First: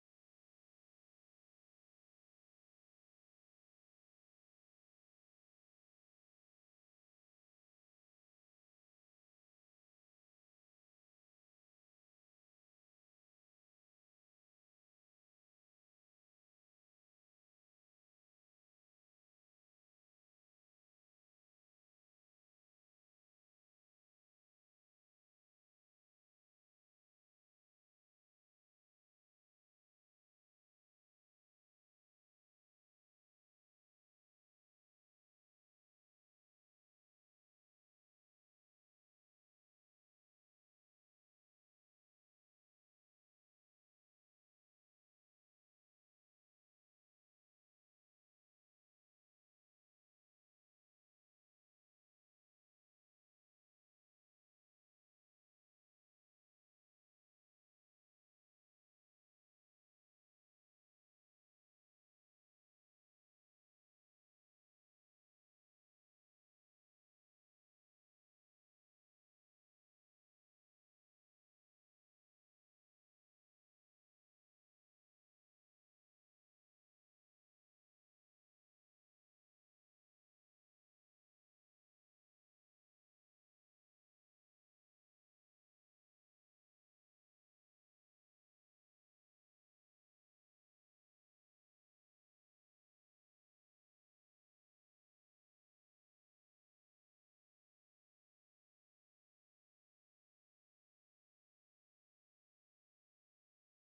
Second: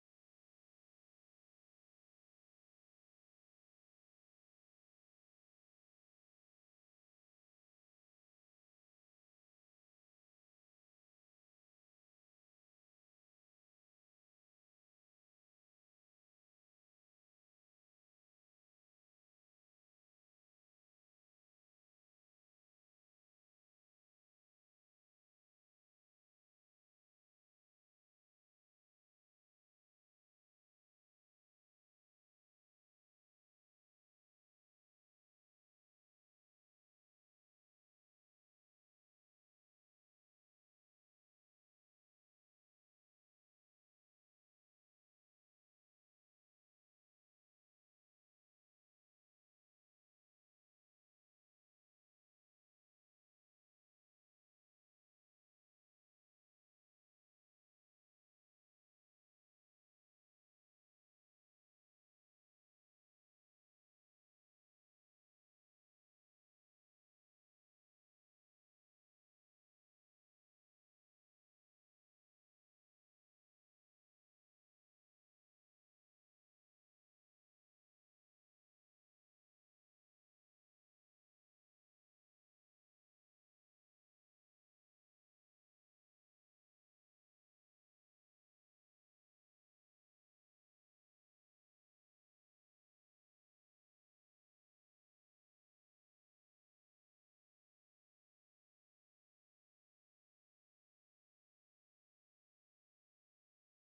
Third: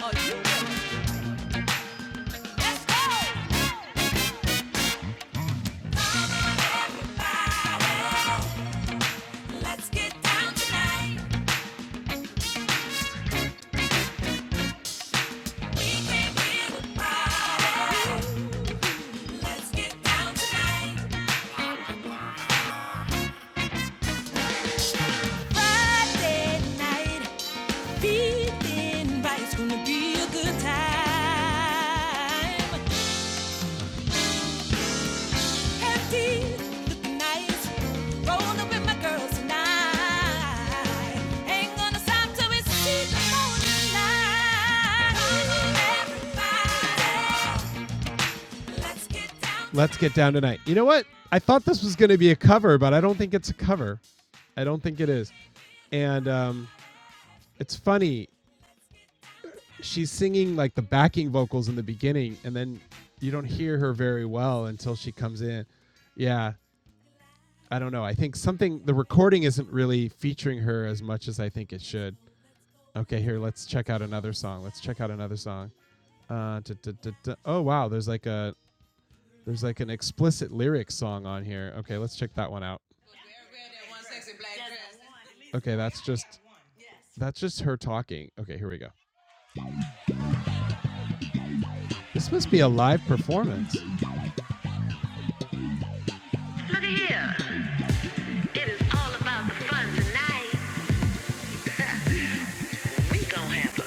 Oh, you know it. Let's go. Everybody, let's get down tonight. We're the party. Let's get down tonight. Friday night, feeling right. It's gonna be a good time. Have tea, looking nice. Rolling up with my girls tonight. Ain't gonna stop till it's cheap morning light. Everybody. Let's get down. Look at here. It is all about the fun tonight. We gon' have fun.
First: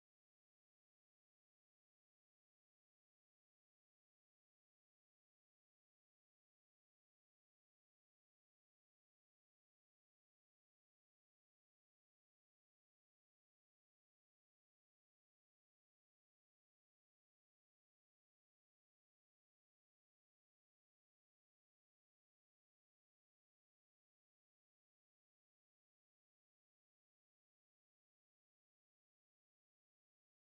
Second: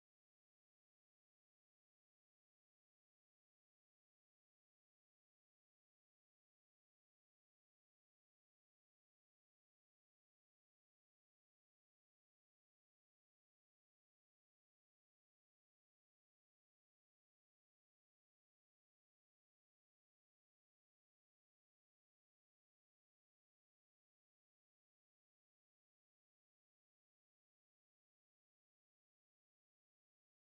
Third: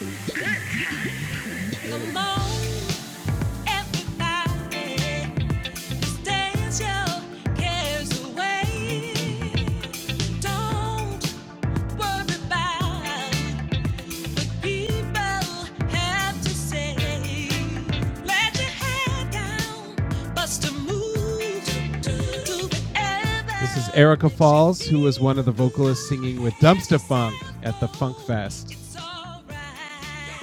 Come on, everybody. dance your cares away. Don't worry about what people have to say. Let your head down. Bust a move do whatever It's alright.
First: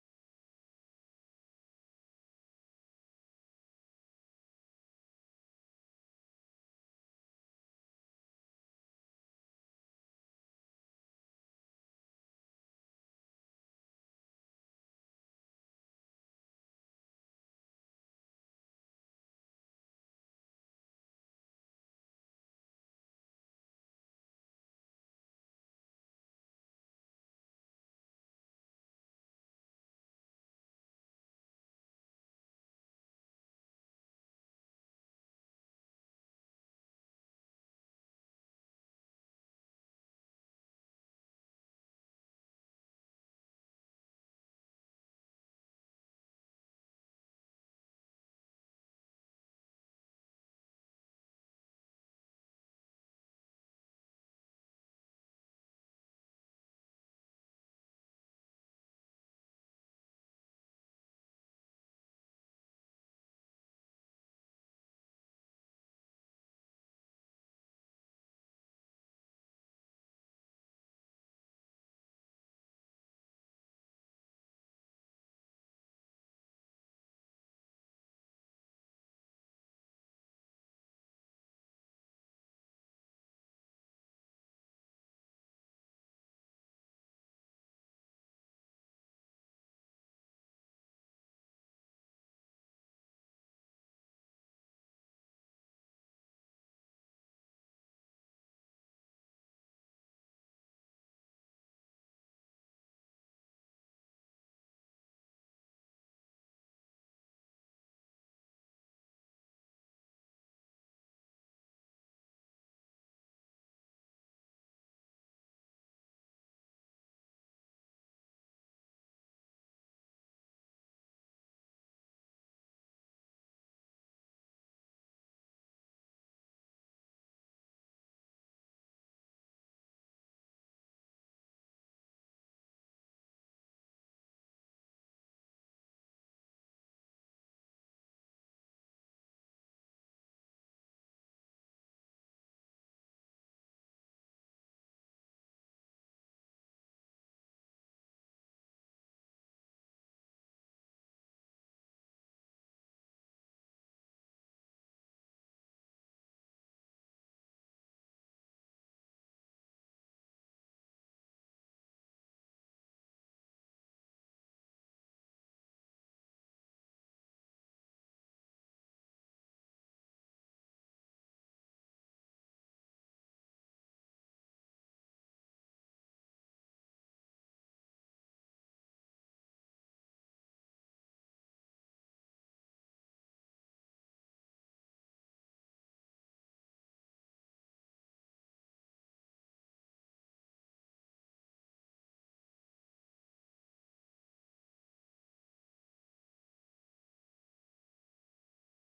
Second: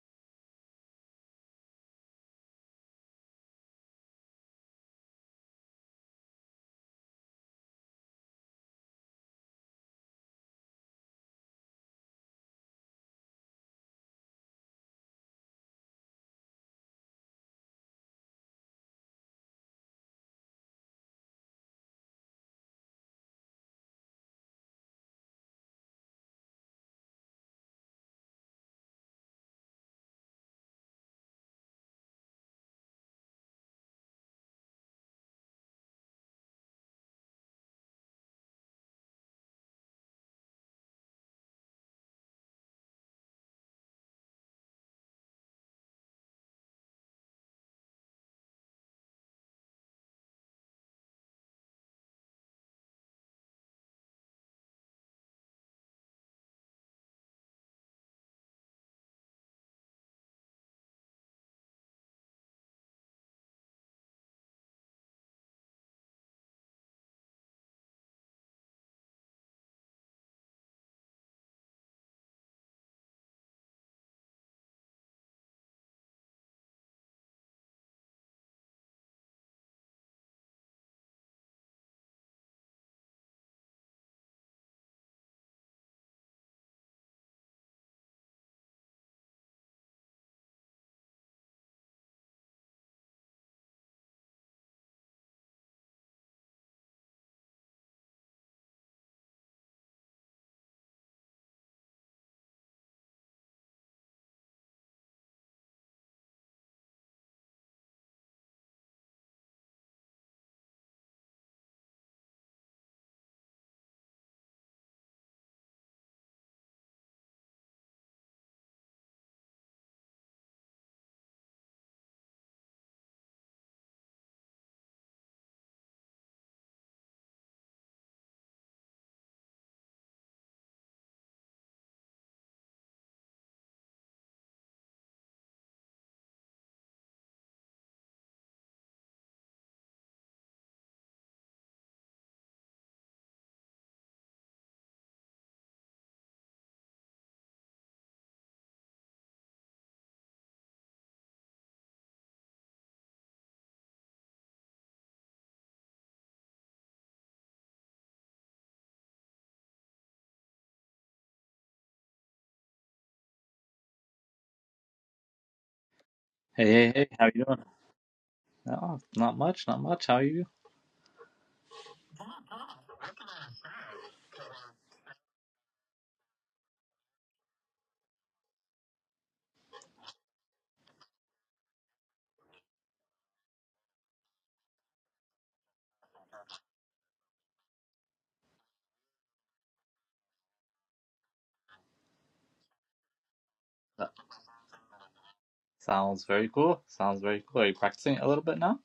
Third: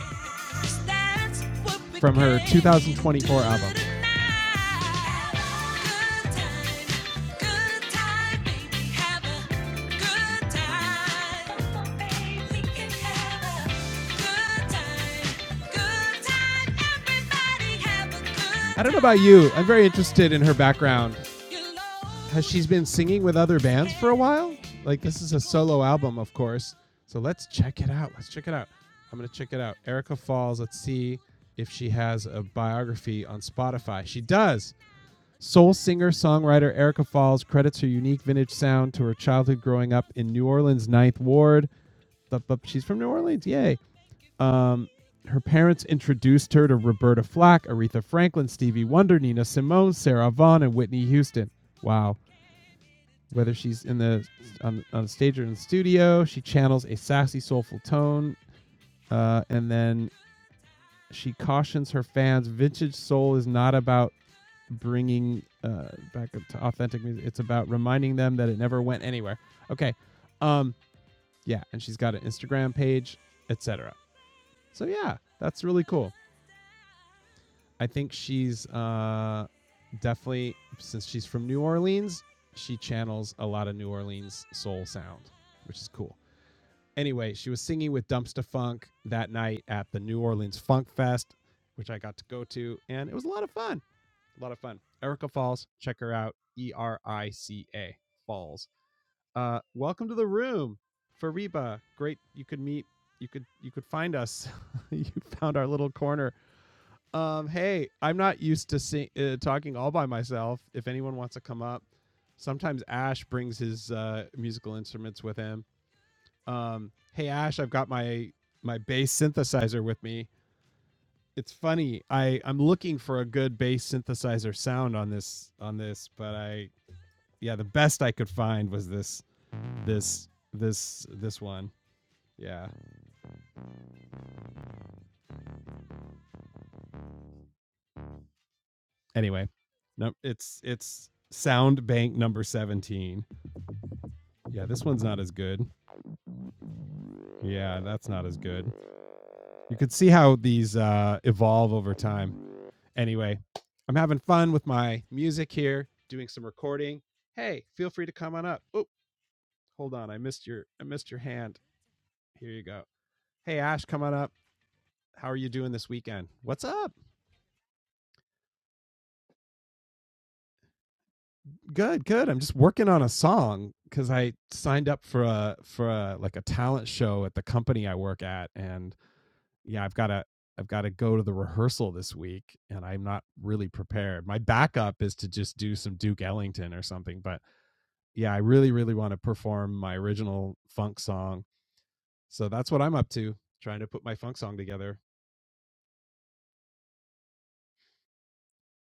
That's what we tonight. Good time, good time, baby. Have a good time, baby. We can have a good time, good time. Everybody have a Hey, hey, hey, how you doing? Oh, not much, not much. How are you? Uh, Sounds very cool. Sounds very cool. Are you practicing a little bit now?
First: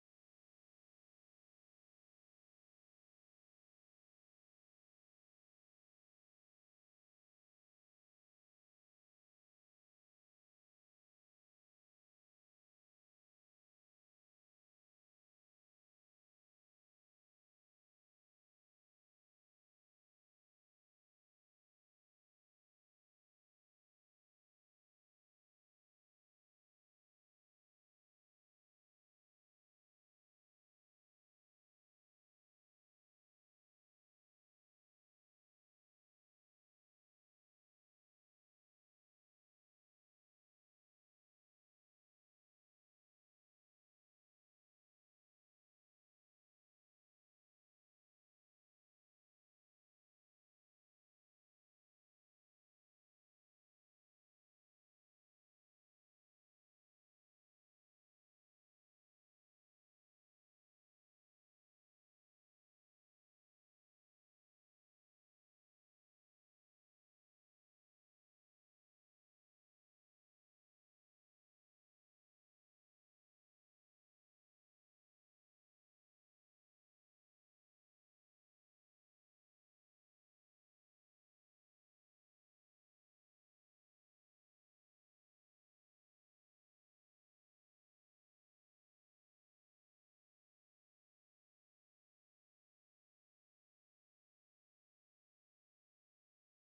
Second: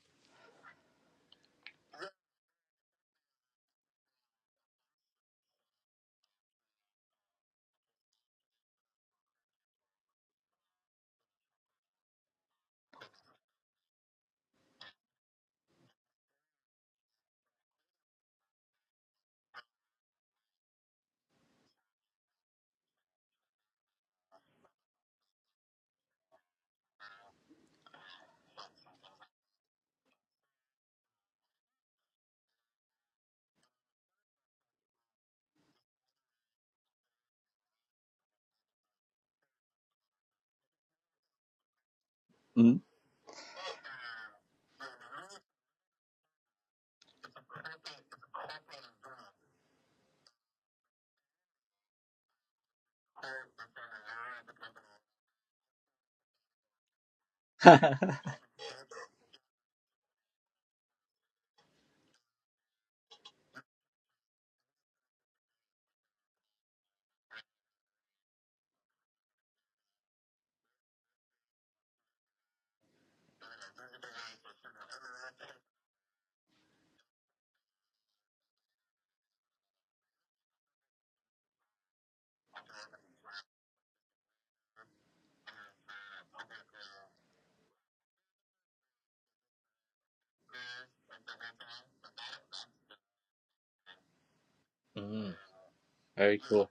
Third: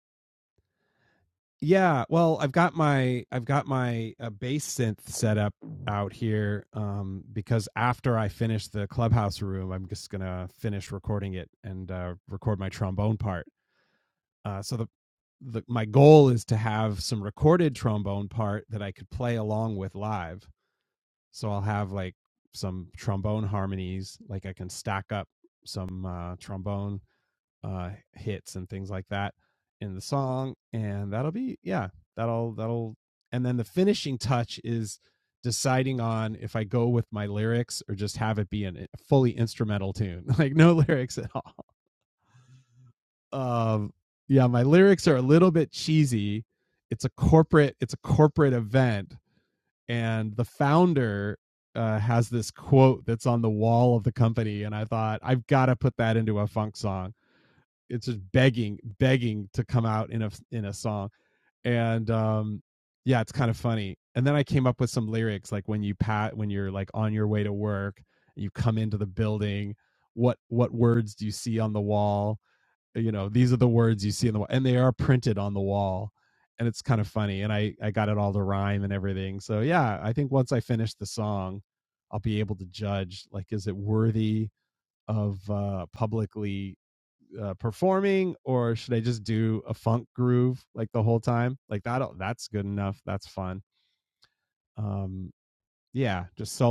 Mm. Mm, very cool.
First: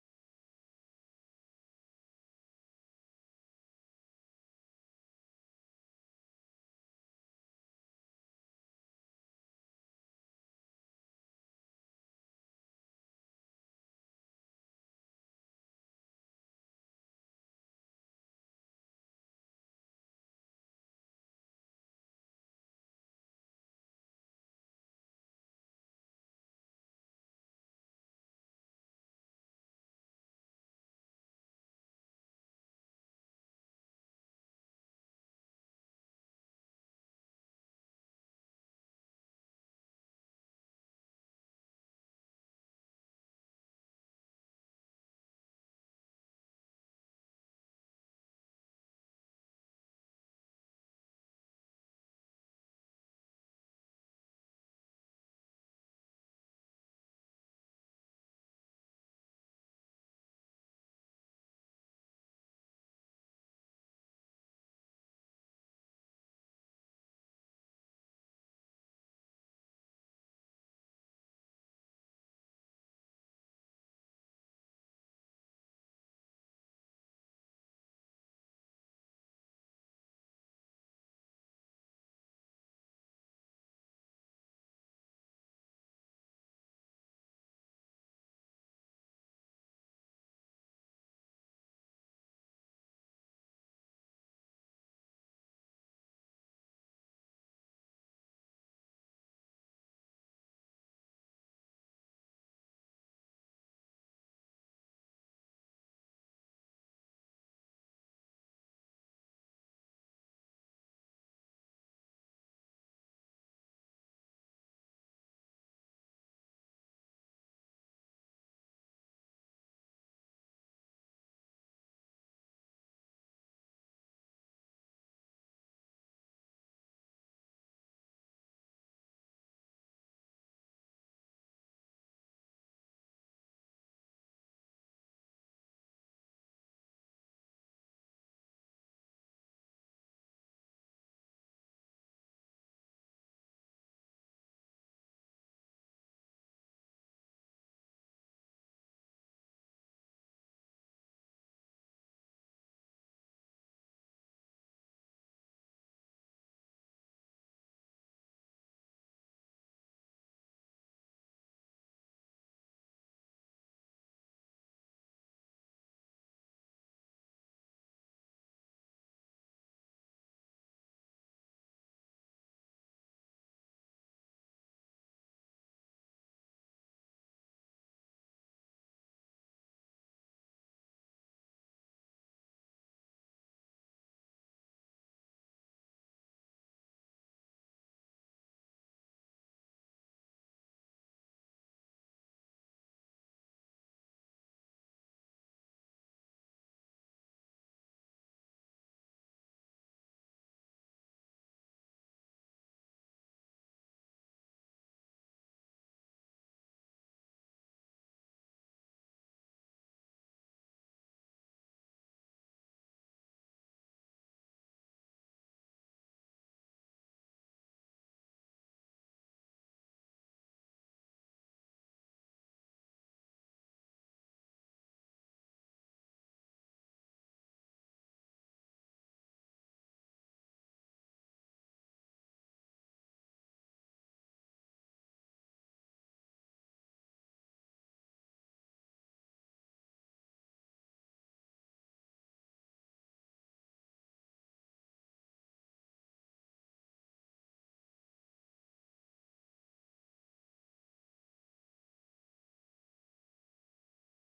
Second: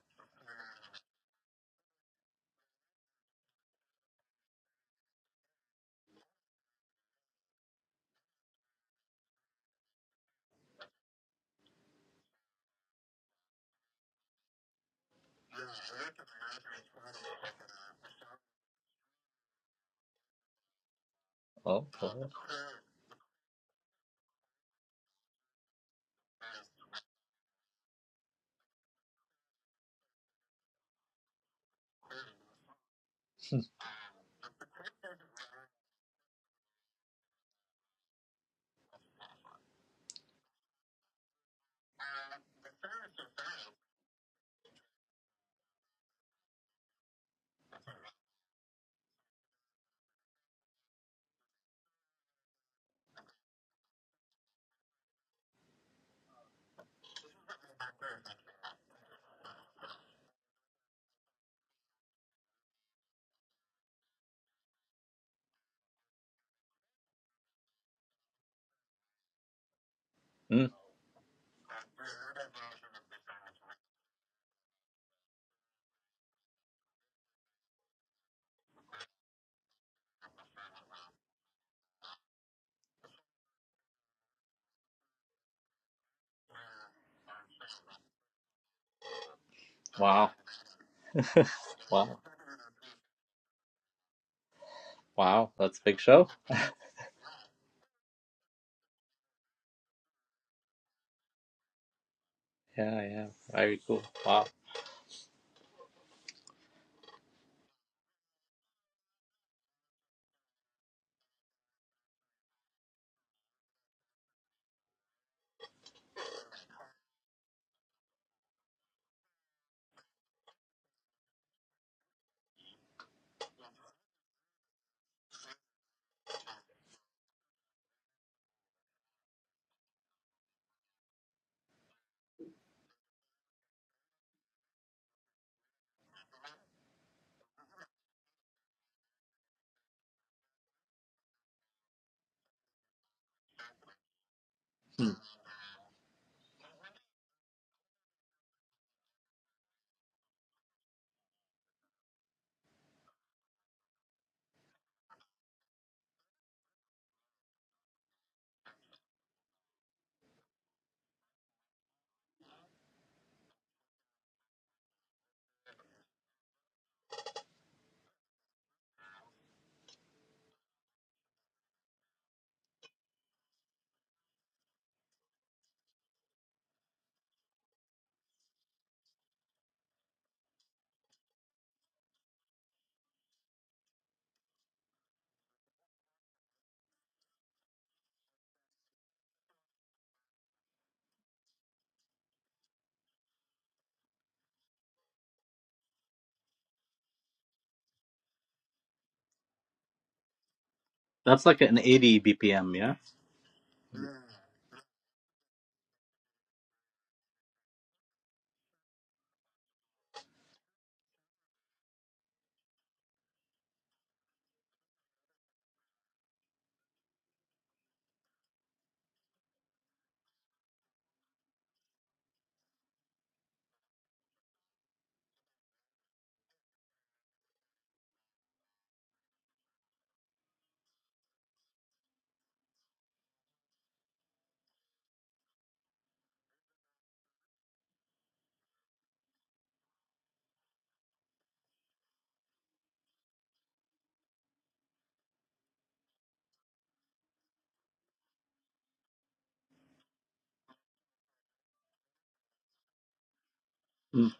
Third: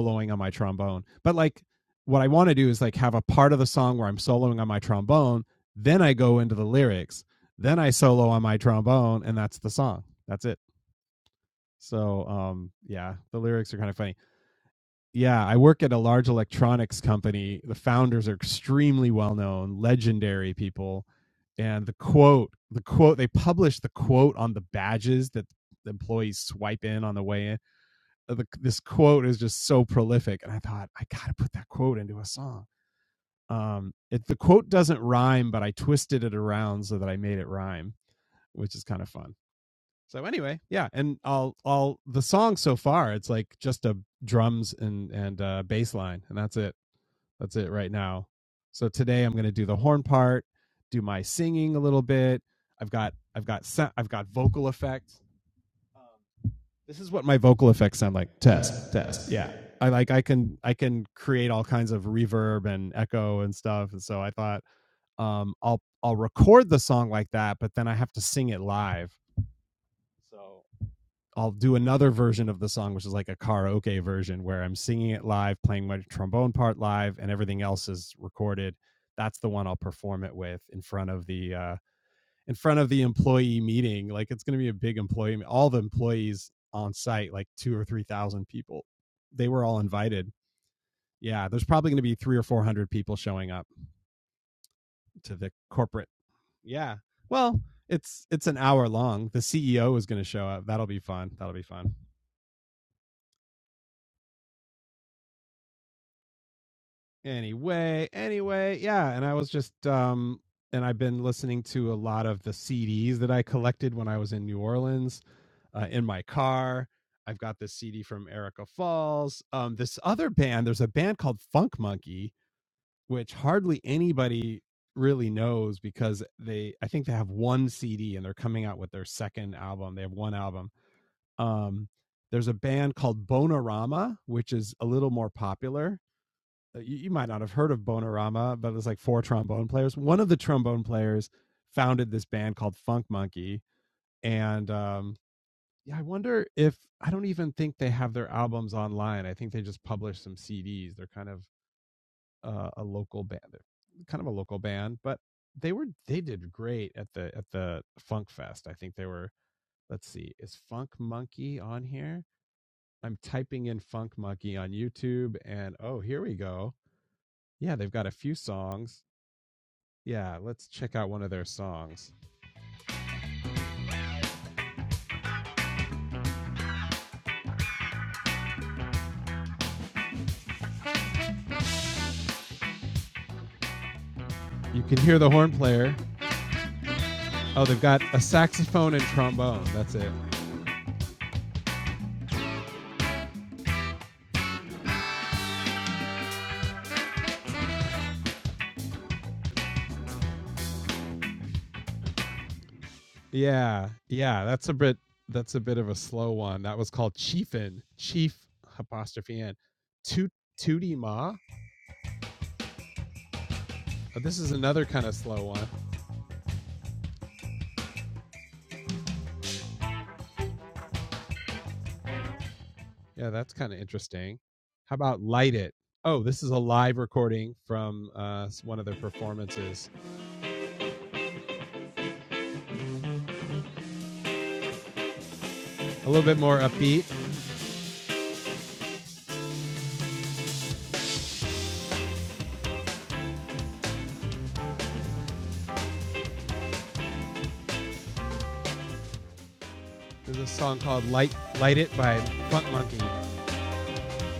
Oh, cool. Mm, wow, wow, wow. That's a big show. Yeah, yeah. Very cool. Wow. Mm. That's like an 80 BPM, yeah? Mm.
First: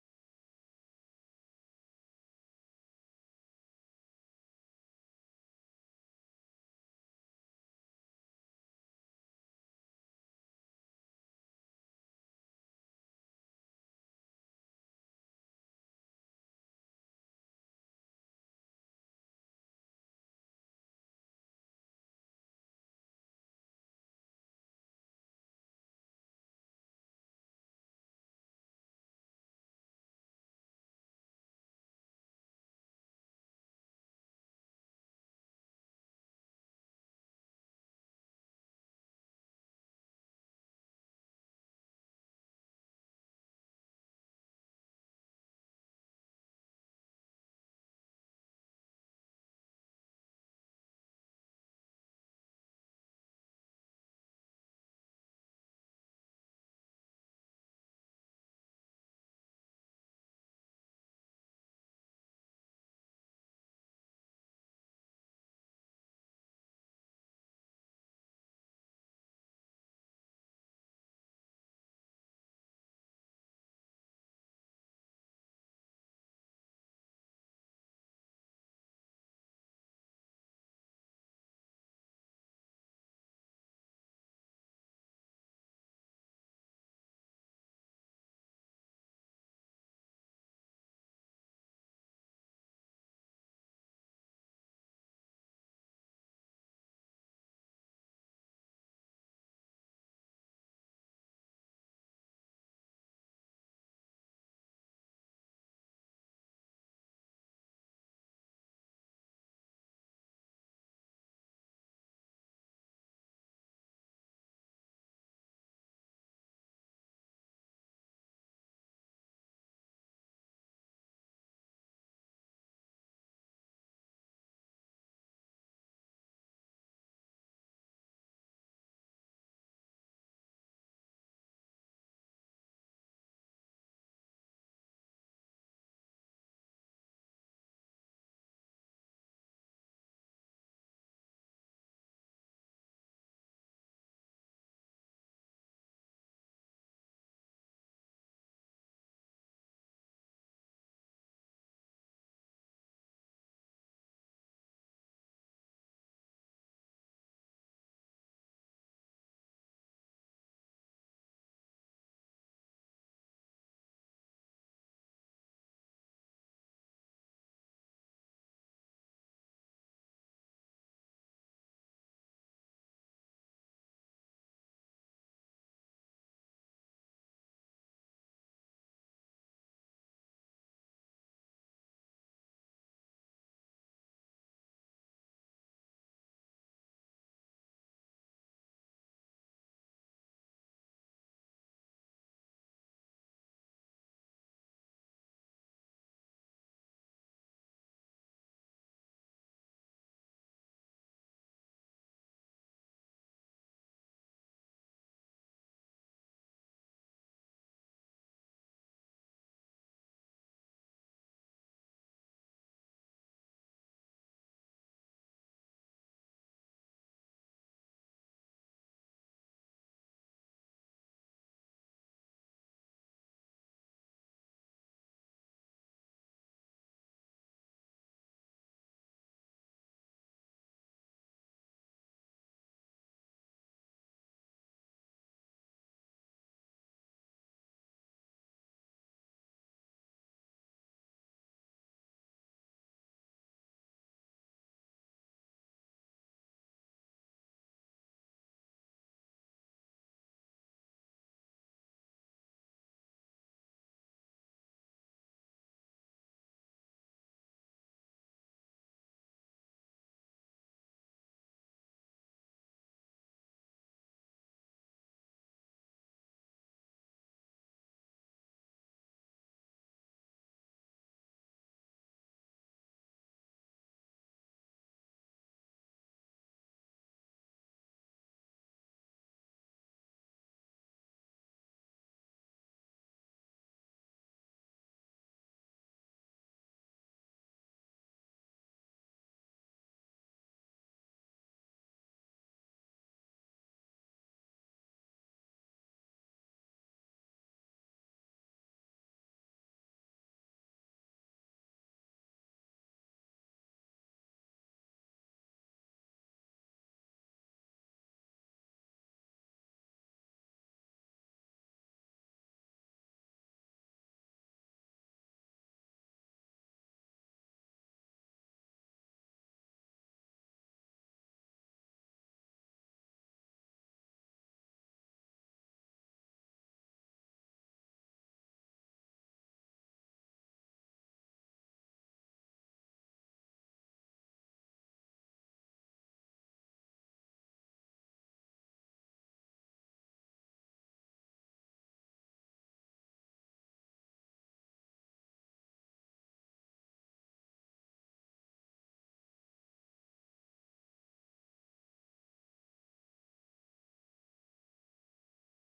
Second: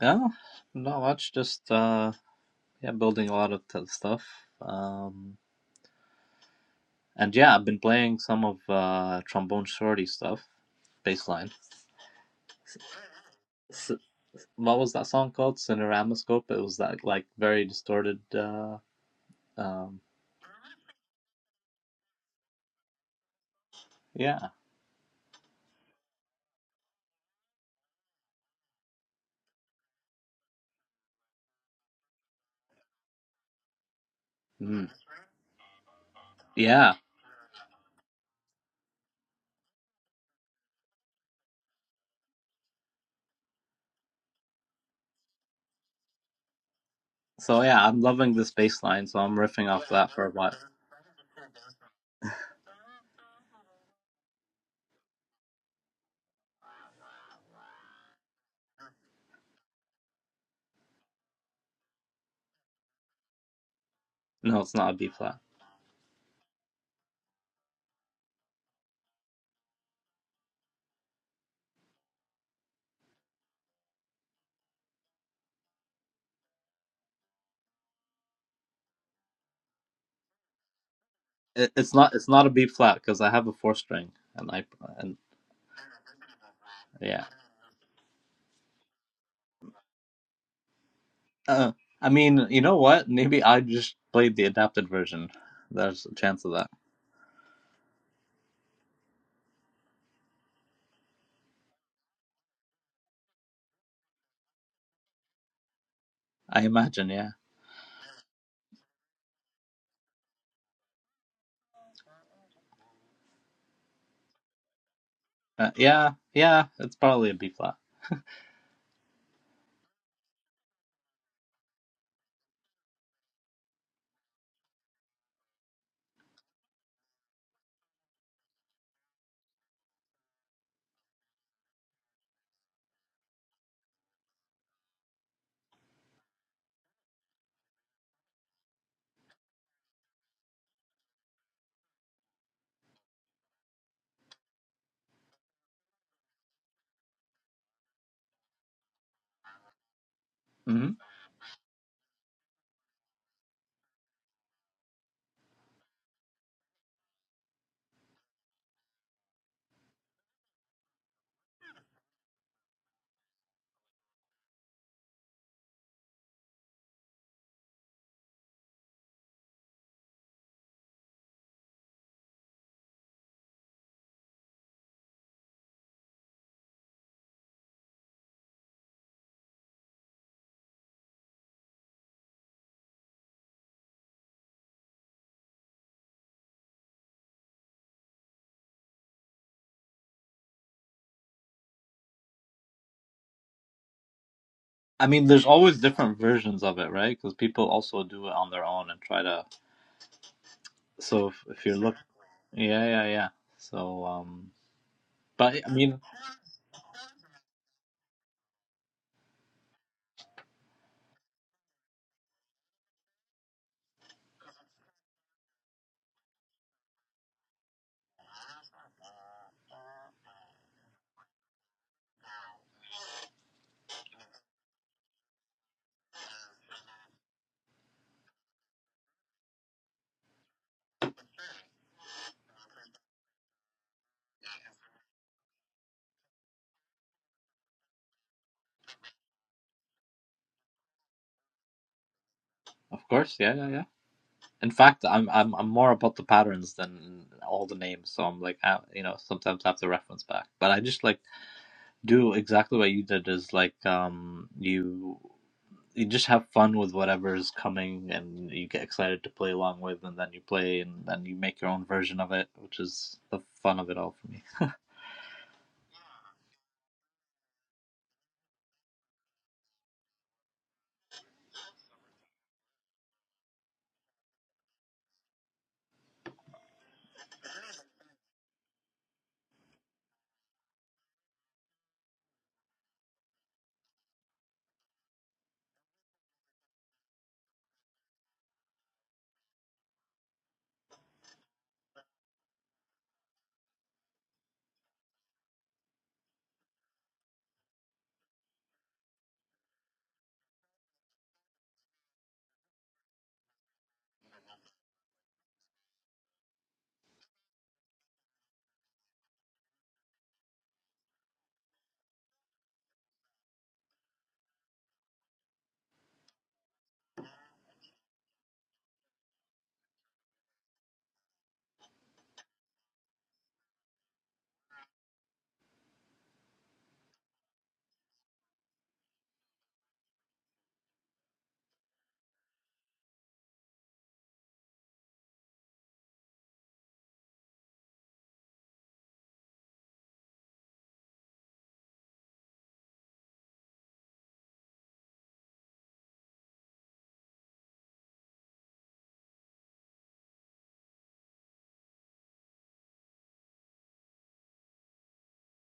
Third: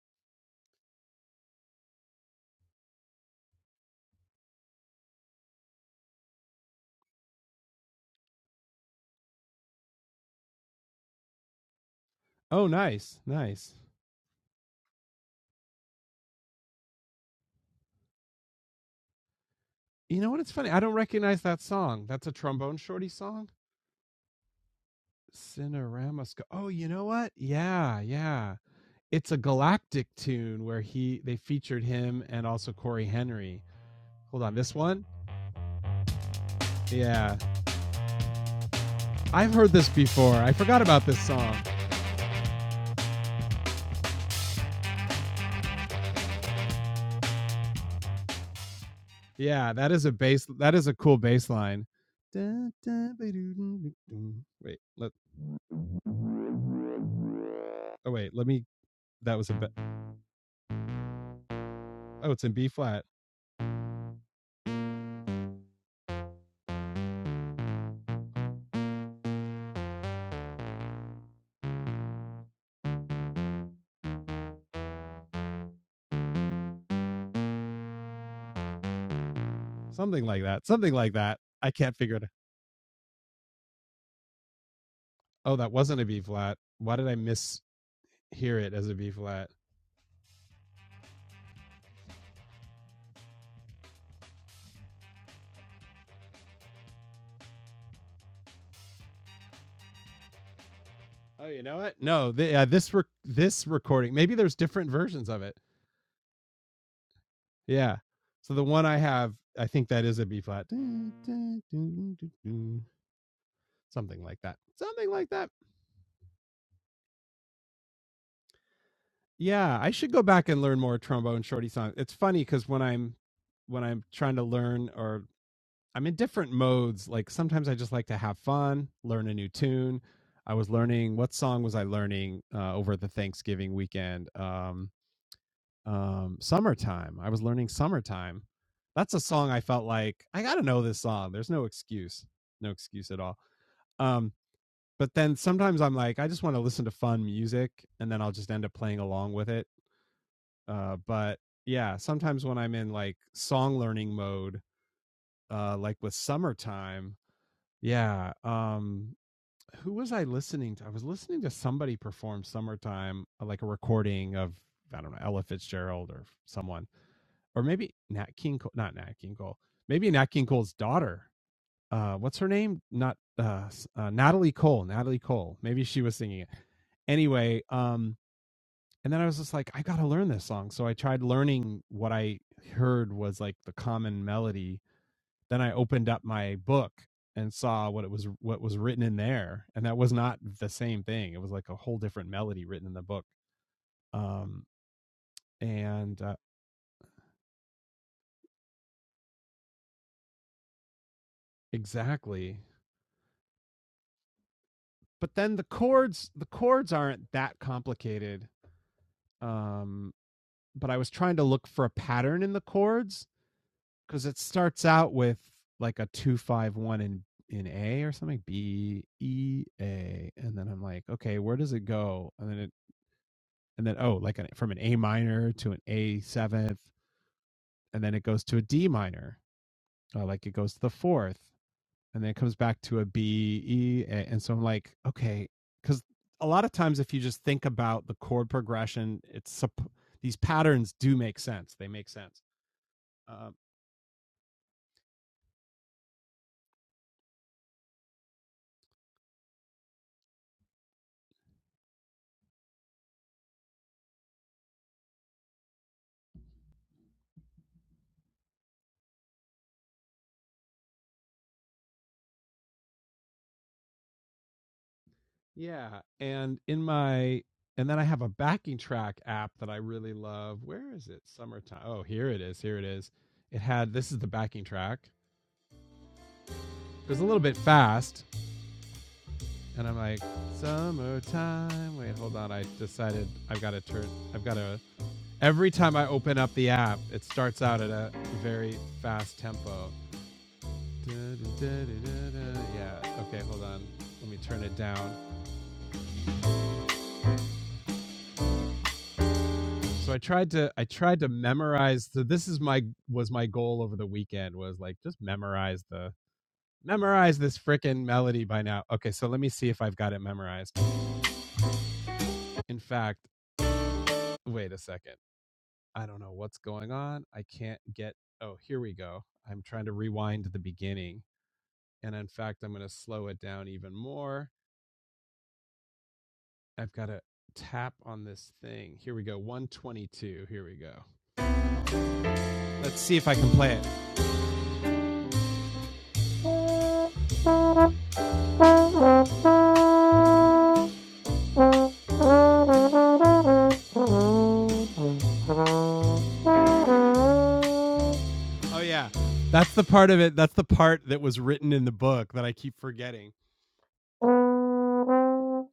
Yeah, not much. Just, uh, yeah, building a lot of t stuff. Um, and yeah, I've been playing some of uh, Trombone Shorty stuff, bass line. what was that song called? Cineramoscope. It was that like very distorted. Uh, um, yeah, mm. yeah. So yeah, I'm loving this bass line. So I'm riffing off that for a while. No, it's not a B flat. It, it's not. It's not a B flat because I have a four string, and I and yeah. Uh, I mean, you know what? Maybe I just played the adapted version. There's a chance of that. I imagine. Yeah. Uh, yeah. Yeah. It's probably a B flat. hmm I mean, there's always different versions of it, right? Because people also do it on their own and try to. So if, if you look, yeah, yeah, yeah. So, um, but I mean, of course, yeah, yeah, yeah. In fact, I'm I'm I'm more about the patterns than all the names. So I'm like, I, you know, sometimes I have to reference back. But I just like do exactly what you did is like, um, you you just have fun with whatever is coming, and you get excited to play along with, and then you play, and then you make your own version of it, which is the fun of it all for me. good. You know.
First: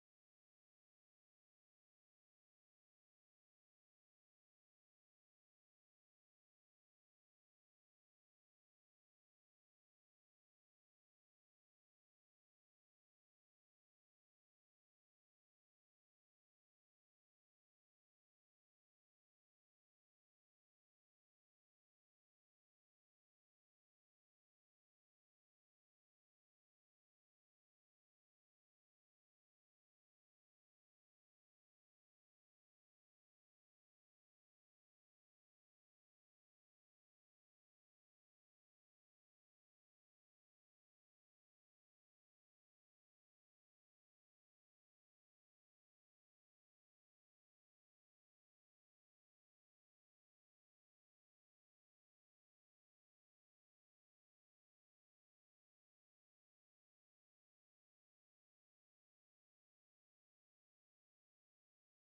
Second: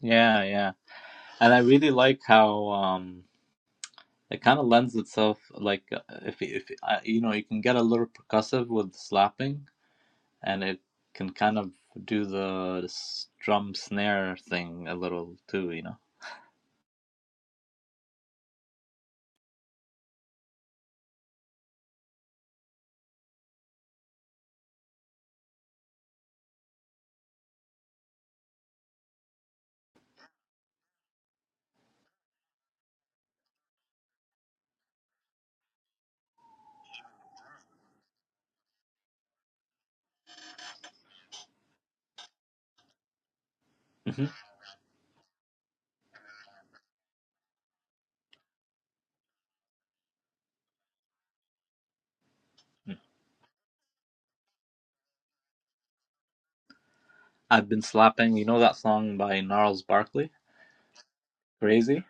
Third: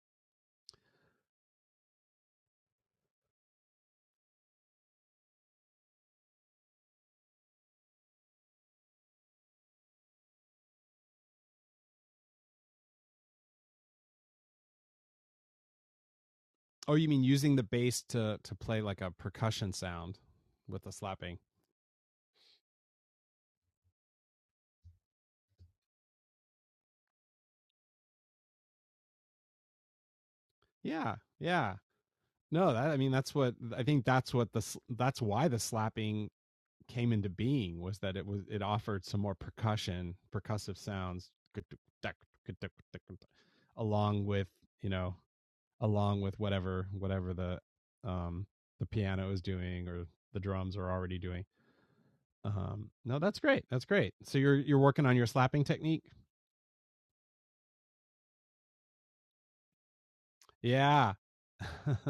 Yeah, yeah. And I really like how um it kind of lends itself like uh, if if uh, you know, you can get a little percussive with slapping and it can kind of do the s- drum snare thing a little too, you know. hmm I've been slapping, you know that song by Gnarls Barkley, Crazy?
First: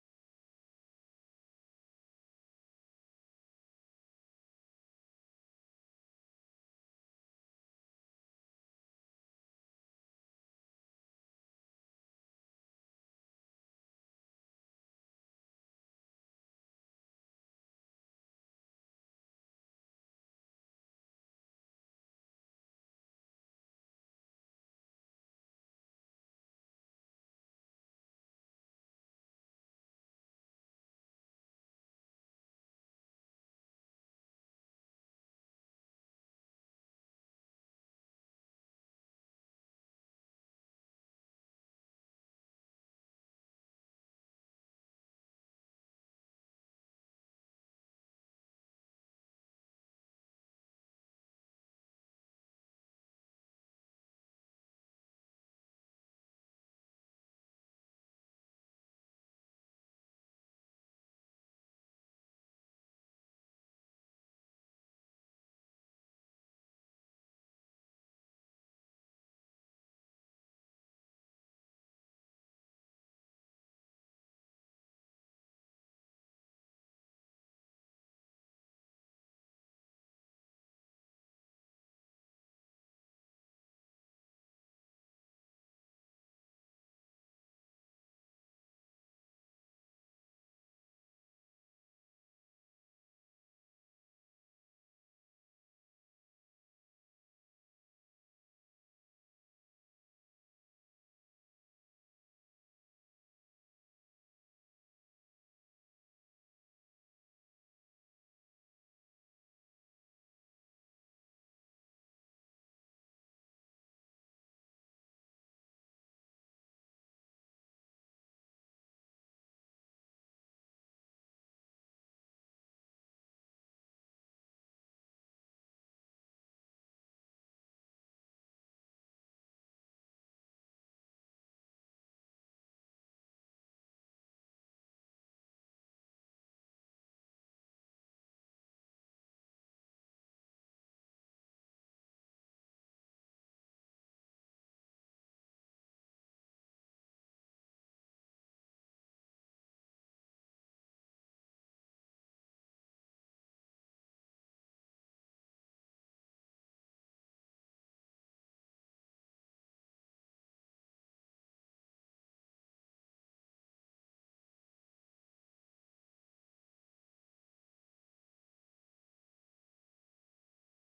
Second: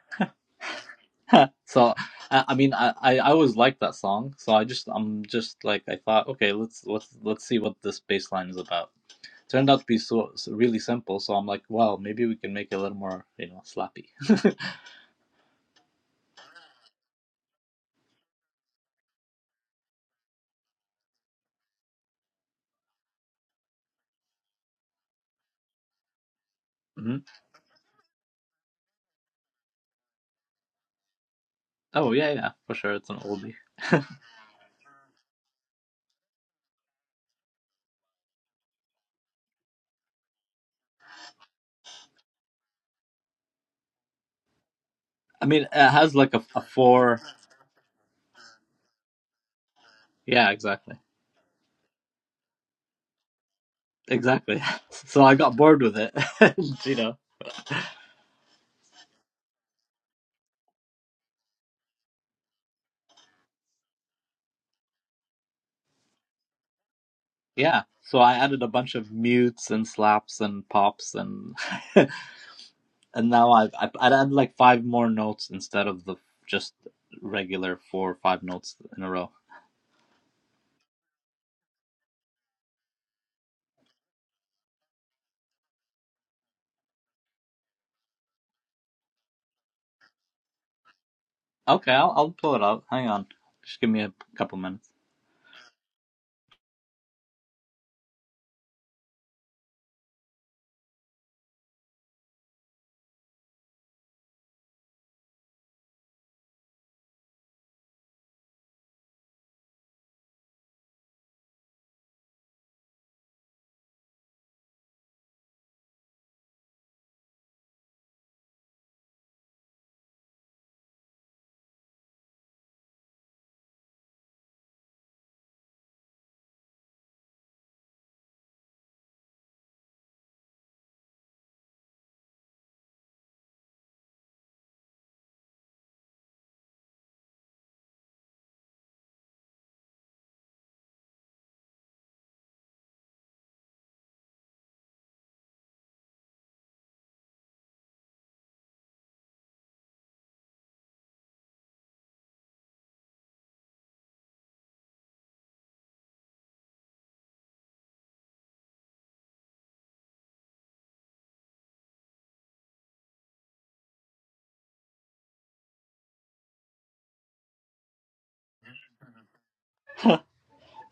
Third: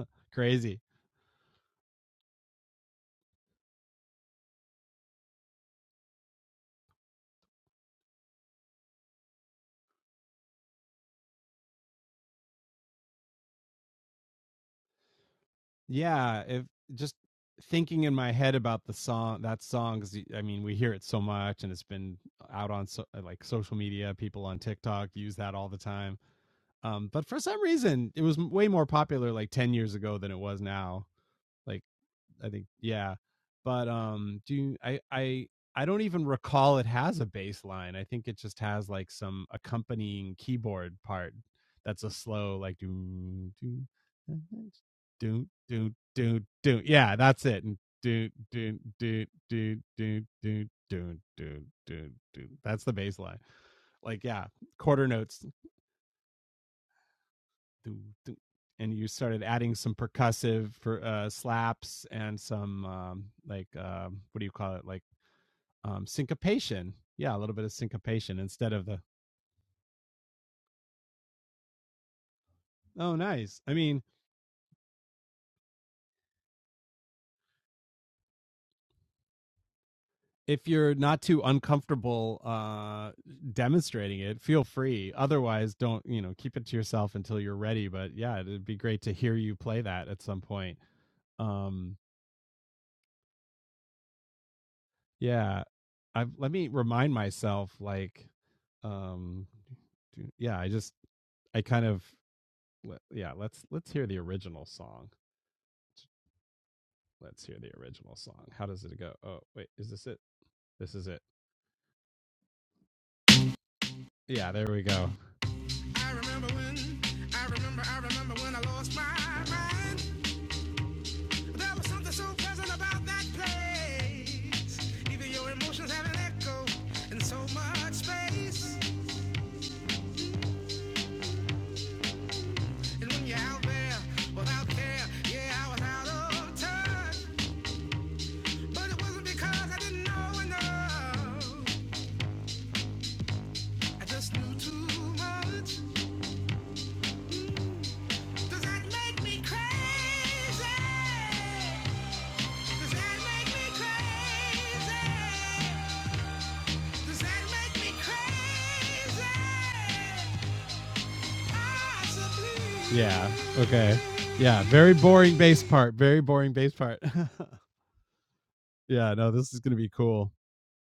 So I, I mean I, I I always liked that song, so I just I'm just like I thought, okay, let's let's let's see what this bass line is about. turned out to be so, so really simple. So I'm like, wow, maybe we can make it a little more, you know, slappy. hmm Oh yeah, yeah, for sure, it's an oldie. I mean, it has like a, a four. Yeah, exactly, exactly. So I got bored with it, and, you know. Yeah, so I added a bunch of mutes and slaps and pops and and now I've I I added like five more notes instead of the just regular four or five notes in a row. Okay, I'll I'll pull it out. Hang on, just give me a couple minutes.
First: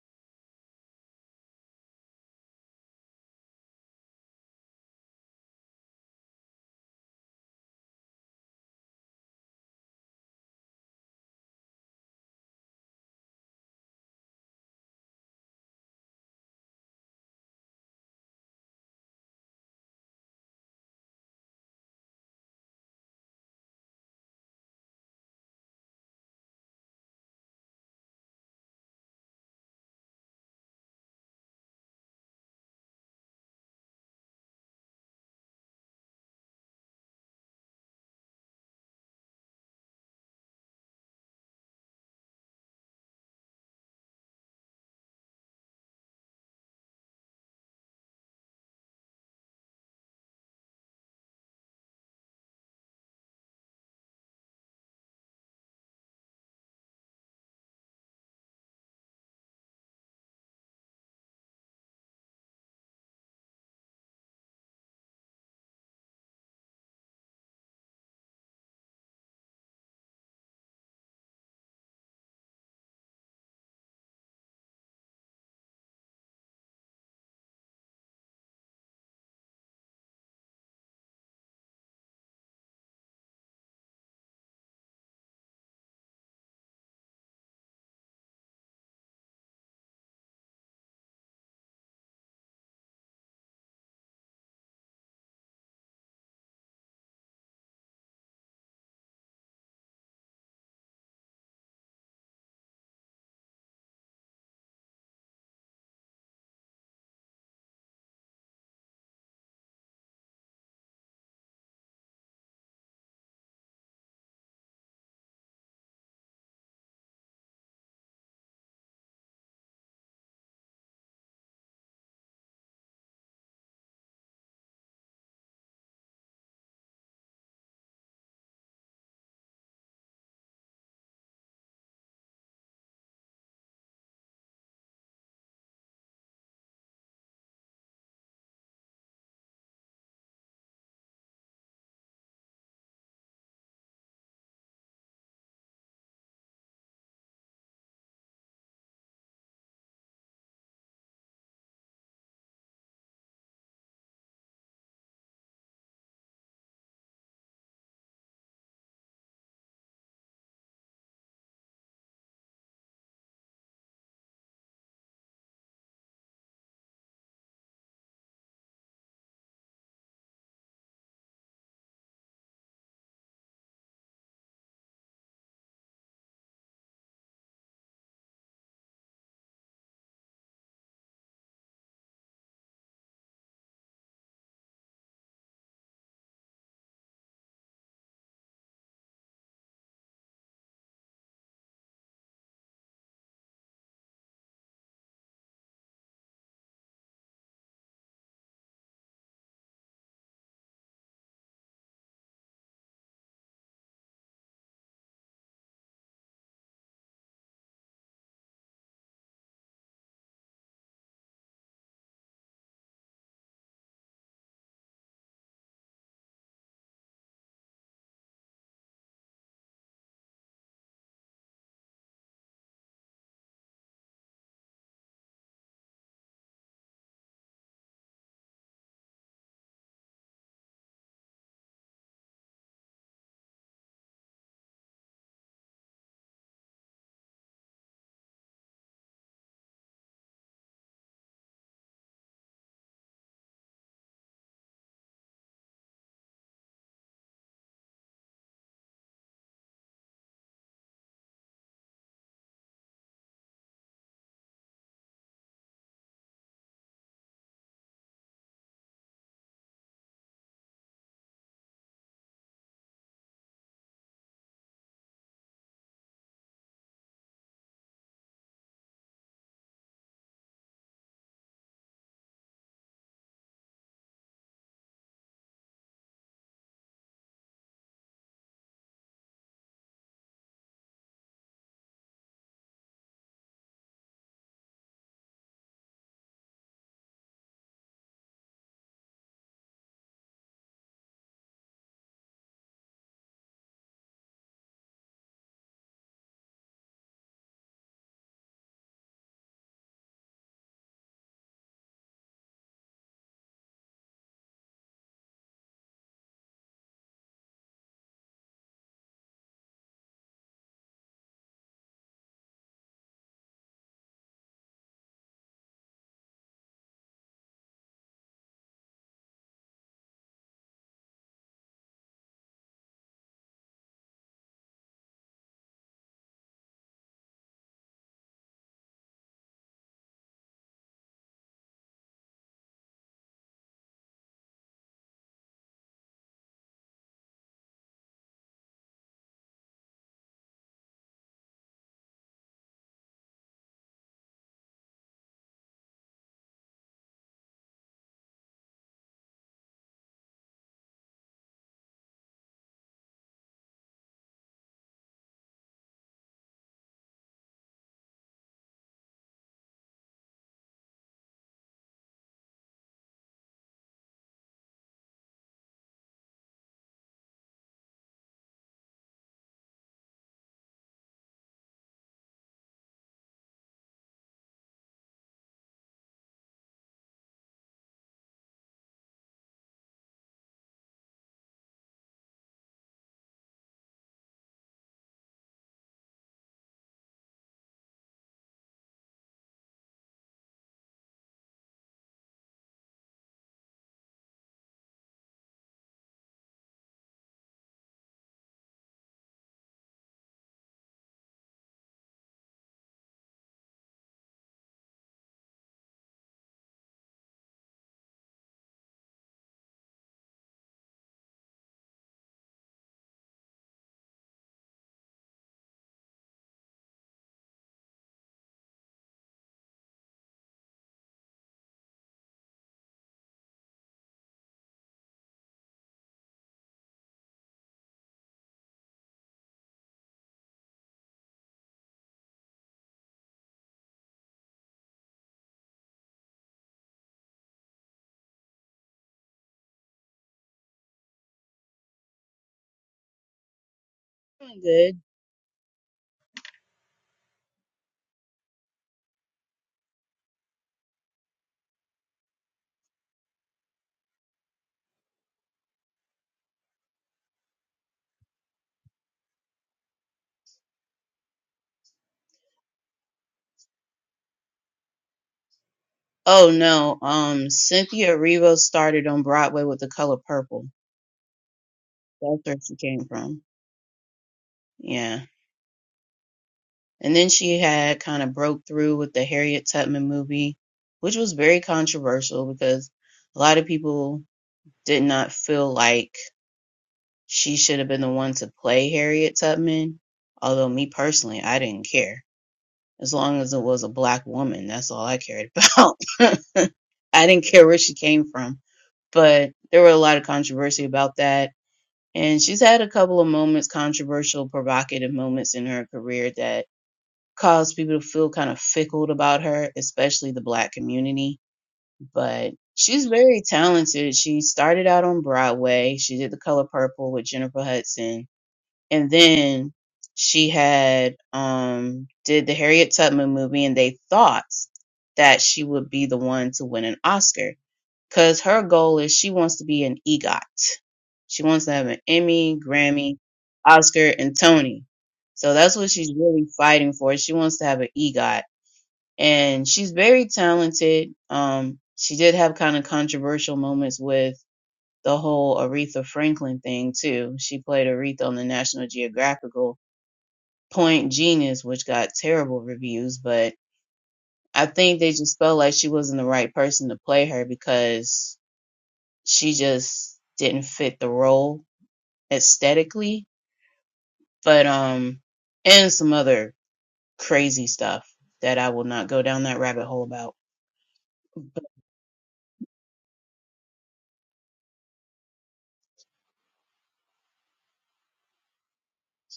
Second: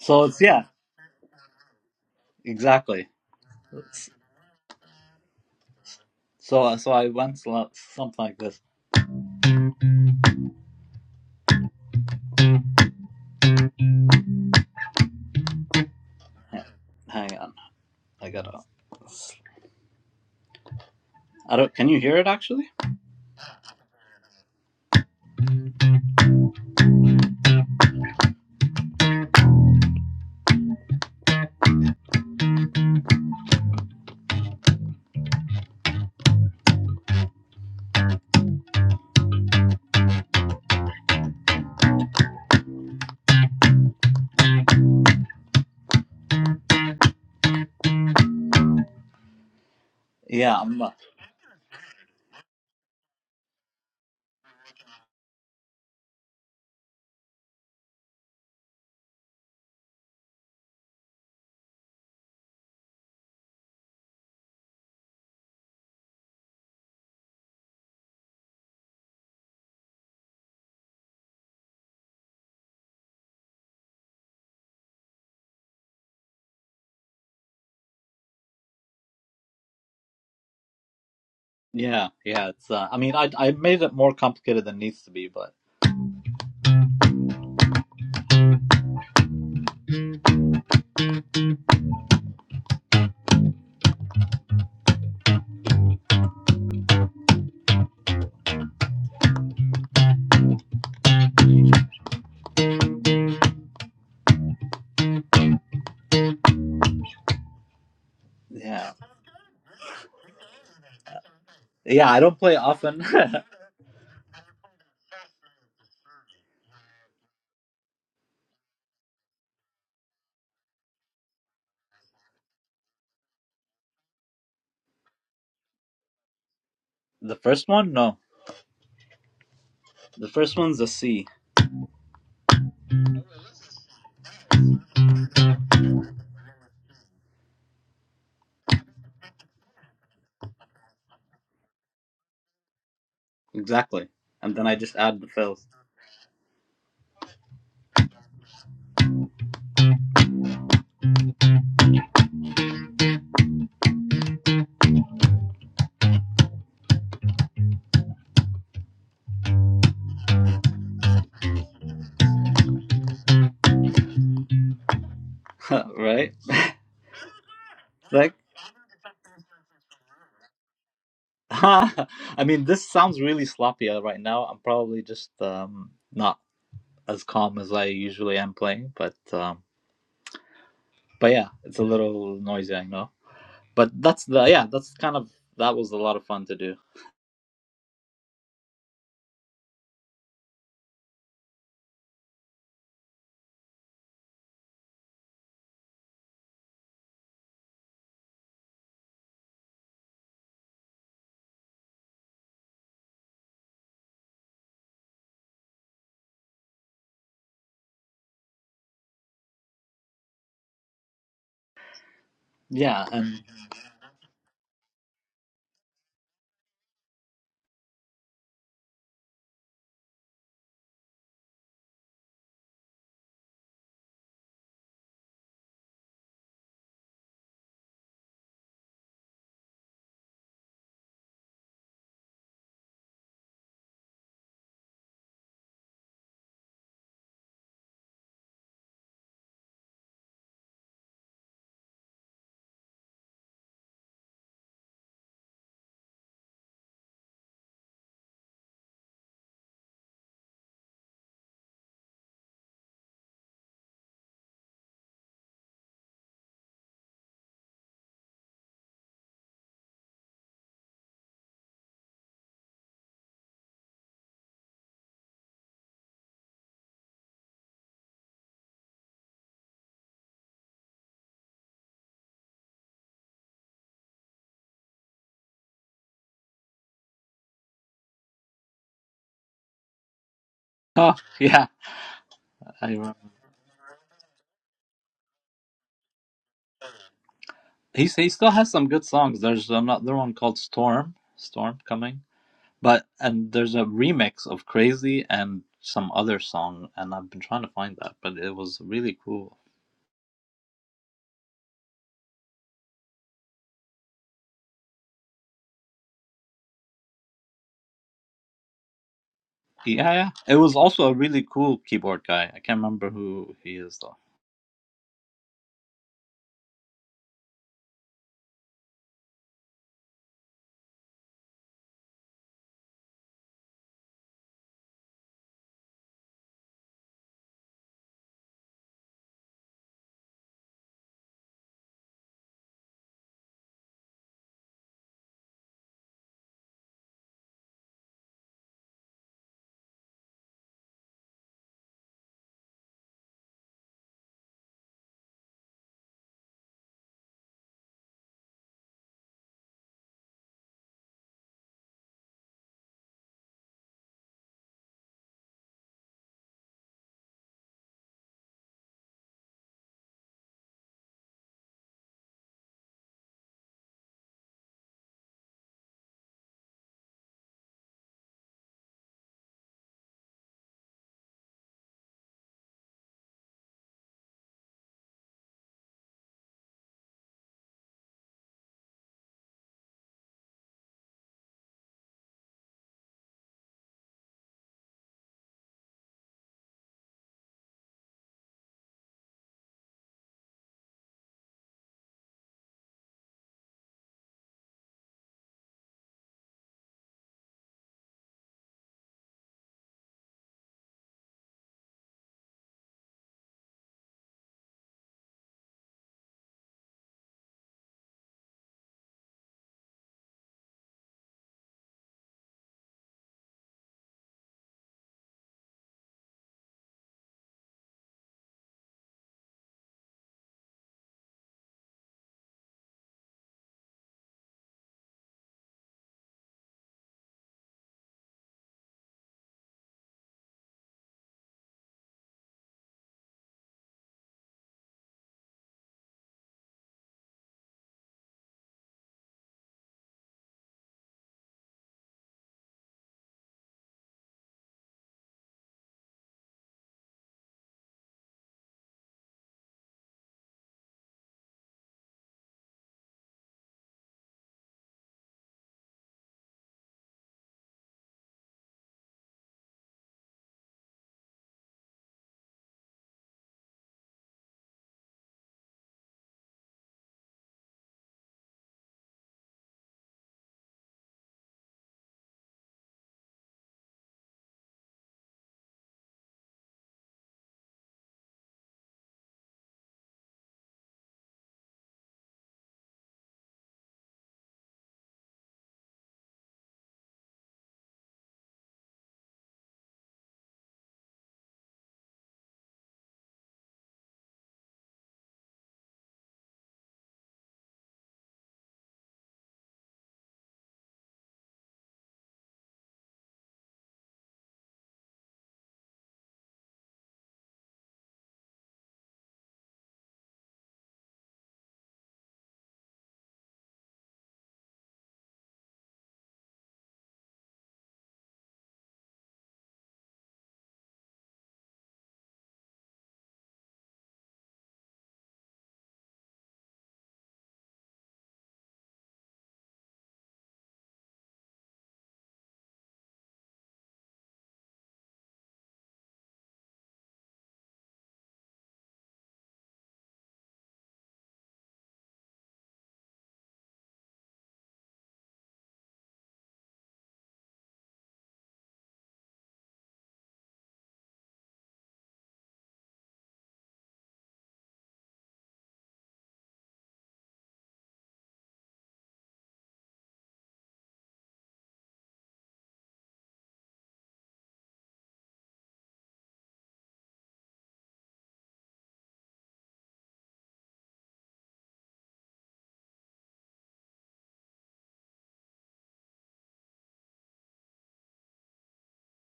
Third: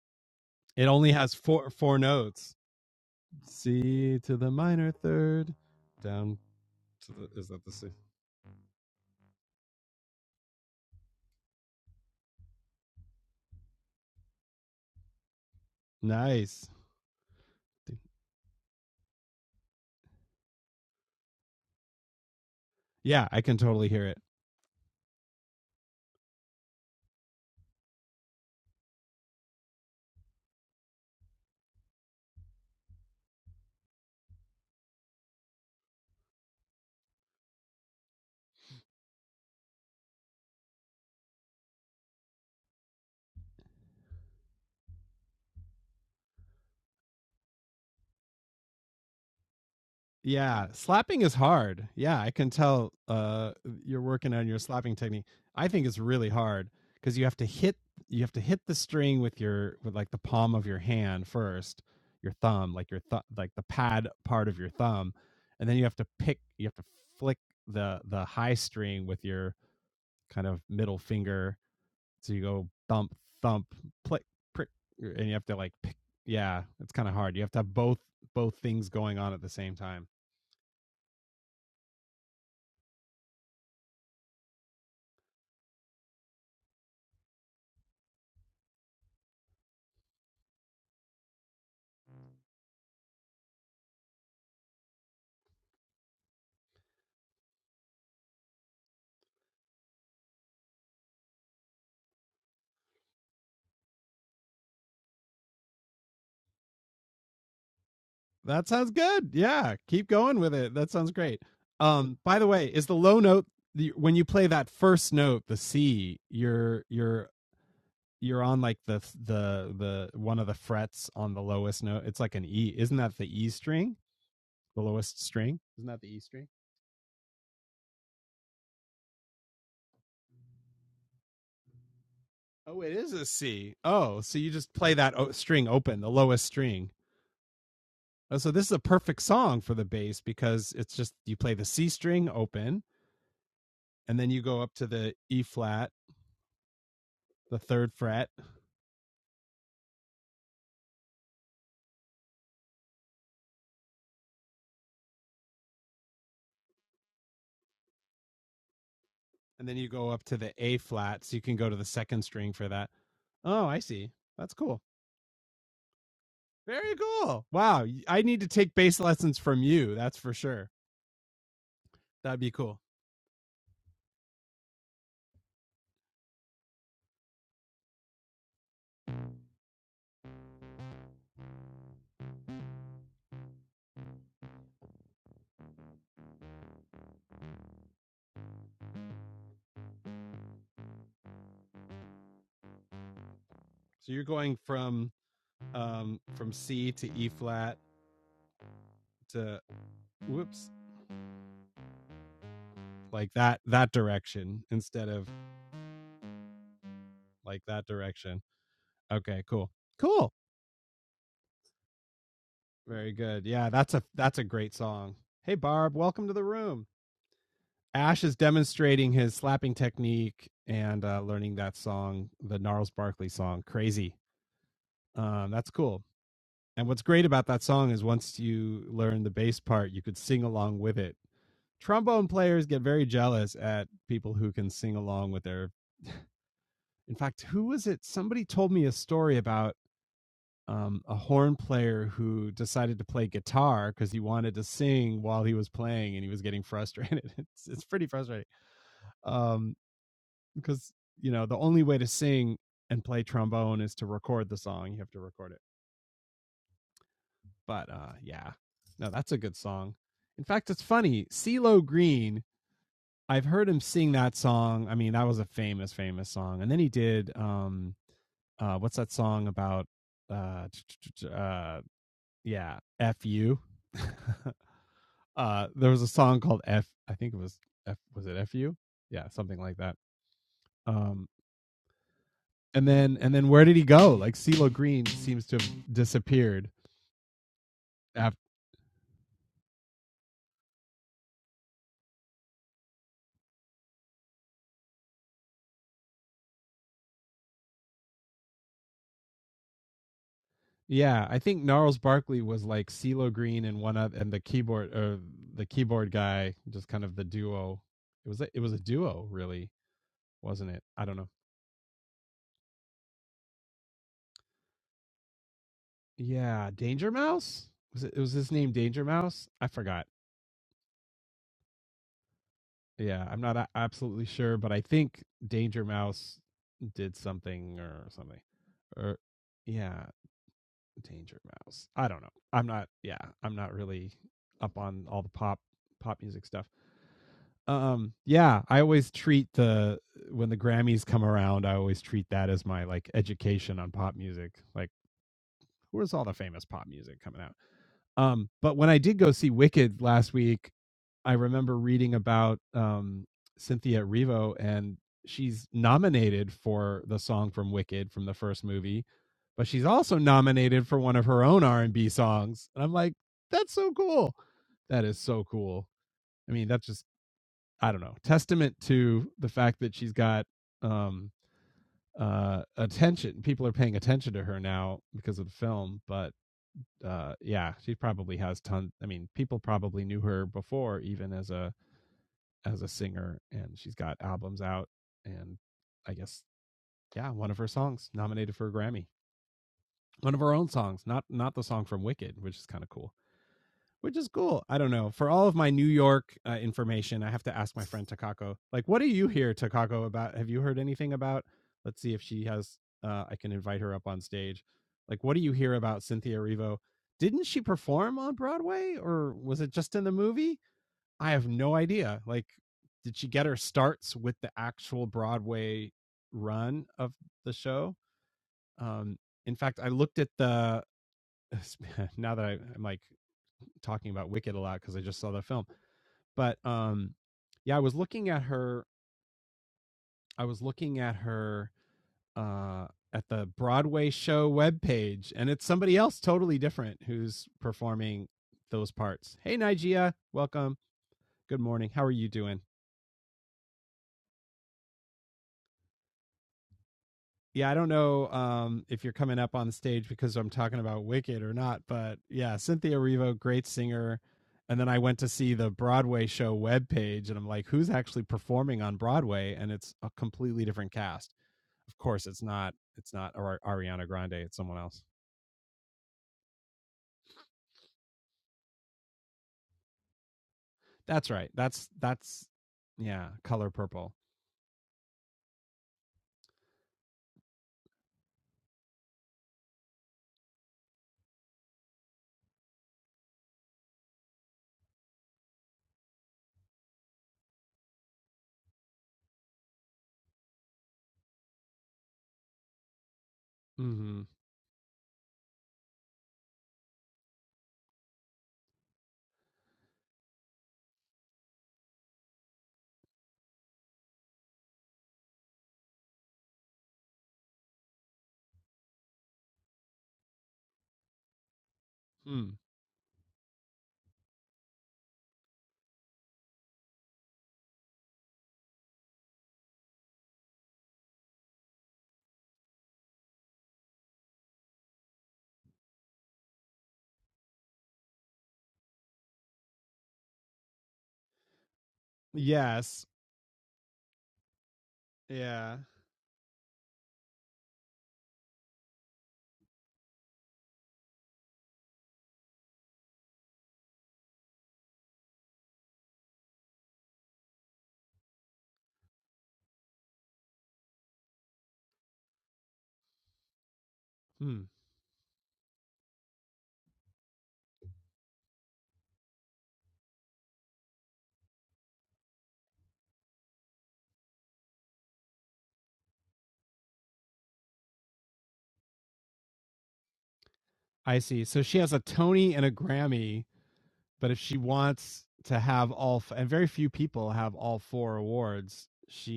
So it's yeah. Exactly. So, so I once learnt something like this. Hang on, I gotta. I don't. Can you hear it actually? Yeah, I'm, uh, yeah, yeah. It's. Uh, I mean, I I made it more complicated than it needs to be, but yeah, yeah. I don't play often. the first one, no. The first one's a C, exactly, and then I just add the fills, right? Like, I mean, this sounds really sloppy uh, right now. I'm probably just um not as calm as I usually am playing, but um, but yeah, it's a little noisy, I know. But that's the yeah, that's kind of that was a lot of fun to do. Yeah, and oh yeah, I remember. He he still has some good songs. There's another one called Storm, Storm coming, but and there's a remix of Crazy and some other song, and I've been trying to find that, but it was really cool. Yeah, yeah. It was also a really cool keyboard guy. I can't remember who he is though. Doing good. Oh no, um, Cynthia Erivo started on Broadway with The Color Purple. That's where she came from. Yeah, and then she had kind of broke through with the Harriet Tubman movie, which was very controversial because a lot of people did not feel like she should have been the one to play Harriet Tubman. Although me personally, I didn't care. As long as it was a black woman, that's all I cared about. I didn't care where she came from. but there were a lot of controversy about that. And she's had a couple of moments, controversial, provocative moments in her career that caused people to feel kind of fickle about her, especially the black community. But she's very talented. She started out on Broadway. She did The Color Purple with Jennifer Hudson. And then she had um did the Harriet Tubman movie and they thought that she would be the one to win an Oscar because her goal is she wants to be an EGOT. She wants to have an Emmy, Grammy, Oscar, and Tony. So that's what she's really fighting for. She wants to have an EGOT, and she's very talented. Um, she did have kind of controversial moments with the whole Aretha Franklin thing too. She played Aretha on the National Geographical Point Genius, which got terrible reviews, but I think they just felt like she wasn't the right person to play her because she just didn't fit the role aesthetically. But um and some other crazy stuff that I will not go down that rabbit hole about. But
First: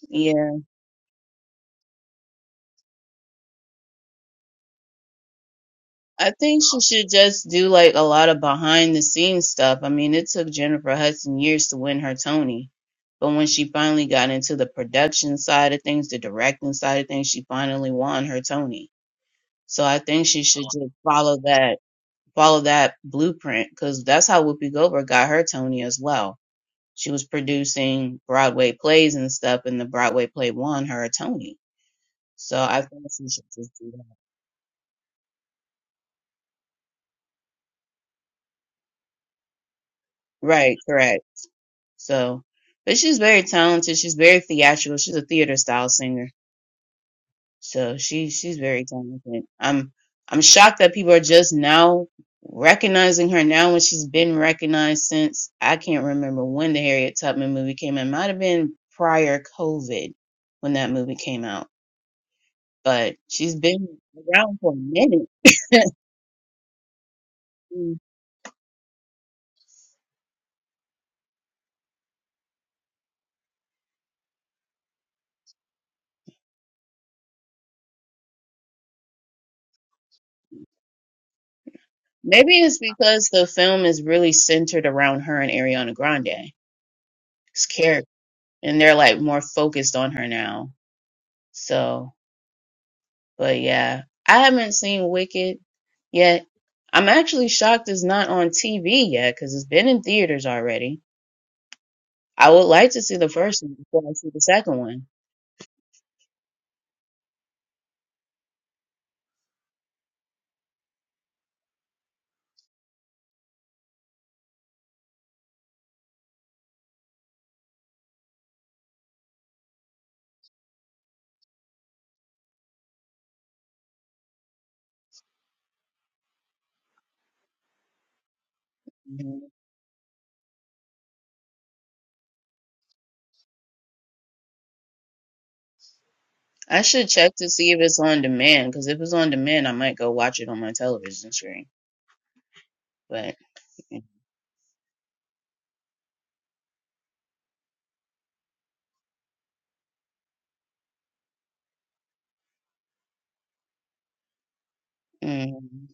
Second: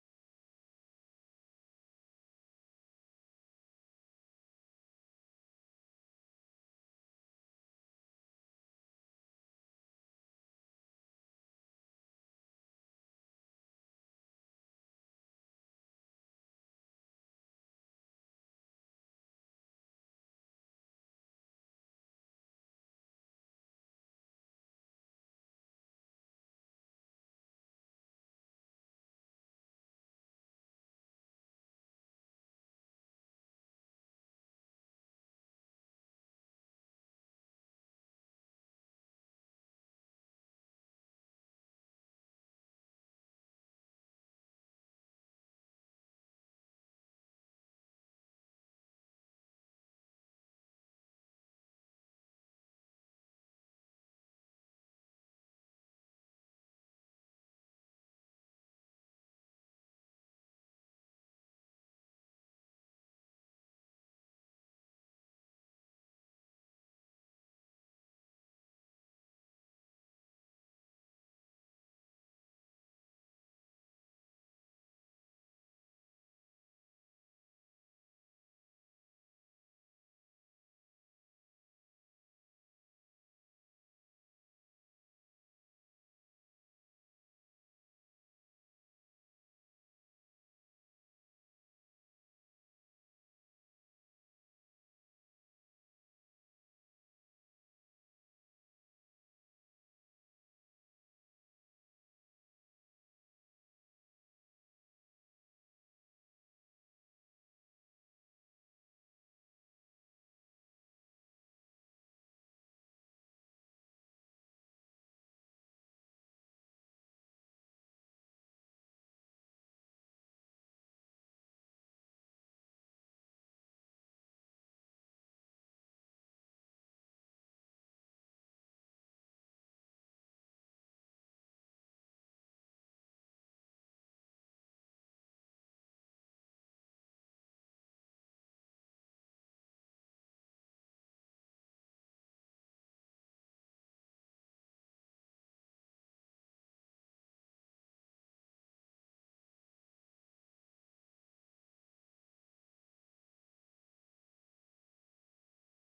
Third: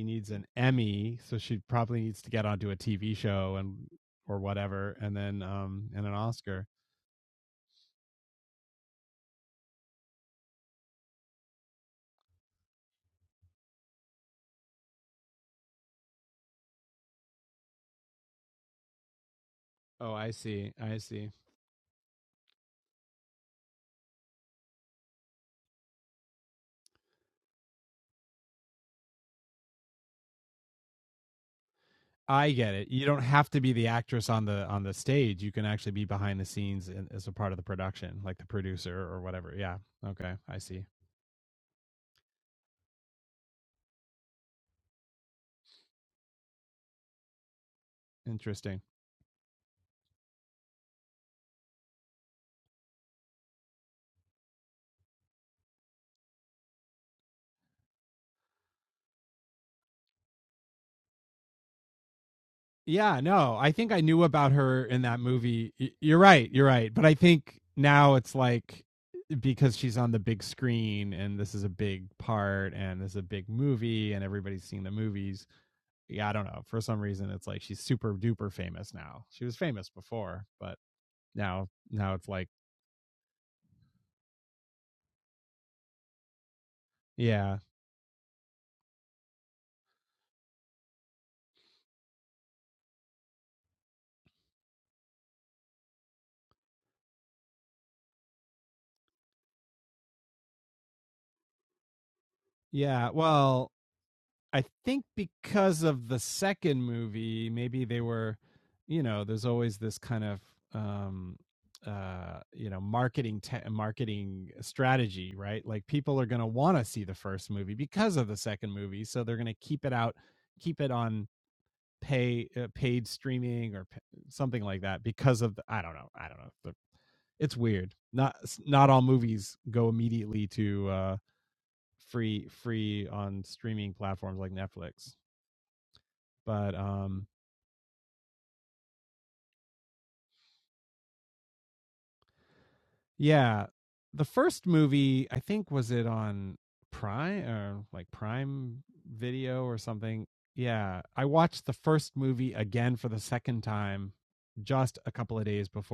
yeah, I think she should just do like a lot of behind the scenes stuff. I mean, it took Jennifer Hudson years to win her Tony. But when she finally got into the production side of things, the directing side of things, she finally won her Tony. So I think she should just follow that follow that blueprint because that's how Whoopi Goldberg got her Tony as well. She was producing Broadway plays and stuff, and the Broadway play won her a Tony. So I think she should just do that. Right, correct. So, but she's very talented. She's very theatrical. She's a theater style singer. So she she's very talented. I'm I'm shocked that people are just now recognizing her now when she's been recognized since I can't remember when the Harriet Tubman movie came out. It might have been prior COVID when that movie came out. But she's been around for a minute. Mm. Maybe it's because the film is really centered around her and Ariana Grande's character. And they're like more focused on her now. So But yeah, I haven't seen Wicked yet. I'm actually shocked it's not on TV yet because it's been in theaters already. I would like to see the first one before I see the second one. Mhm. I should check to see if it's on demand because if it's on demand, I might go watch it on my television screen. But mm,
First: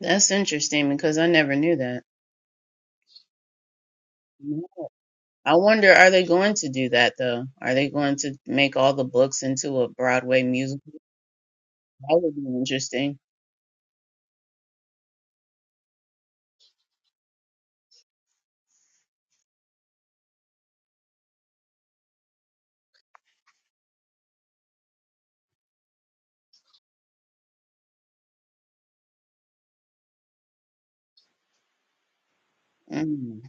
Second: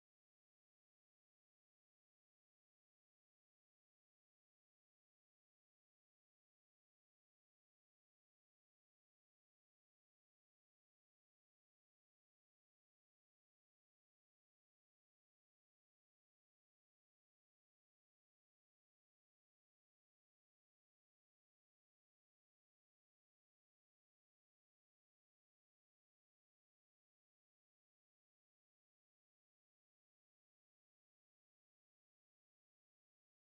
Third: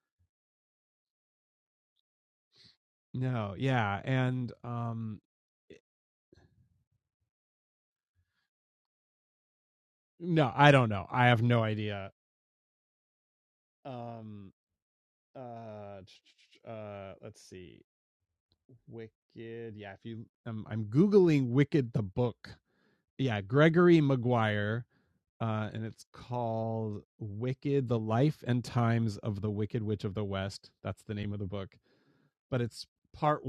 that's interesting because I never knew that. I wonder, are they going to do that though? Are they going to make all the books into a Broadway musical? That would be interesting. Mm,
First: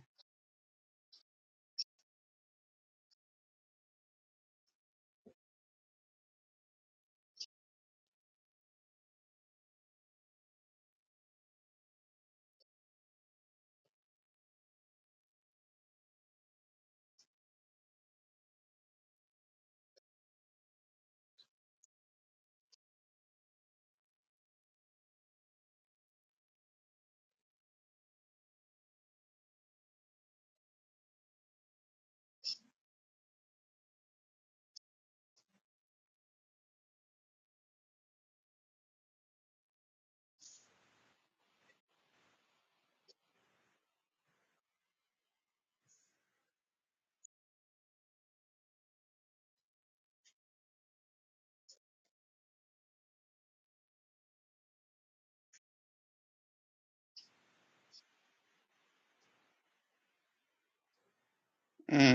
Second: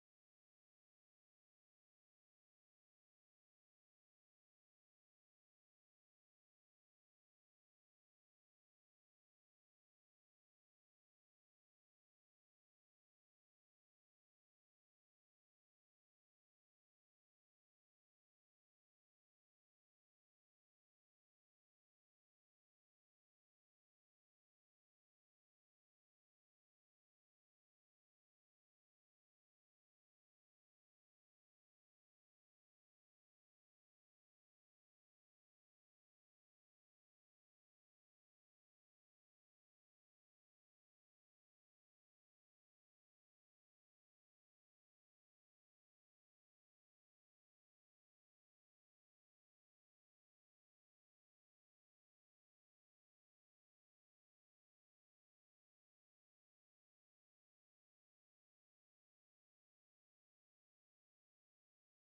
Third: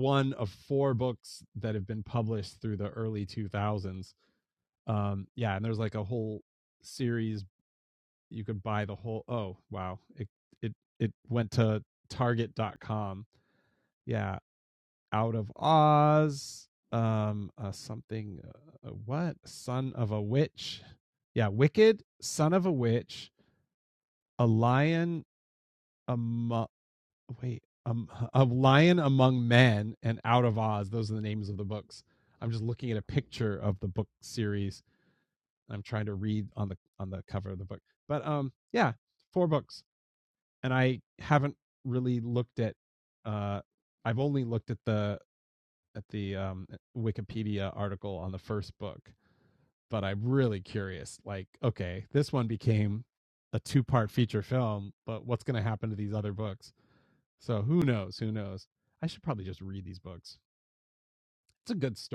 mm.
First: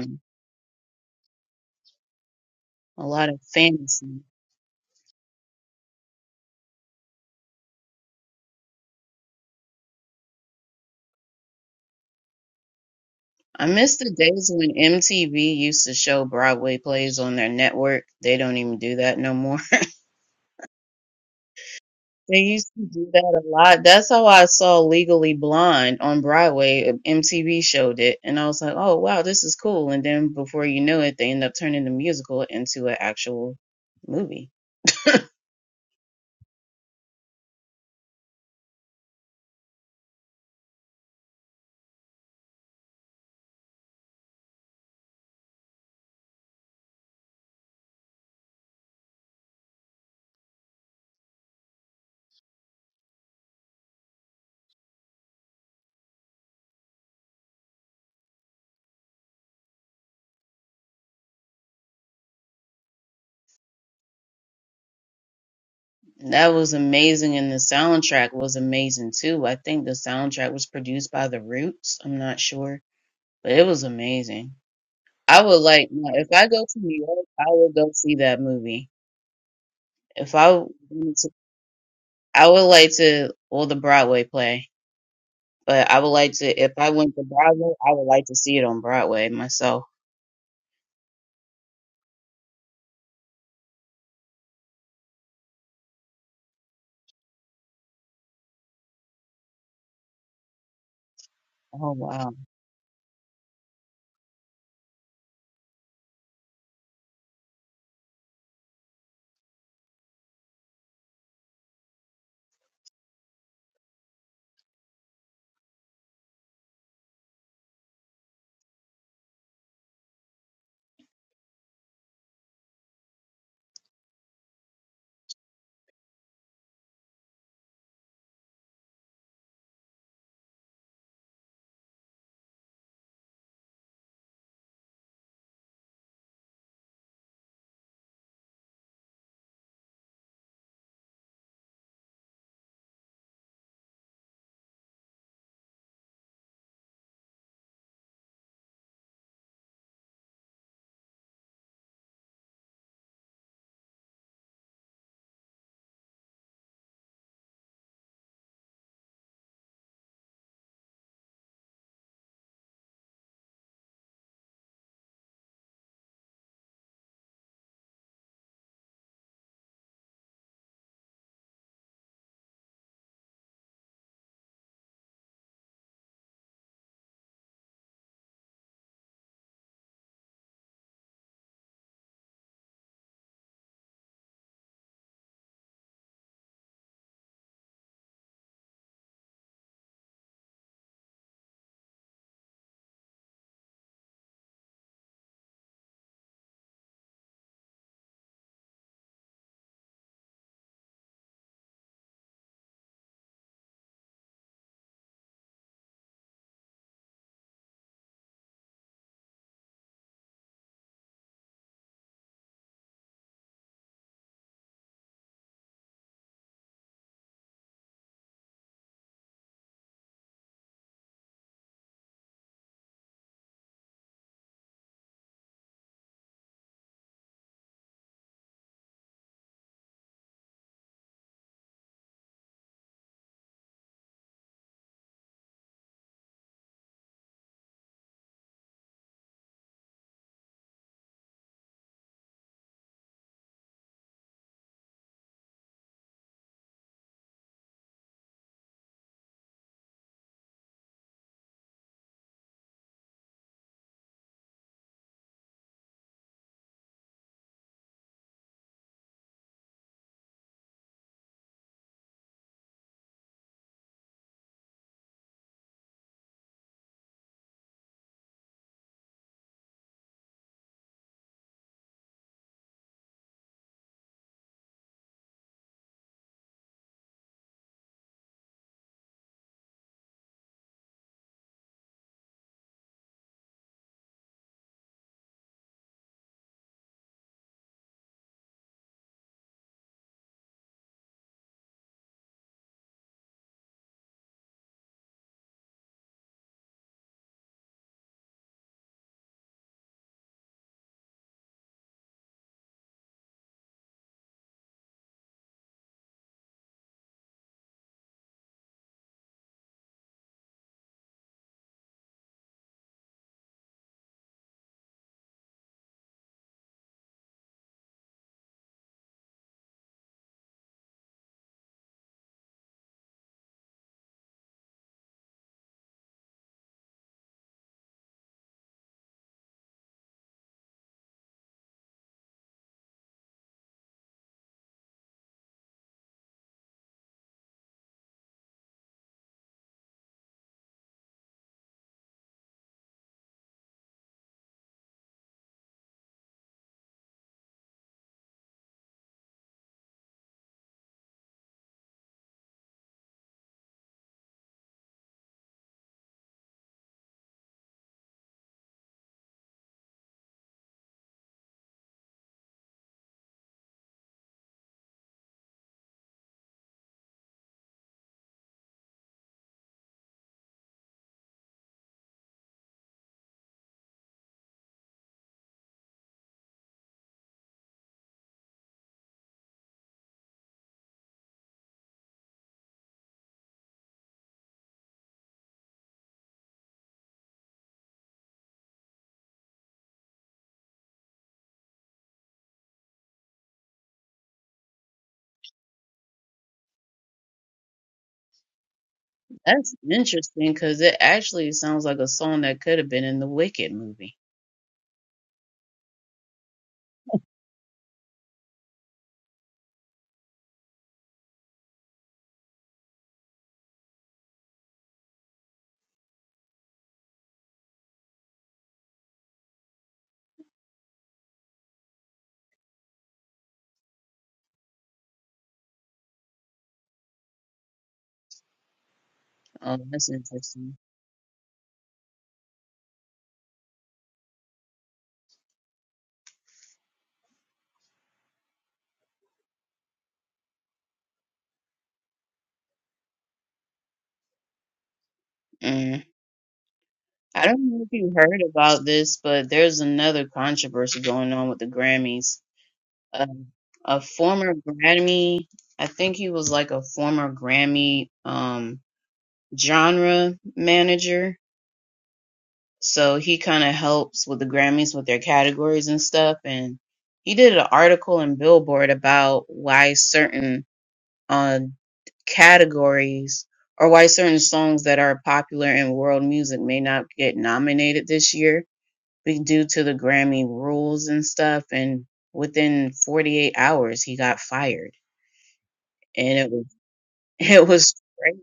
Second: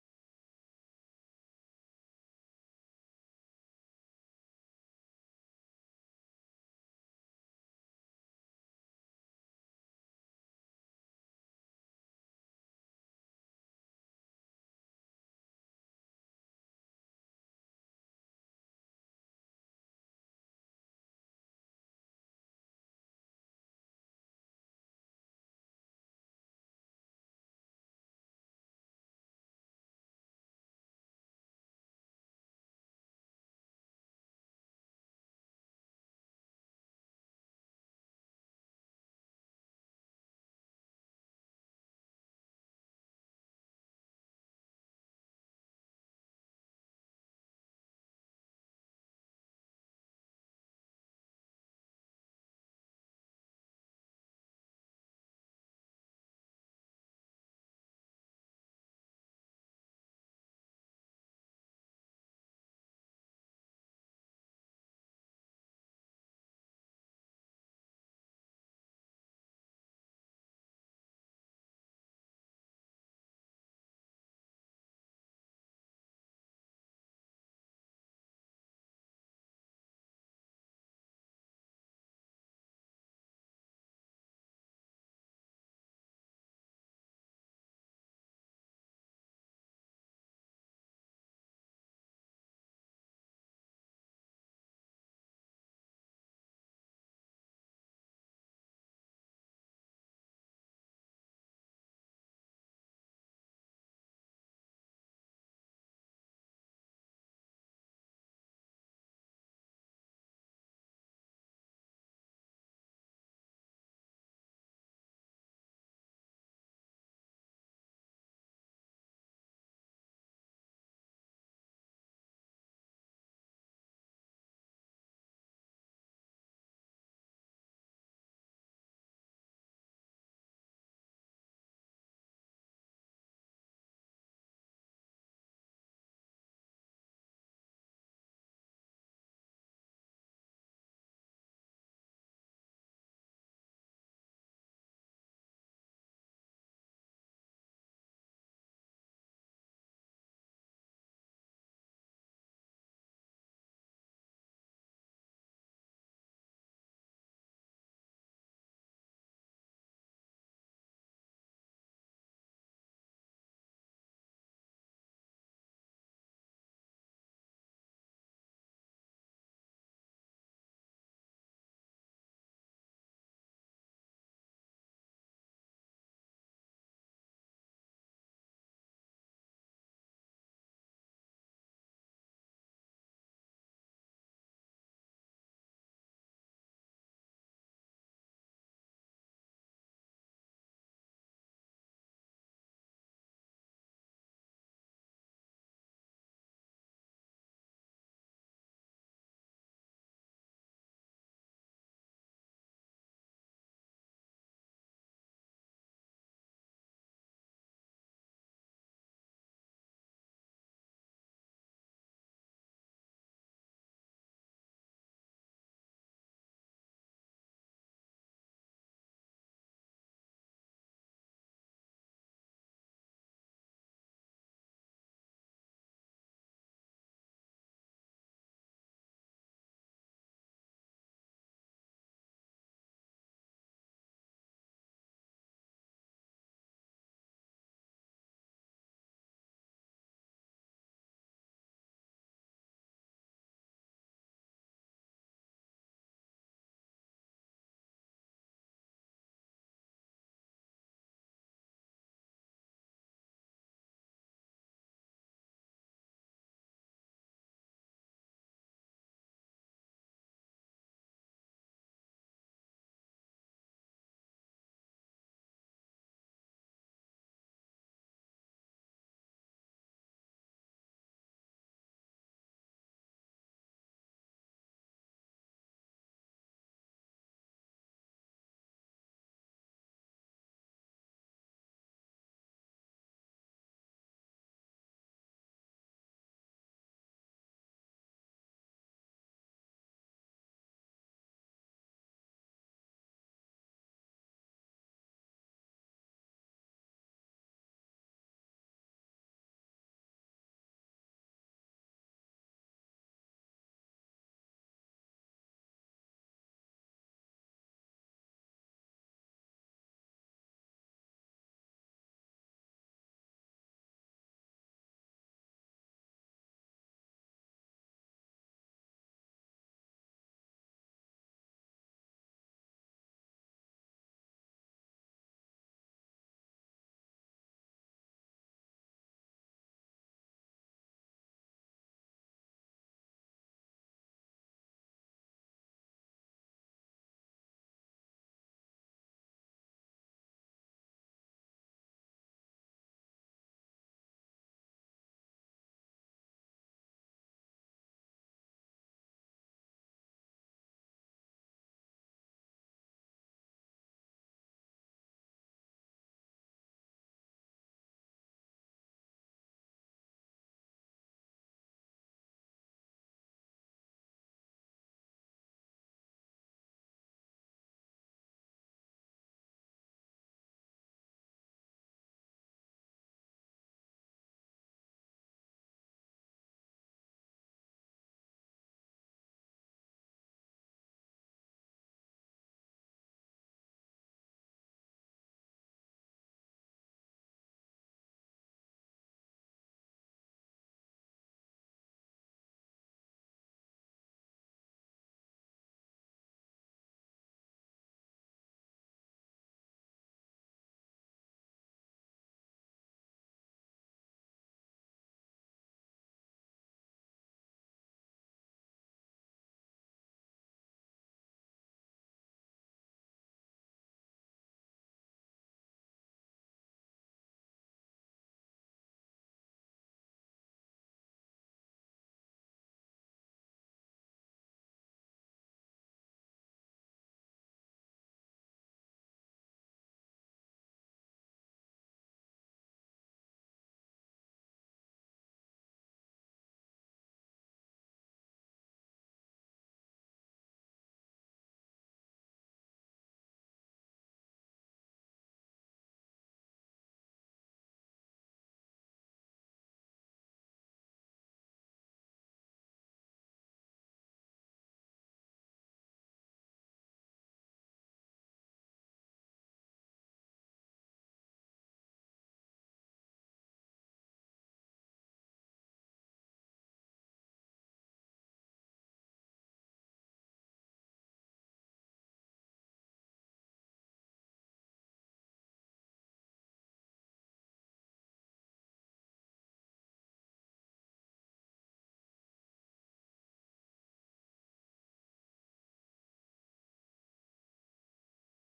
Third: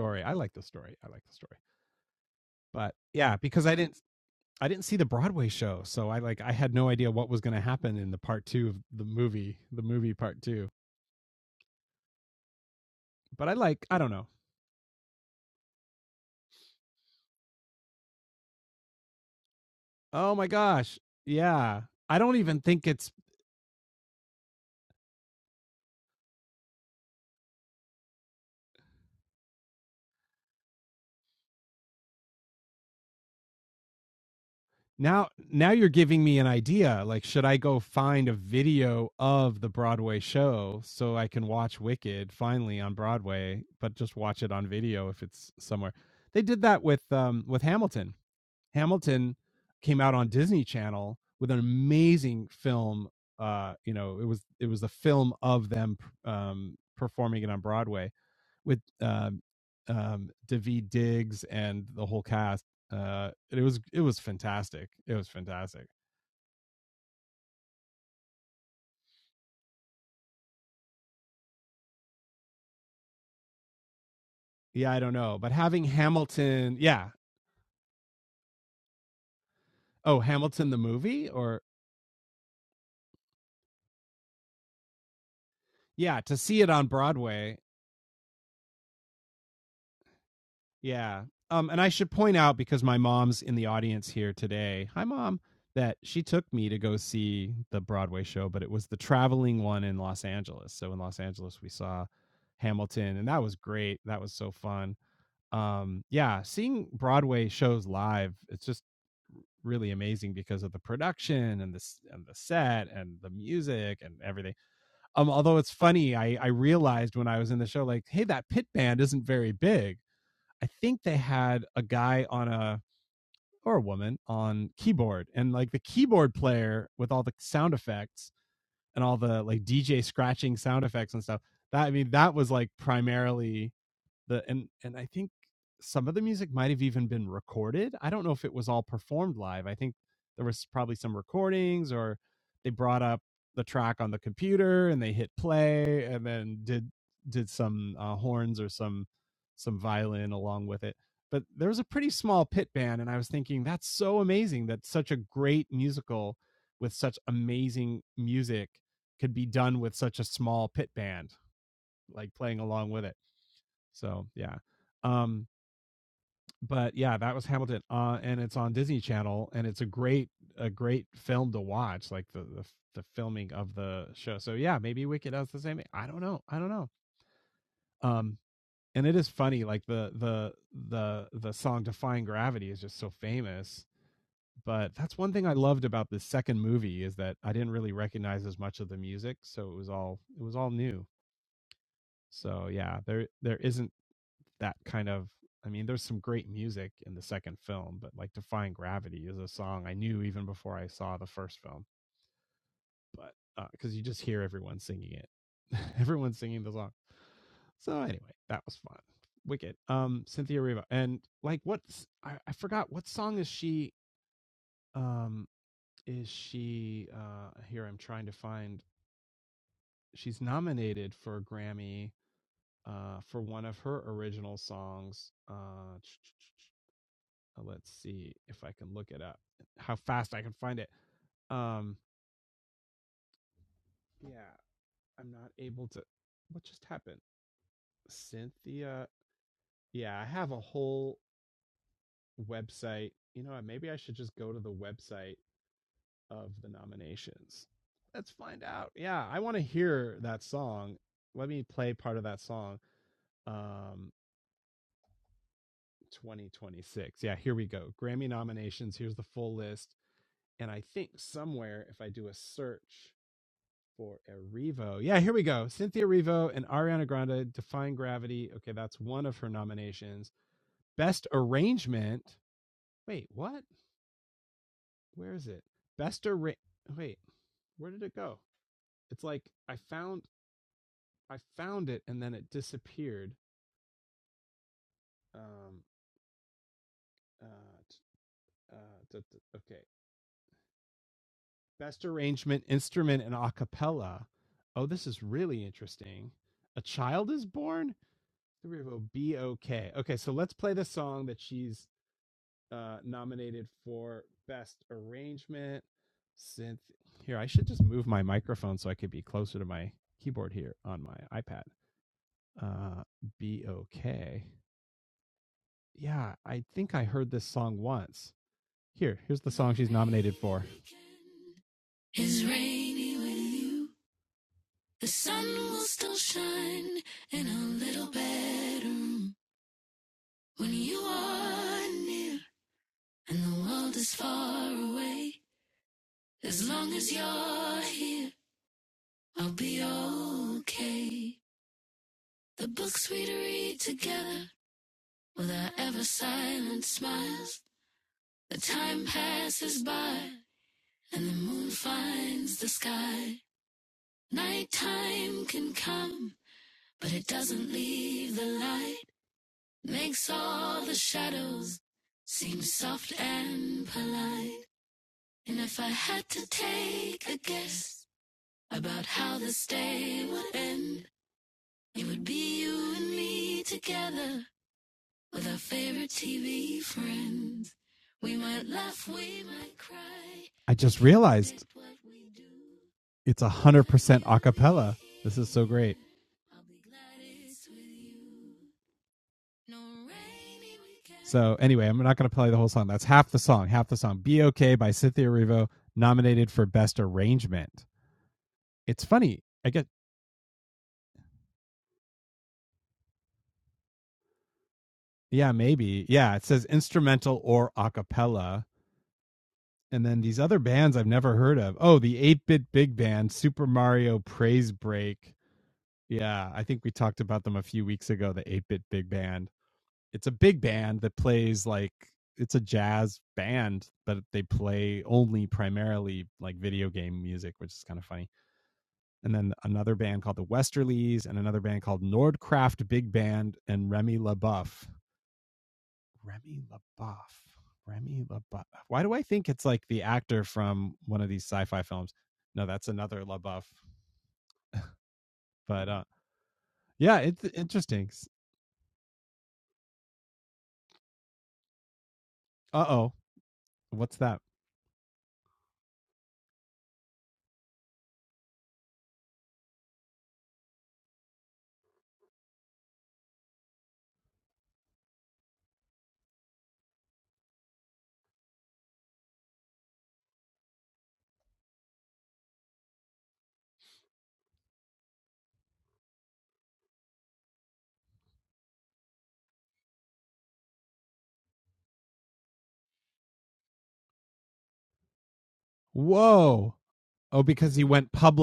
A lot of fantasy. I miss the days when MTV used to show Broadway plays on their network. They don't even do that no more. They used to do that a lot. That's how I saw Legally Blonde on Broadway. MTV showed it, and I was like, "Oh wow, this is cool." And then before you know it, they end up turning the musical into an actual movie. And That was amazing, and the soundtrack was amazing too. I think the soundtrack was produced by The Roots. I'm not sure, but it was amazing. I would like no, if I go to New York, I would go see that movie. If I wanted to, I would like to, well, the Broadway play, but I would like to, if I went to Broadway, I would like to see it on Broadway myself. Oh, wow. Is rainy with you. The sun will still shine in our little bedroom when you are near and the world is far away. As long as you're here, I'll be okay. The books we'd read together with our ever silent smiles. The time passes by and the moon finds the sky. Nighttime can come, but it doesn't leave the light. makes all the shadows seem soft and polite. And if I had to take a guess about how this day would end, it would be you and me together with our favorite TV friends. We might laugh, we might cry, what we do, I'll be glad it's with you. No rainy weekend. That's interesting because it actually sounds like a song that could have been in the Wicked movie. Oh, that's interesting. Mm. I don't know if you heard about this, but there's another controversy going on with the Grammys. a, a former Grammy. I think he was like a former Grammy um, genre manager. So he kind of helps with the Grammys with their categories and stuff. And he did an article in Billboard about why certain uh, categories or why certain songs that are popular in world music may not get nominated this year be due to the Grammy rules and stuff. And within 48 hours, he got fired and it was it was great.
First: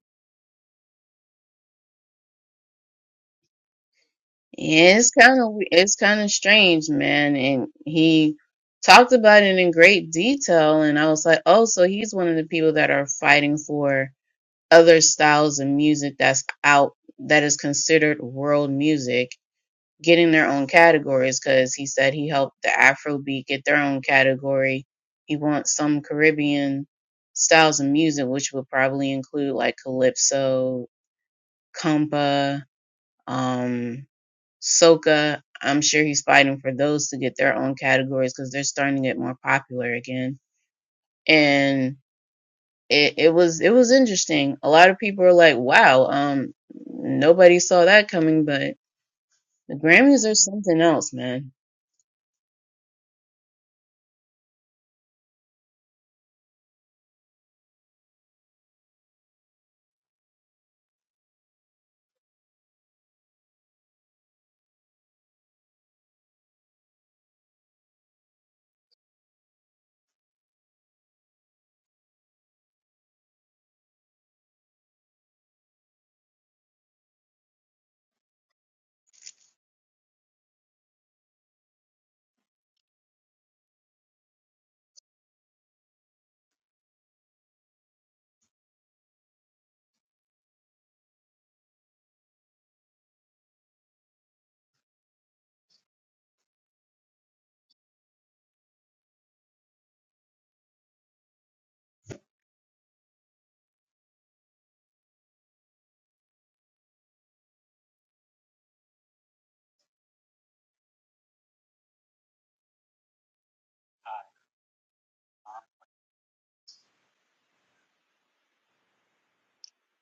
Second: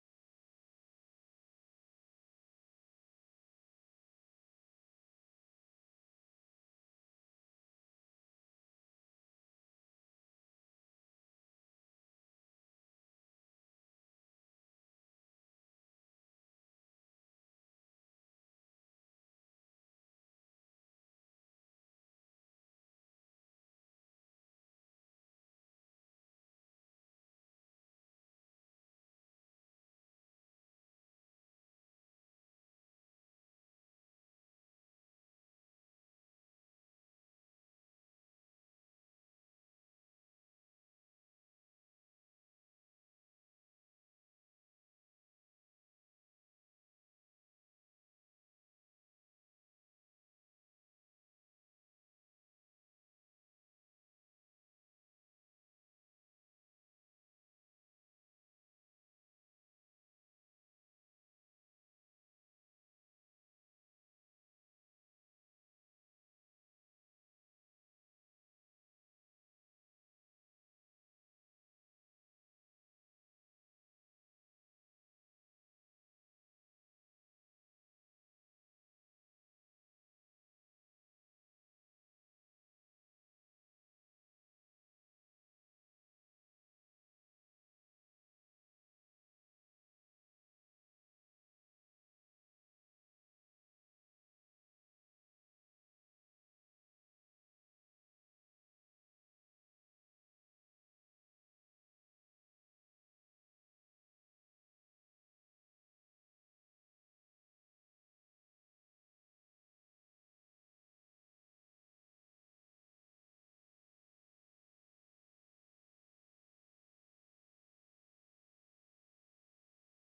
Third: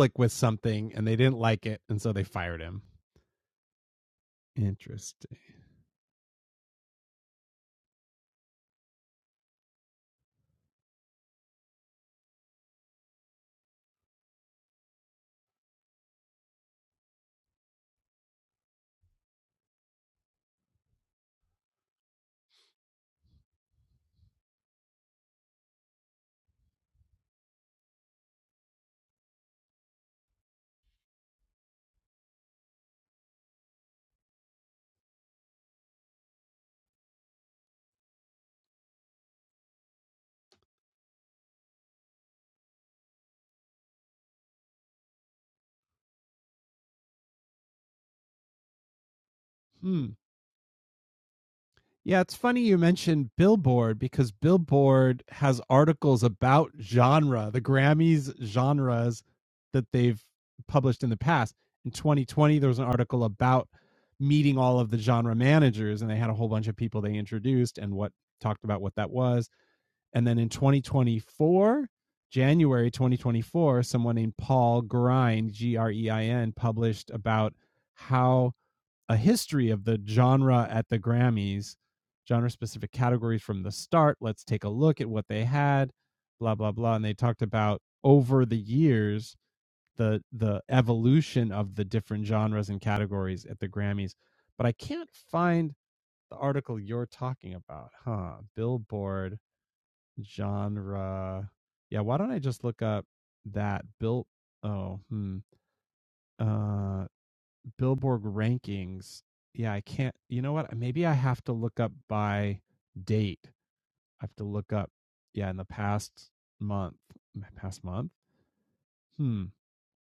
Yeah, it's kind of it's kind of strange, man. And he talked about it in great detail, and I was like, oh, so he's one of the people that are fighting for other styles of music that's out that is considered world music, getting their own categories. Because he said he helped the Afrobeat get their own category. He wants some Caribbean styles of music, which would probably include like calypso, compa. Um, Soka, I'm sure he's fighting for those to get their own categories because they're starting to get more popular again. And it, it was it was interesting. A lot of people are like, "Wow, um, nobody saw that coming." But the Grammys are something else, man.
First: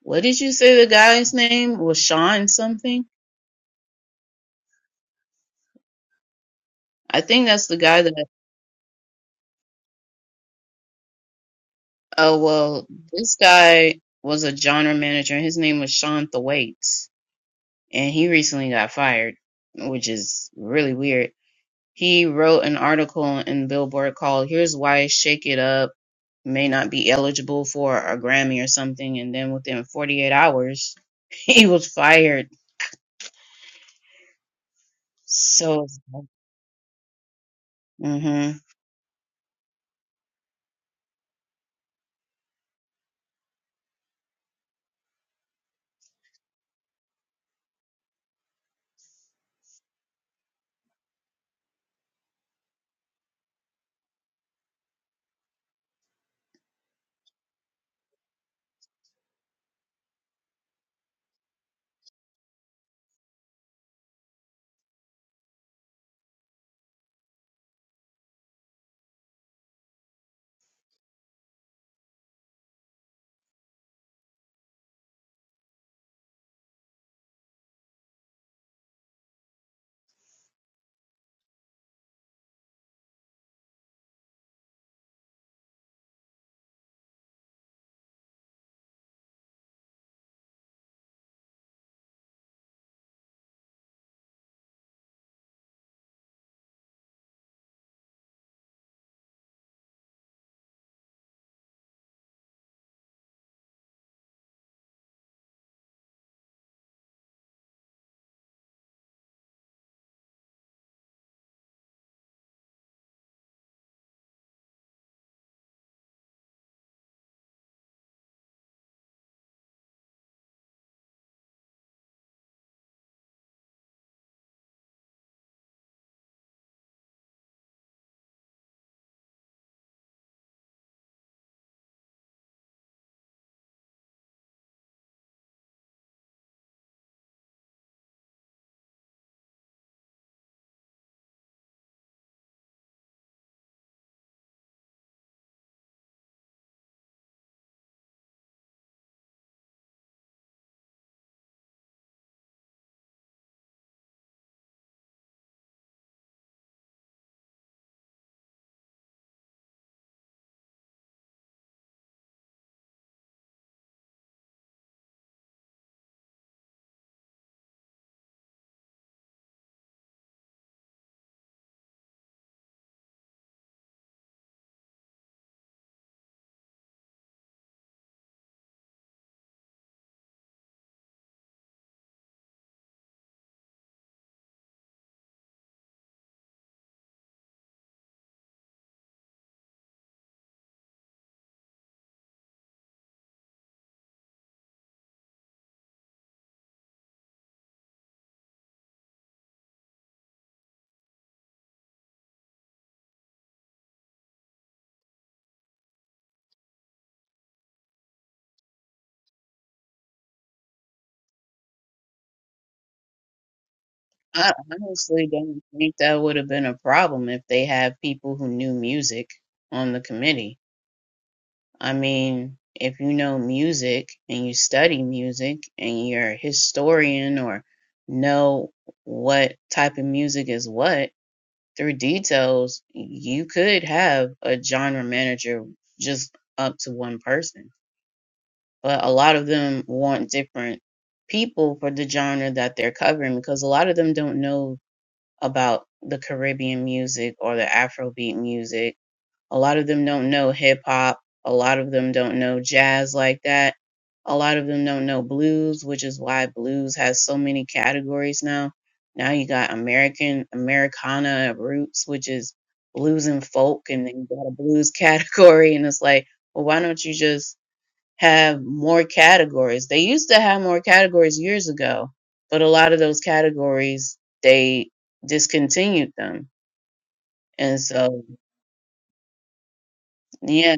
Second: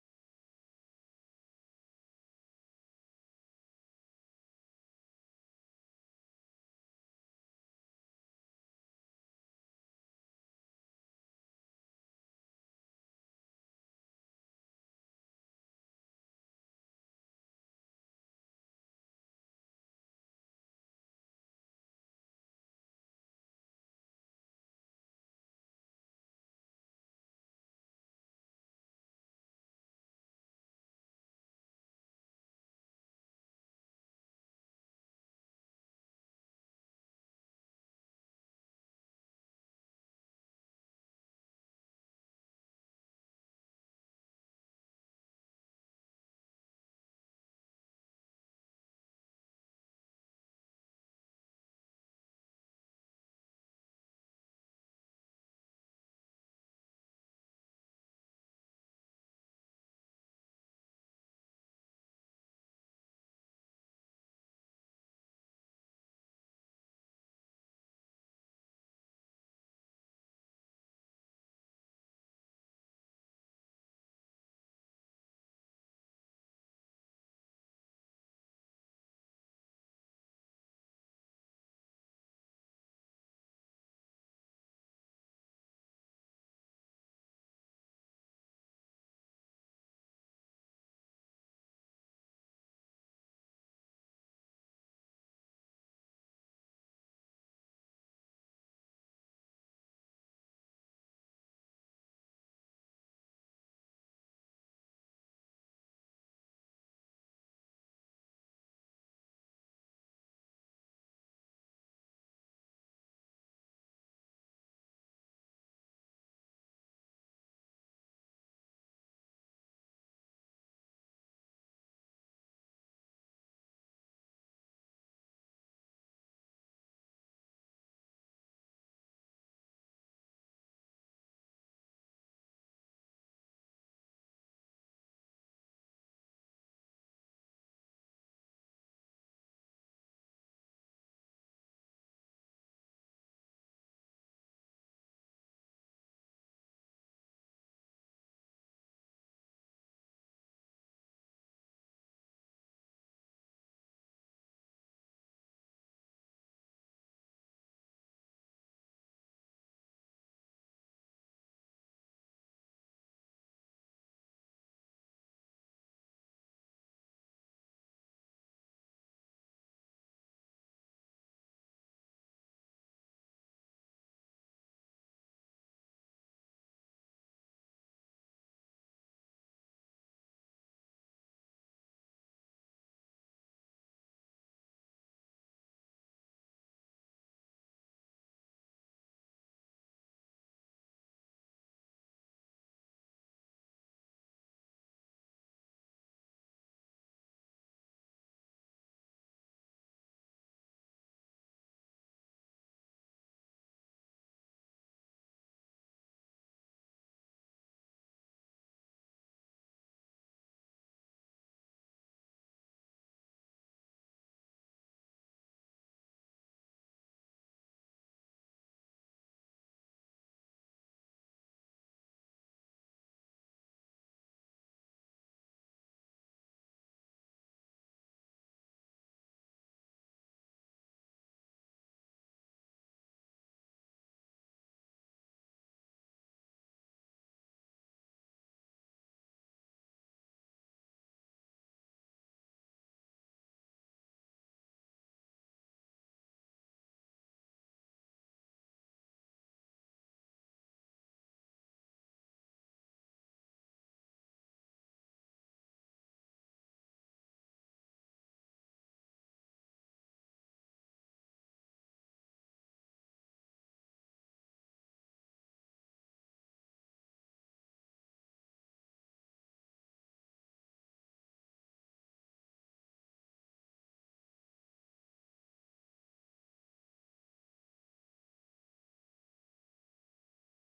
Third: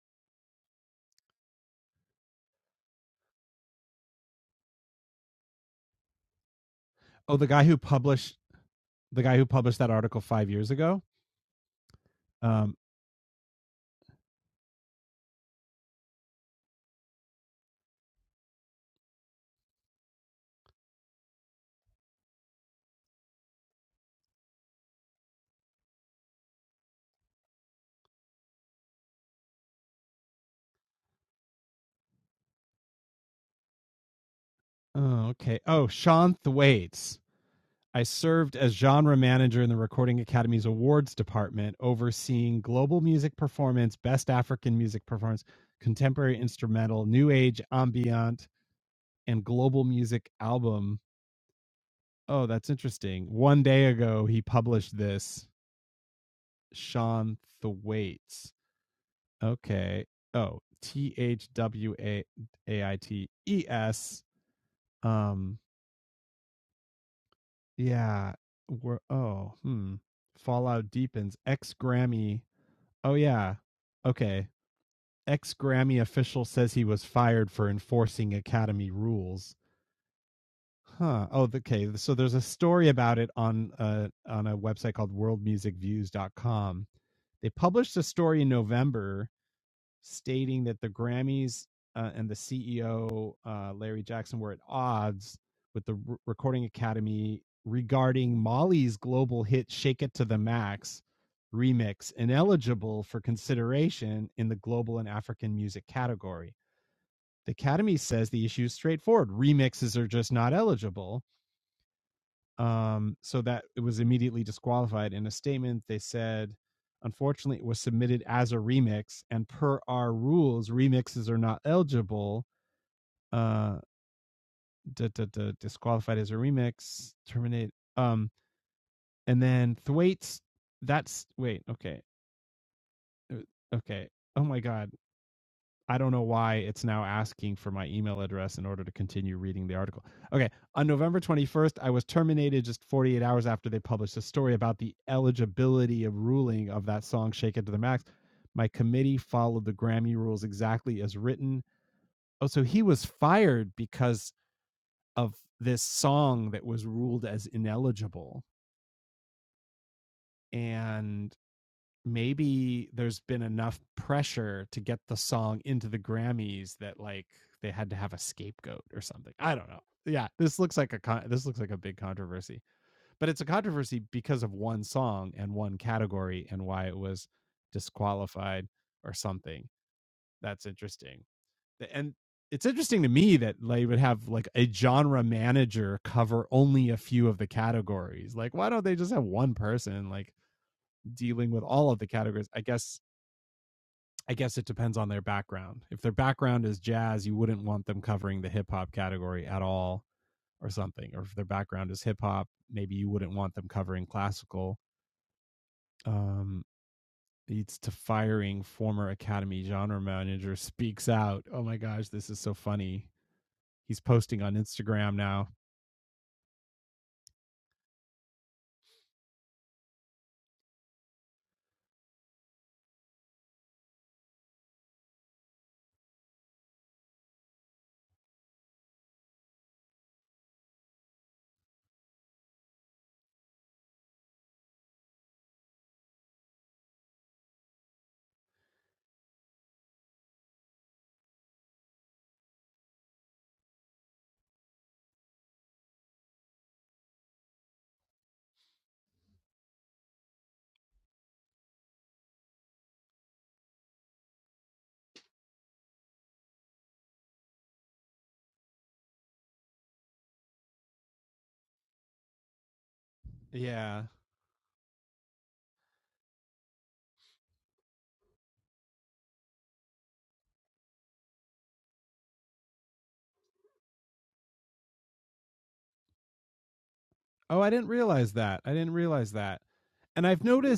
What did you say the guy's name was? Sean something? I think that's the guy that. Oh well, this guy was a genre manager, and his name was Sean Thwaites, and he recently got fired, which is really weird He wrote an article in Billboard called "Here's Why Shake It Up May Not Be Eligible for a Grammy or something," and then within 48 hours, he was fired. So, hmm I honestly don't think that would have been a problem if they had people who knew music on the committee. I mean, if you know music and you study music and you're a historian or know what type of music is what, through details, you could have a genre manager just up to one person. But a lot of them want different people for the genre that they're covering because a lot of them don't know about the Caribbean music or the Afrobeat music a lot of them don't know hip hop. A lot of them don't know jazz like that. A lot of them don't know blues, which is why blues has so many categories now. Now you got American, Americana roots, which is blues and folk, and then you got a blues category. And it's like, well, why don't you just have more categories? They used to have more categories years ago, but a lot of those categories, they discontinued them. And so, yeah.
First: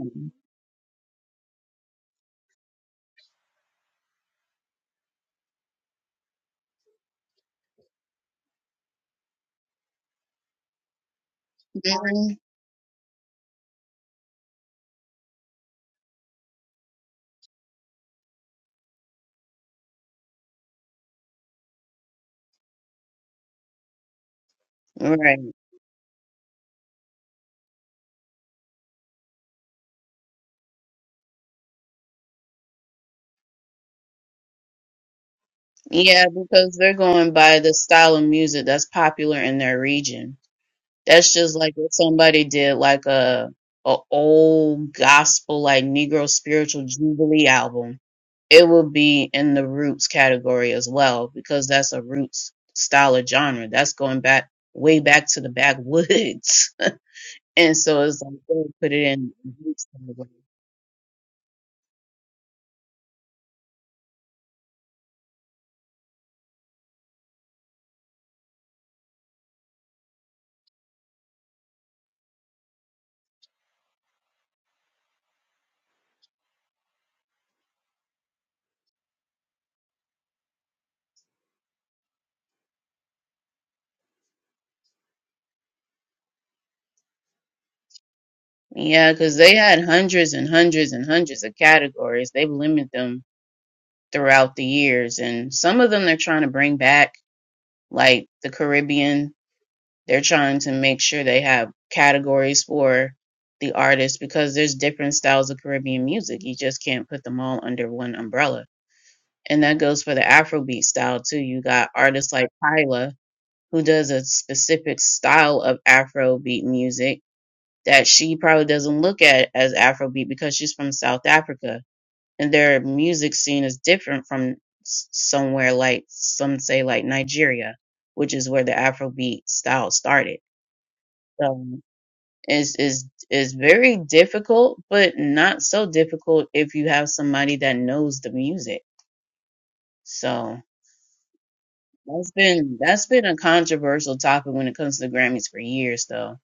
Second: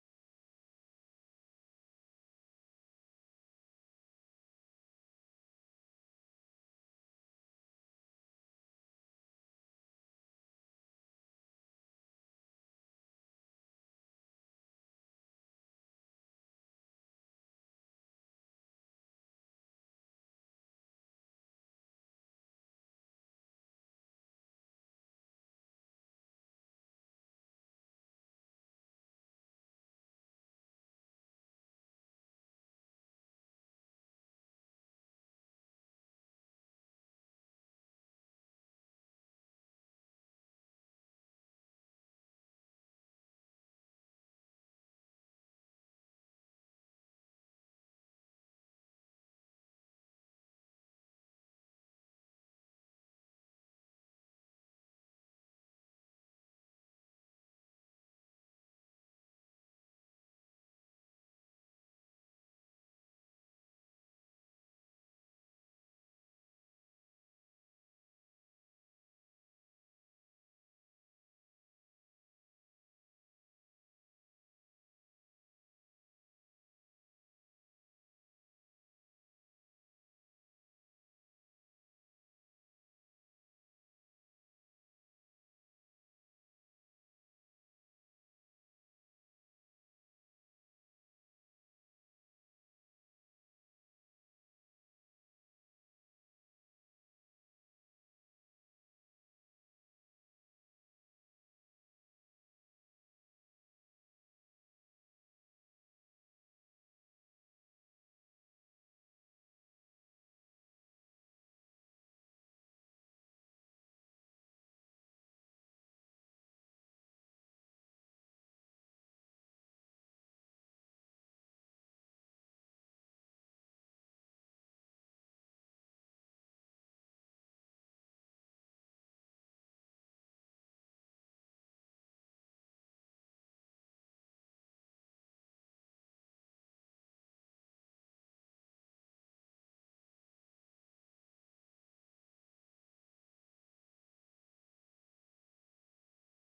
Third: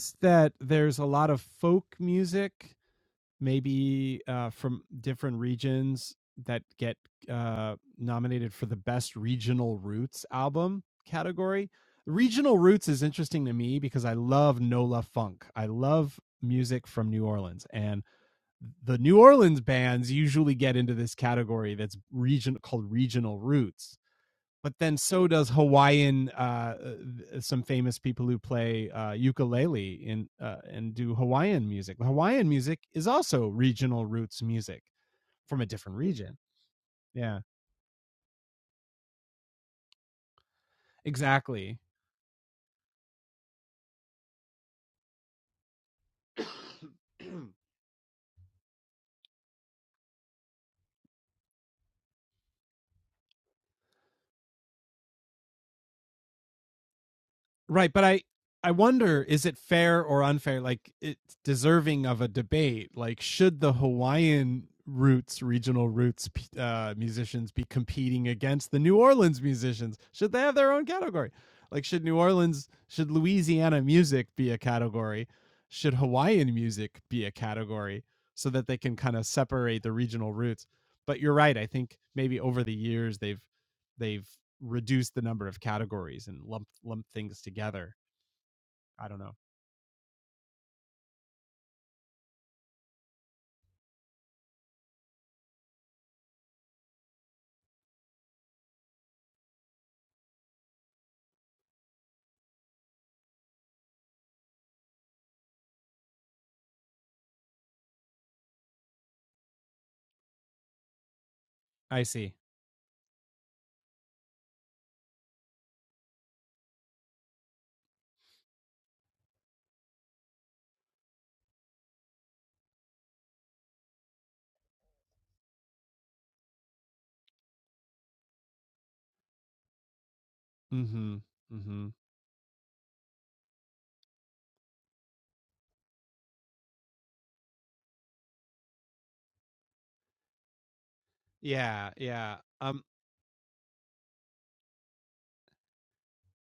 Mhm. Right. Yeah, because they're going by the style of music that's popular in their region. That's just like if somebody did like a a old gospel like Negro spiritual jubilee album, it would be in the roots category as well because that's a roots style of genre. That's going back way back to the backwoods, and so it's like they would put it in the roots category. Yeah, because they had hundreds and hundreds and hundreds of categories. They've limited them throughout the years. And some of them they're trying to bring back, like the Caribbean. They're trying to make sure they have categories for the artists because there's different styles of Caribbean music. You just can't put them all under one umbrella. And that goes for the Afrobeat style too. You got artists like Kyla, who does a specific style of Afrobeat music that she probably doesn't look at as Afrobeat because she's from South Africa and their music scene is different from s- somewhere like some say like Nigeria, which is where the Afrobeat style started. So is is is very difficult, but not so difficult if you have somebody that knows the music. So that's been that's been a controversial topic when it comes to the Grammys for years, though.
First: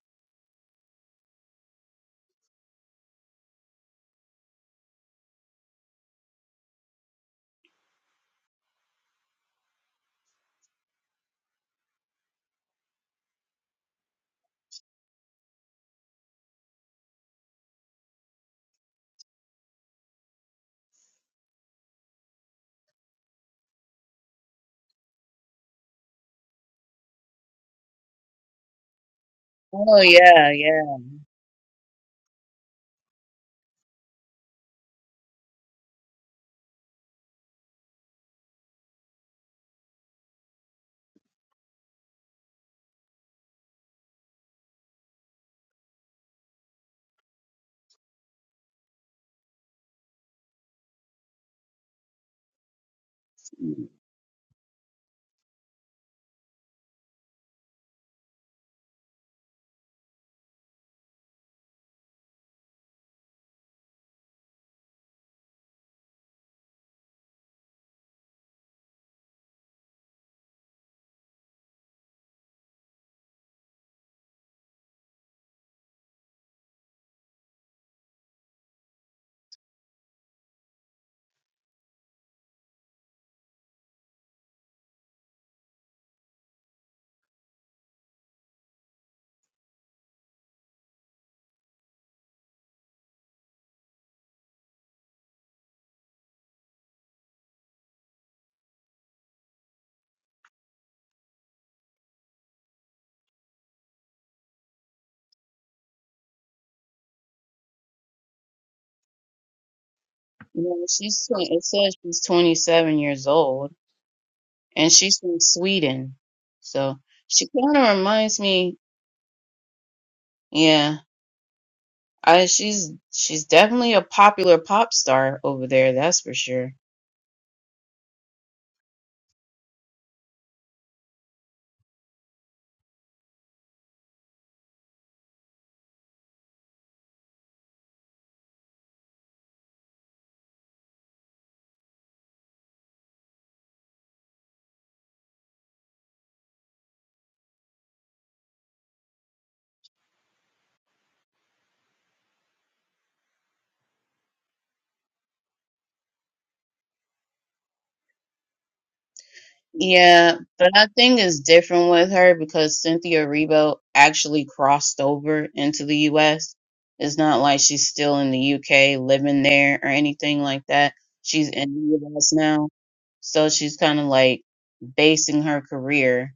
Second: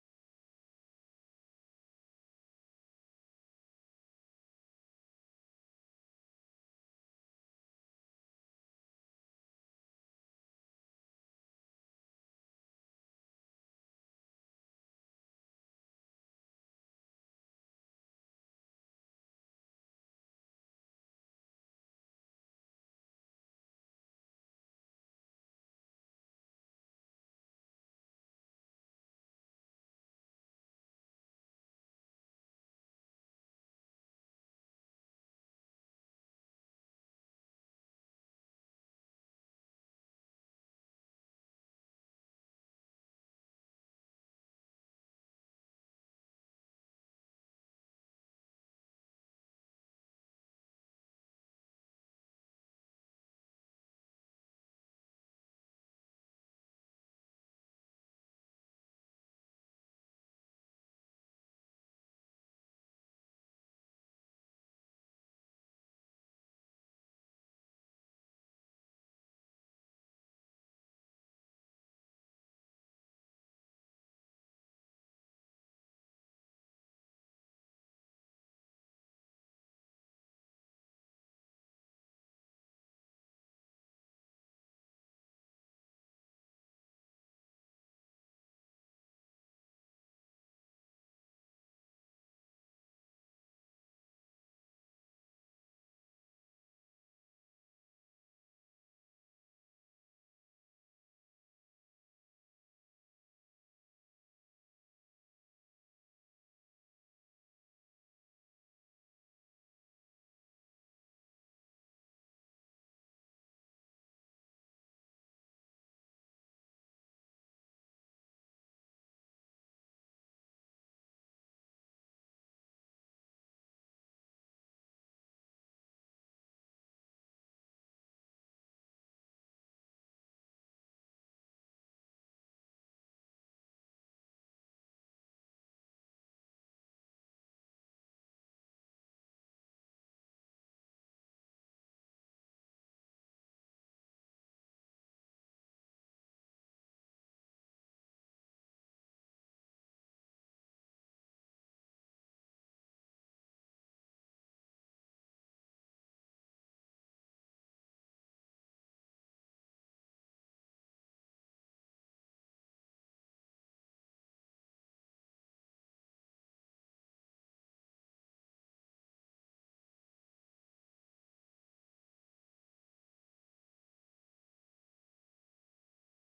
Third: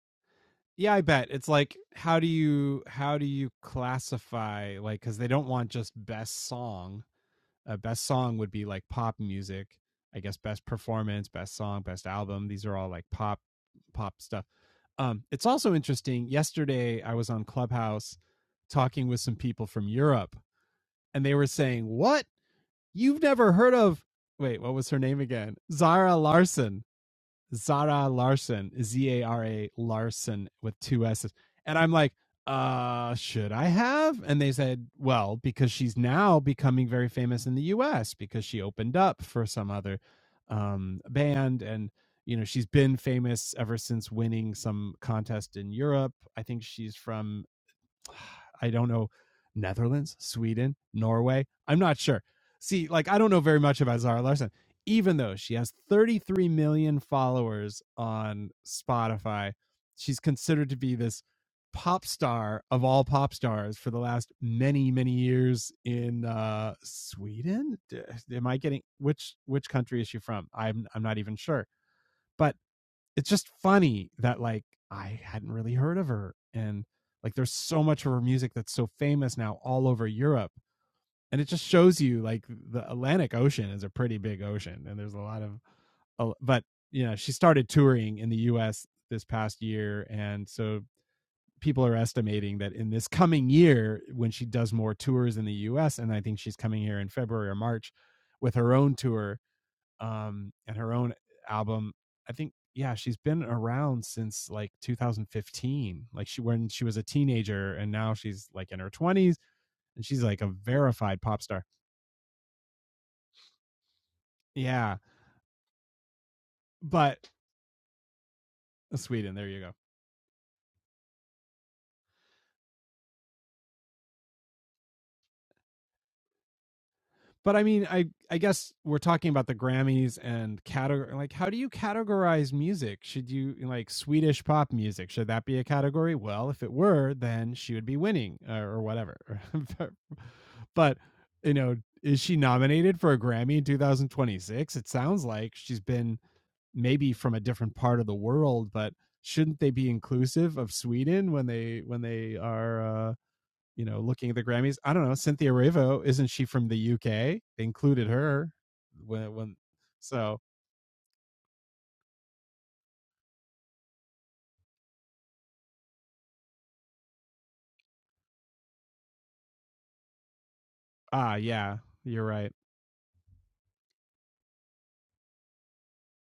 Oh yeah, yeah. You know, she's twen- it says she's 27 years old. and she's from Sweden. So she kind of reminds me, yeah, I she's she's definitely a popular pop star over there, that's for sure. Yeah, but I think it's different with her because Cynthia Erivo actually crossed over into the US. It's not like she's still in the UK living there or anything like that. She's in the US now. So she's kind of like basing her career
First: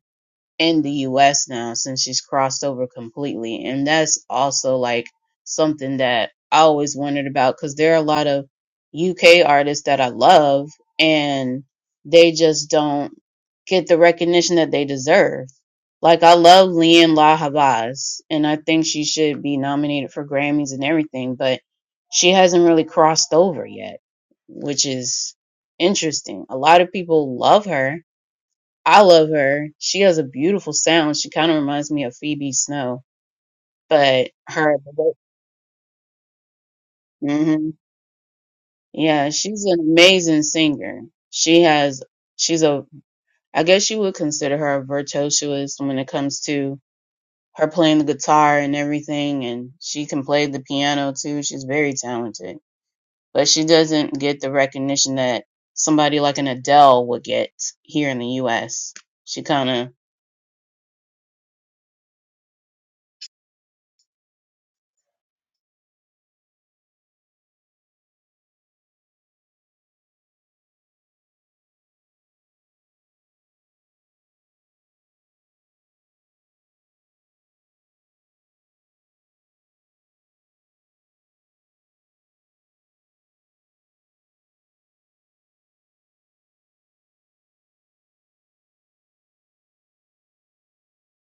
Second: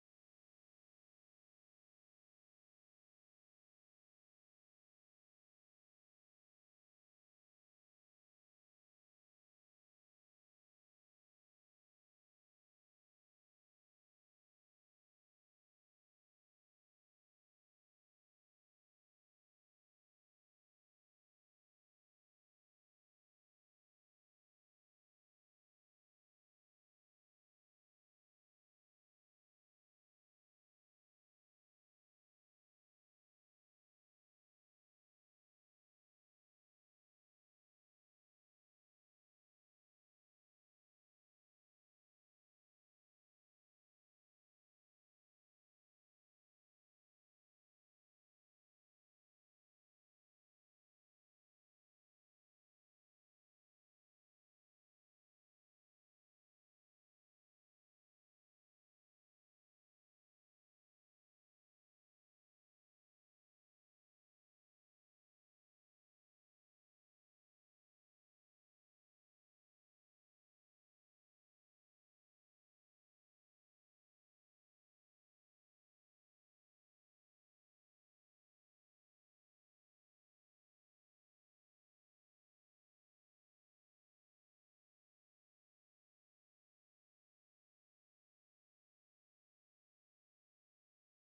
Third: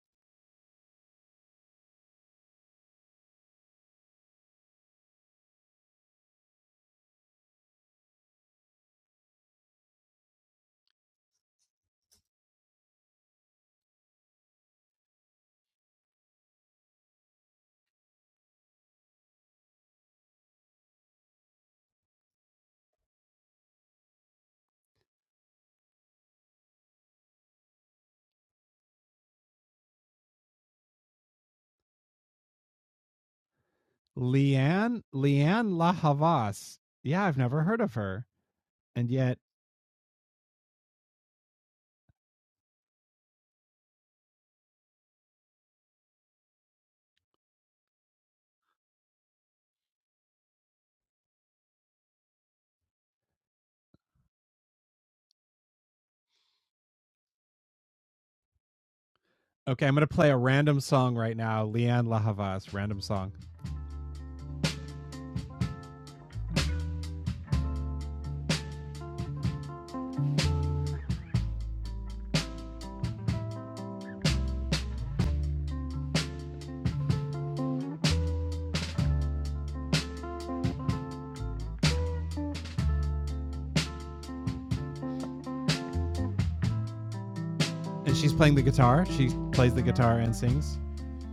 in the US now since she's crossed over completely. And that's also like something that I always wondered about because there are a lot of UK artists that I love and they just don't get the recognition that they deserve. Like I love Leanne La Havas and I think she should be nominated for Grammys and everything, but she hasn't really crossed over yet, which is interesting. A lot of people love her I love her. She has a beautiful sound. She kind of reminds me of Phoebe Snow, but her, hmm yeah, she's an amazing singer. She has, she's a, I guess you would consider her a virtuoso when it comes to her playing the guitar and everything. And she can play the piano too. She's very talented, but she doesn't get the recognition that somebody like an Adele would get here in the U.S. She kind of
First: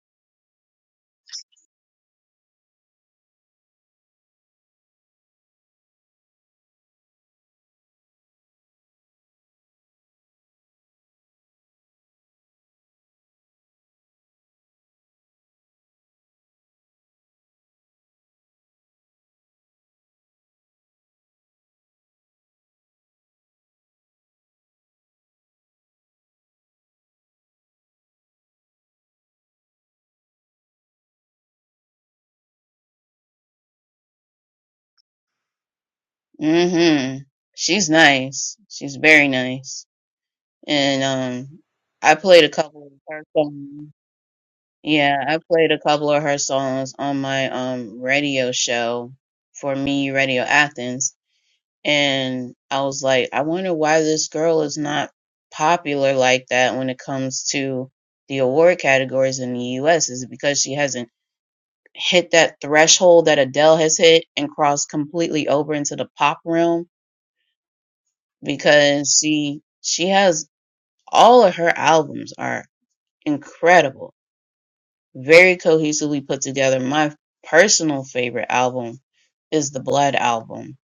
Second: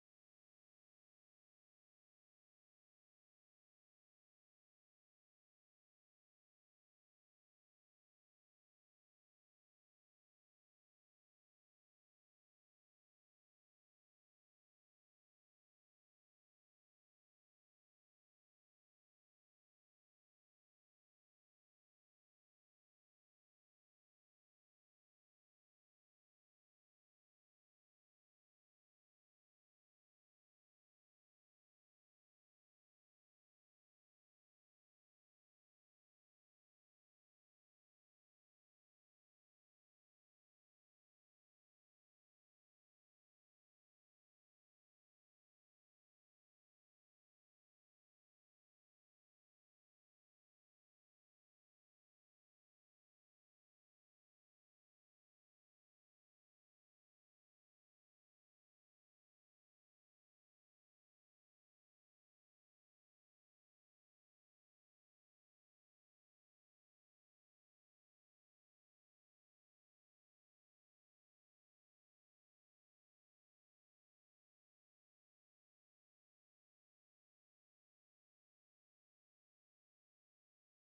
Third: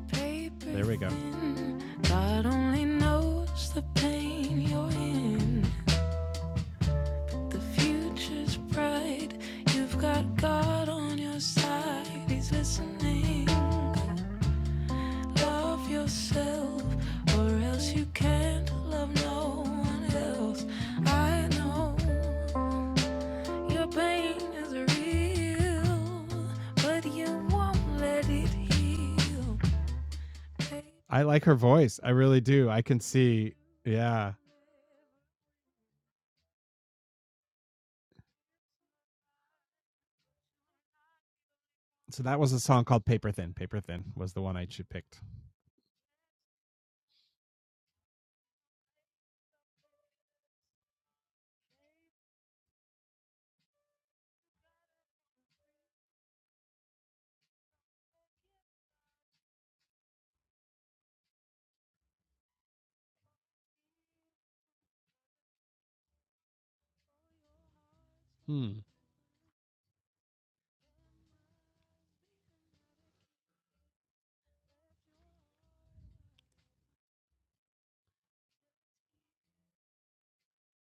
Paper God only knows the pain you're in. The future's bright. You've got God on your side. He's listening. Love yourself, or else you can't love no one else. I know your pain is real, but you won't let it heal. hmm She's nice. She's very nice. And um I played a couple of her songs. Yeah, I played a couple of her songs on my um radio show for me Radio Athens and I was like, I wonder why this girl is not popular like that when it comes to the award categories in the US. Is it because she hasn't hit that threshold that Adele has hit and crossed completely over into the pop realm? because she she has all of her albums are incredible, very cohesively put together. My personal favorite album is the Blood album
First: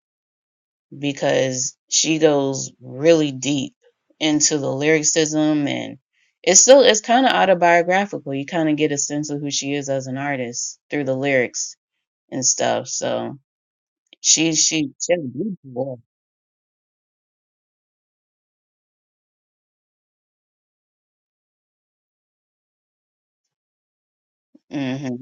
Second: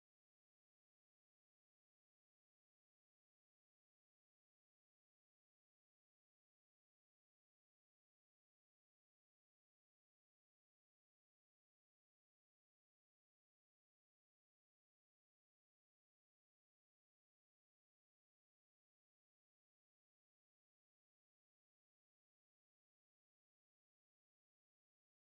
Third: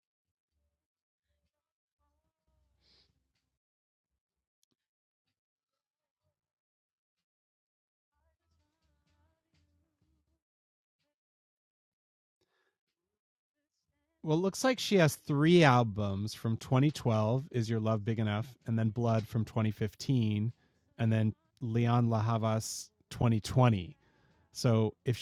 because she goes really deep into the lyricism and it's still it's kind of autobiographical. You kind of get a sense of who she is as an artist through the lyrics and stuff. So she she she has a beautiful voice. Mm-hmm.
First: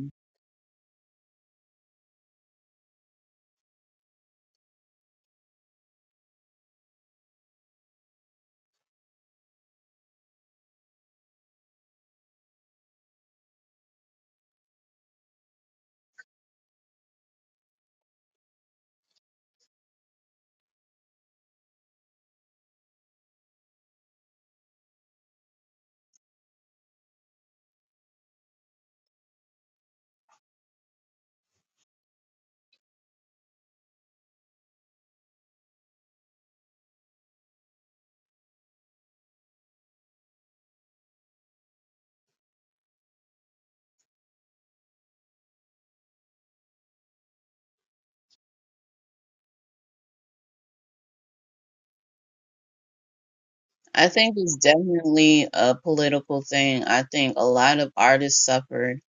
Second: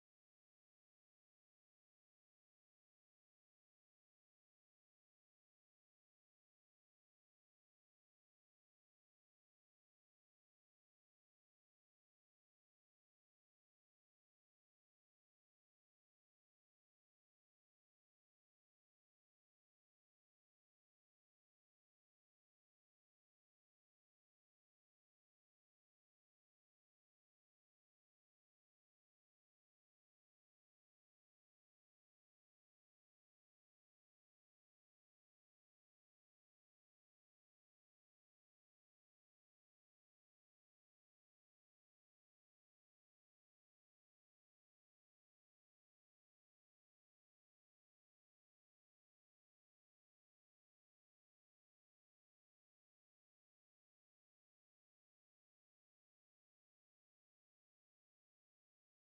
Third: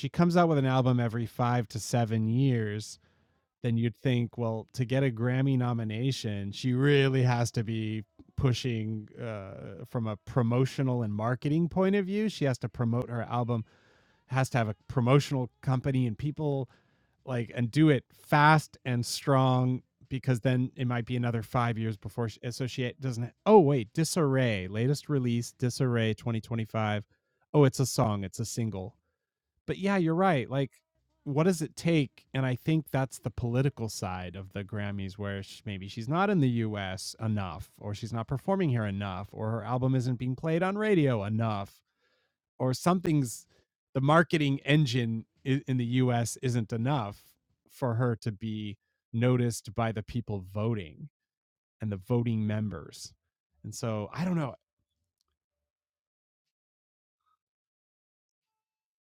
I think it's definitely a political thing. I think a lot of artists suffered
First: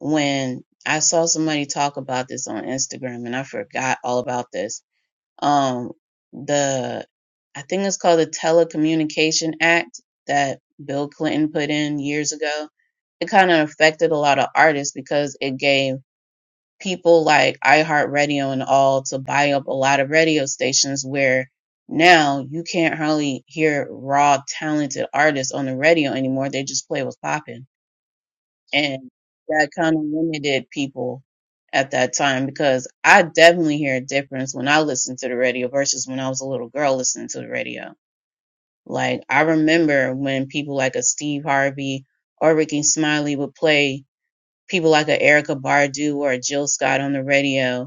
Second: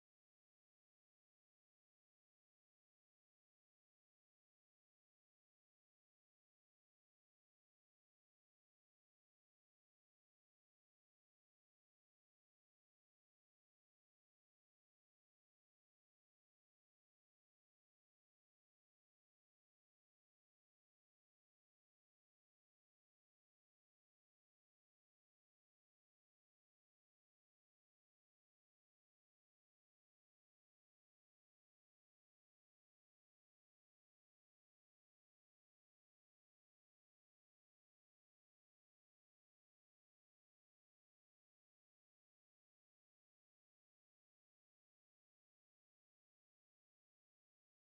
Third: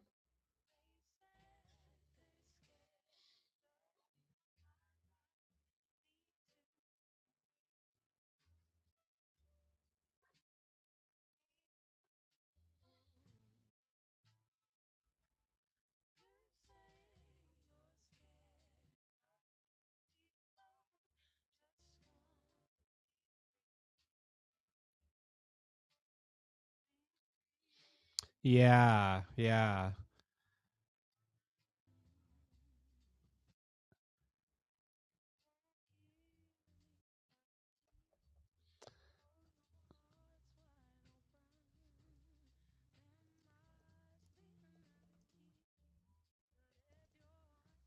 when I saw somebody talk about this on Instagram and I forgot all about this. Um, the I think it's called the Telecommunication Act that Bill Clinton put in years ago. It kind of affected a lot of artists because it gave people like iHeartRadio and all to buy up a lot of radio stations where now you can't hardly hear raw talented artists on the radio anymore. They just play what's popping. And that kind of limited people at that time because I definitely hear a difference when I listen to the radio versus when I was a little girl listening to the radio. Like I remember when people like a Steve Harvey or Ricky Smiley would play people like a Erica Bardu or a Jill Scott on the radio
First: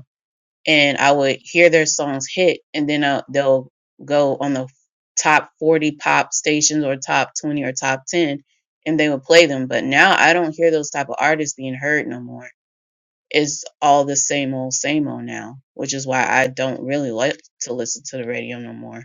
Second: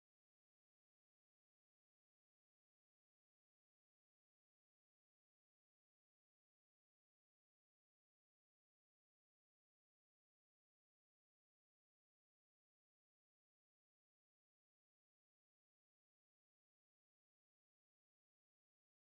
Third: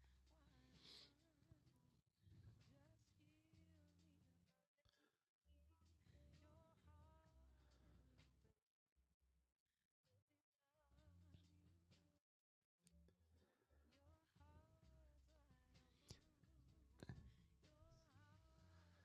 and I would hear their songs hit, and then uh, they'll go on the top 40 pop stations or top 20 or top 10, and they would play them. But now I don't hear those type of artists being heard no more. It's all the same old, same old now, which is why I don't really like to listen to the radio no more.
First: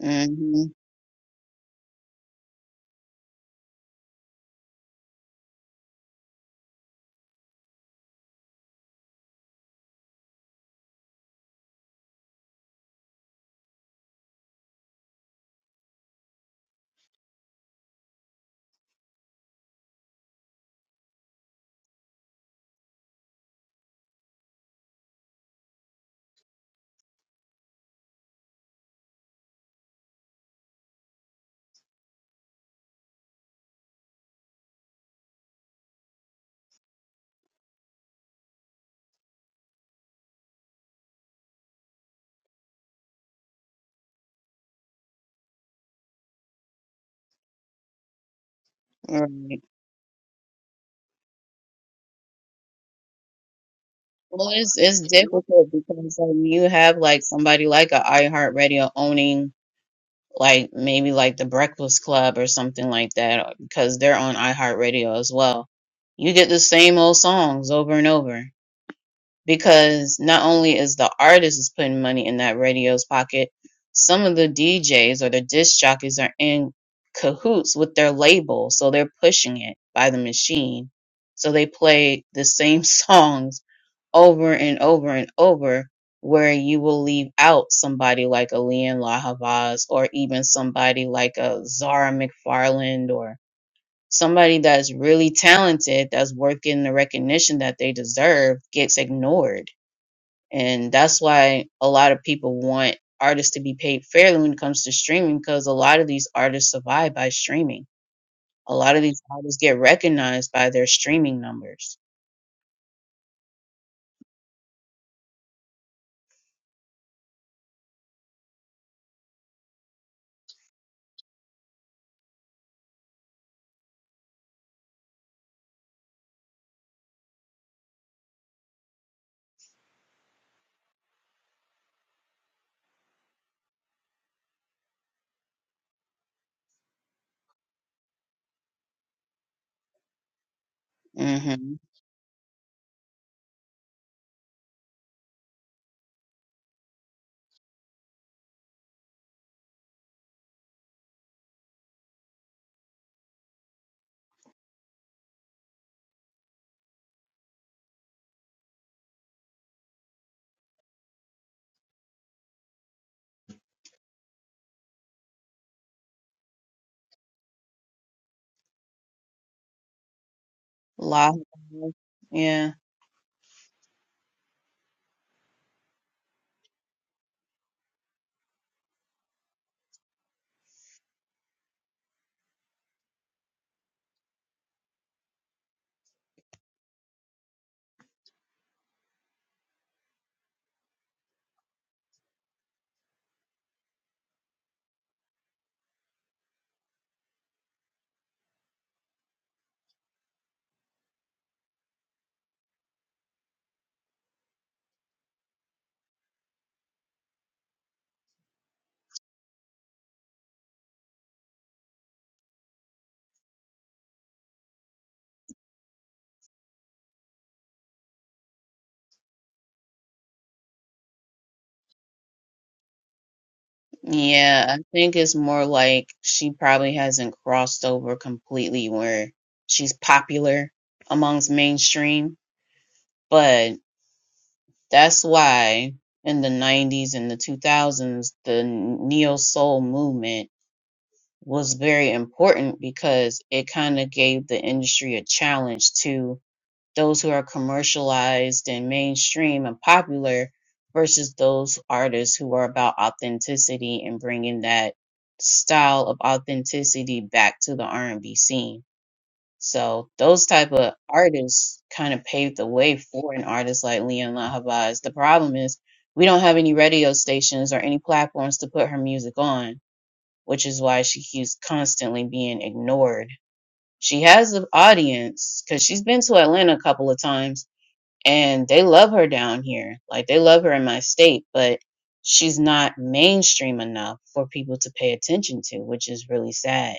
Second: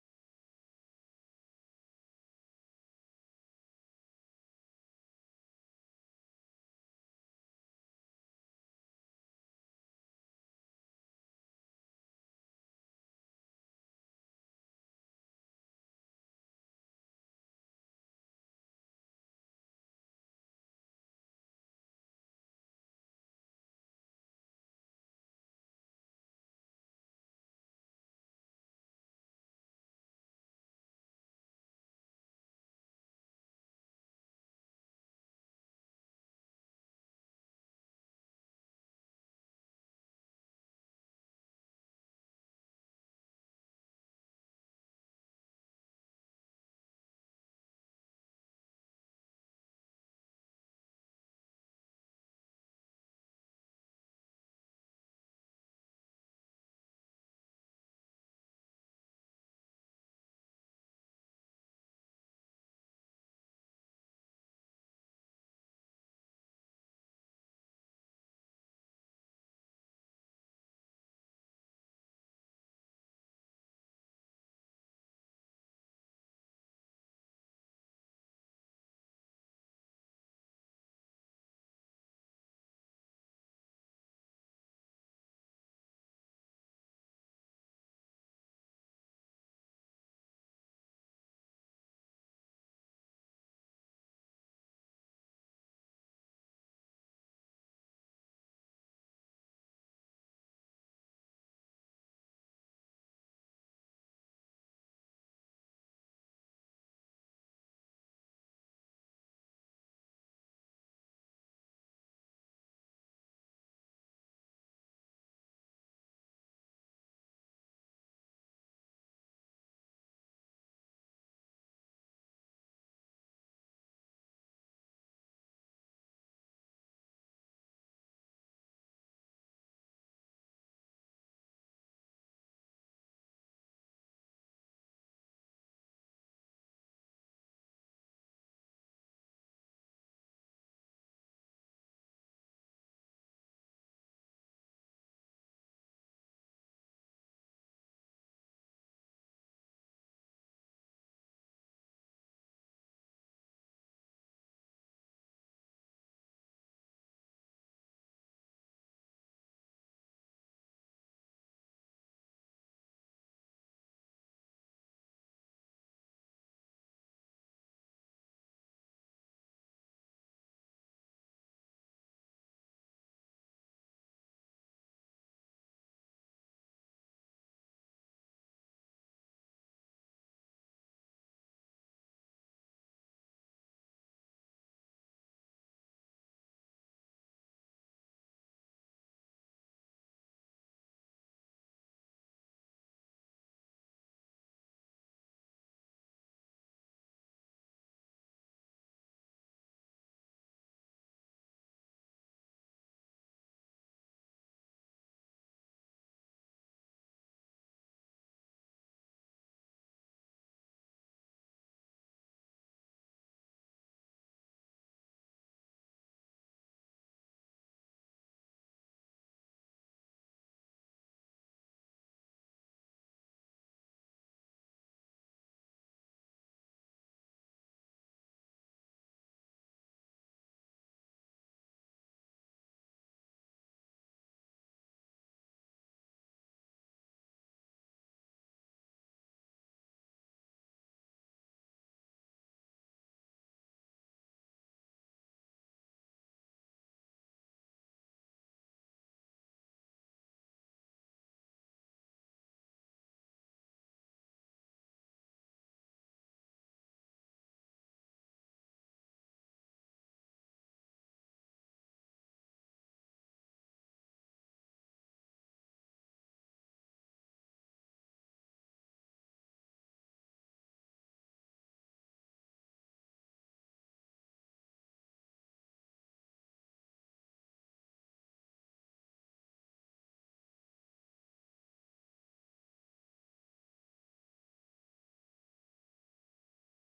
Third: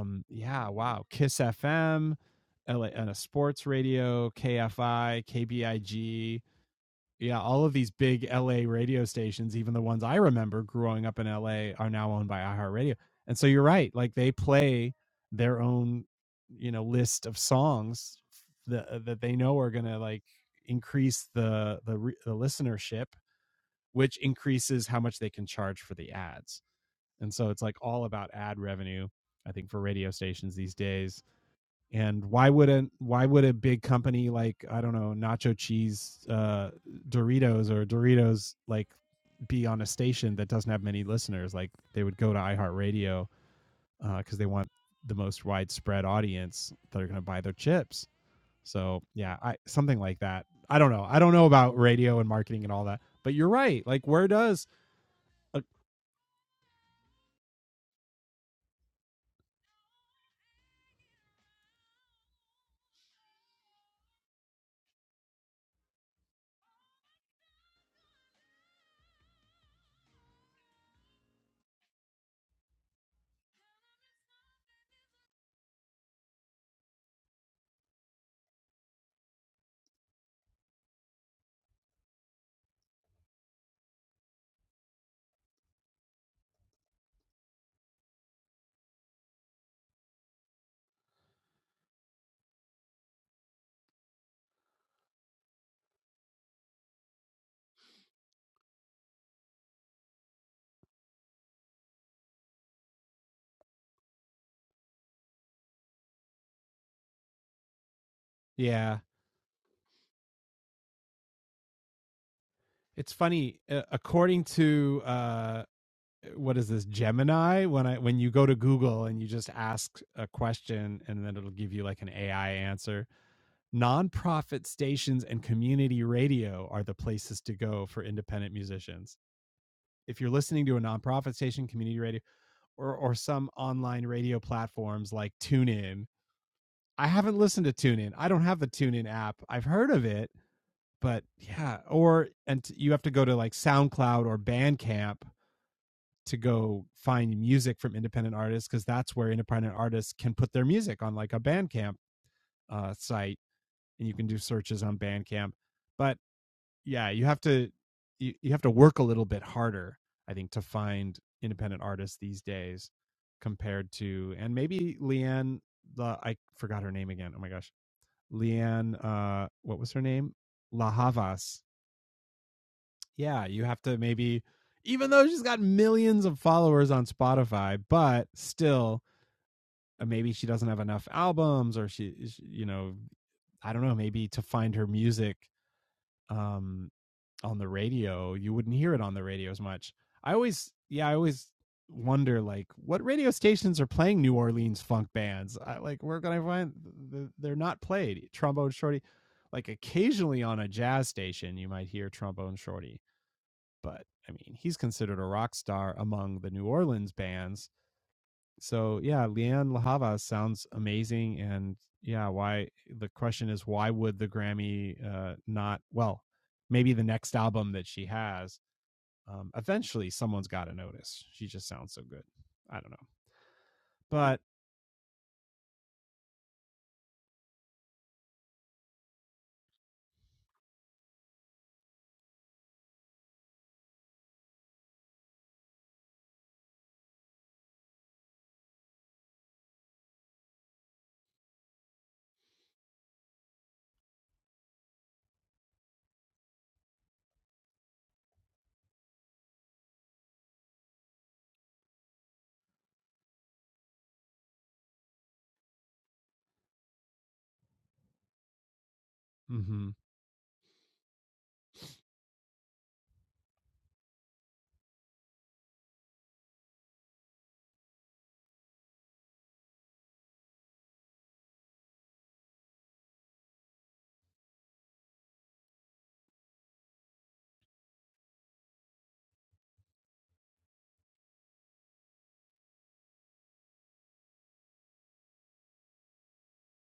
Mm-hmm. Right. Well, it's it's difficult because um, you have like somebody like a iHeartRadio owning like maybe like the Breakfast Club or something like that because they're on iHeartRadio as well. You get the same old songs over and over because not only is the artist is putting money in that radio's pocket, some of the DJs or the disc jockeys are in cahoots with their label, so they're pushing it by the machine. So they play the same songs over and over and over where you will leave out somebody like a Leon LaHavas or even somebody like a Zara McFarland or somebody that's really talented that's worth getting the recognition that they deserve gets ignored. And that's why a lot of people want artists to be paid fairly when it comes to streaming because a lot of these artists survive by streaming. A lot of these artists get recognized by their streaming numbers. Mm-hmm. La, yeah. Yeah, I think it's more like she probably hasn't crossed over completely where she's popular amongst mainstream. But that's why in the 90s and the 2000s, the neo soul movement was very important because it kind of gave the industry a challenge to those who are commercialized and mainstream and popular versus those artists who are about authenticity and bringing that style of authenticity back to the R&B scene. So those type of artists kind of paved the way for an artist like Leon LaHavas. The problem is we don't have any radio stations or any platforms to put her music on, which is why she keeps constantly being ignored. She has an audience because she's been to Atlanta a couple of times and they love her down here. Like they love her in my state, but she's not mainstream enough for people to pay attention to, which is really sad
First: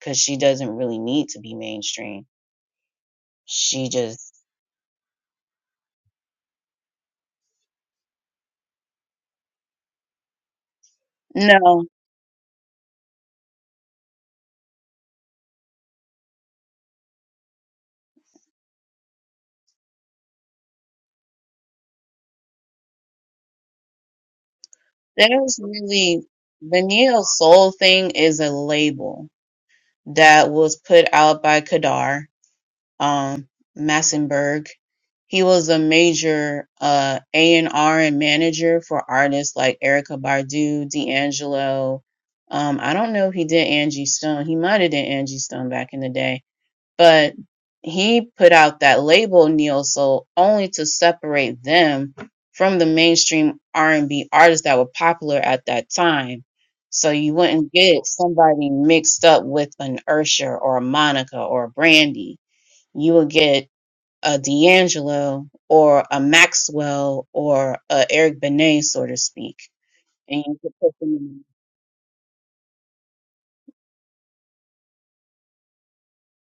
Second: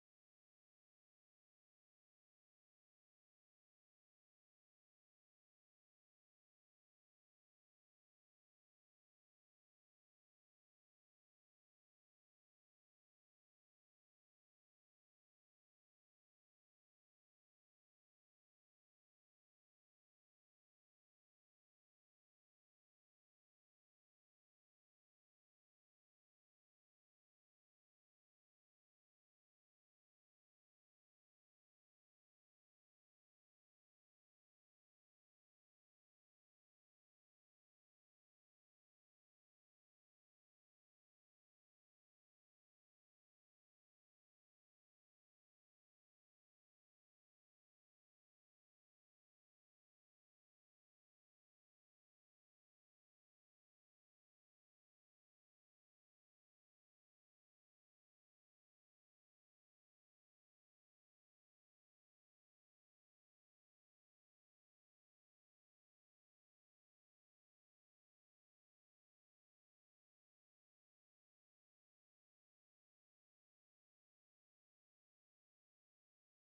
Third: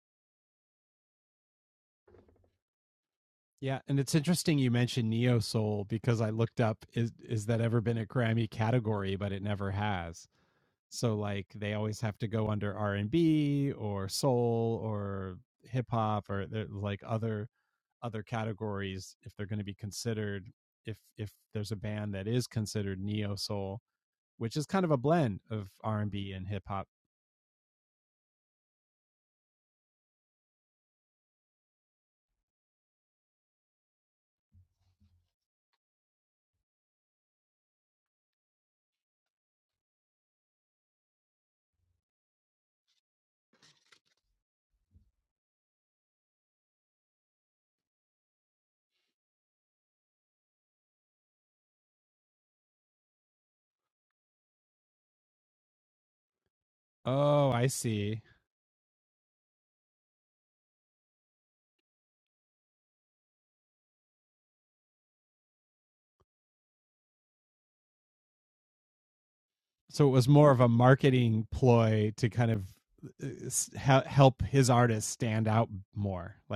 because she doesn't really need to be mainstream. She just no. There's really the neo soul thing is a label that was put out by Kadar um, Massenburg. He was a major uh, A&R and R and manager for artists like Erica Badu, D'Angelo. Um, I don't know if he did Angie Stone. He might have did Angie Stone back in the day, but he put out that label neo soul only to separate them from the mainstream R&B artists that were popular at that time. So you wouldn't get somebody mixed up with an Usher or a Monica or a Brandy you will get a D'Angelo or a Maxwell or a Eric Benet, so to speak. And you could put them in.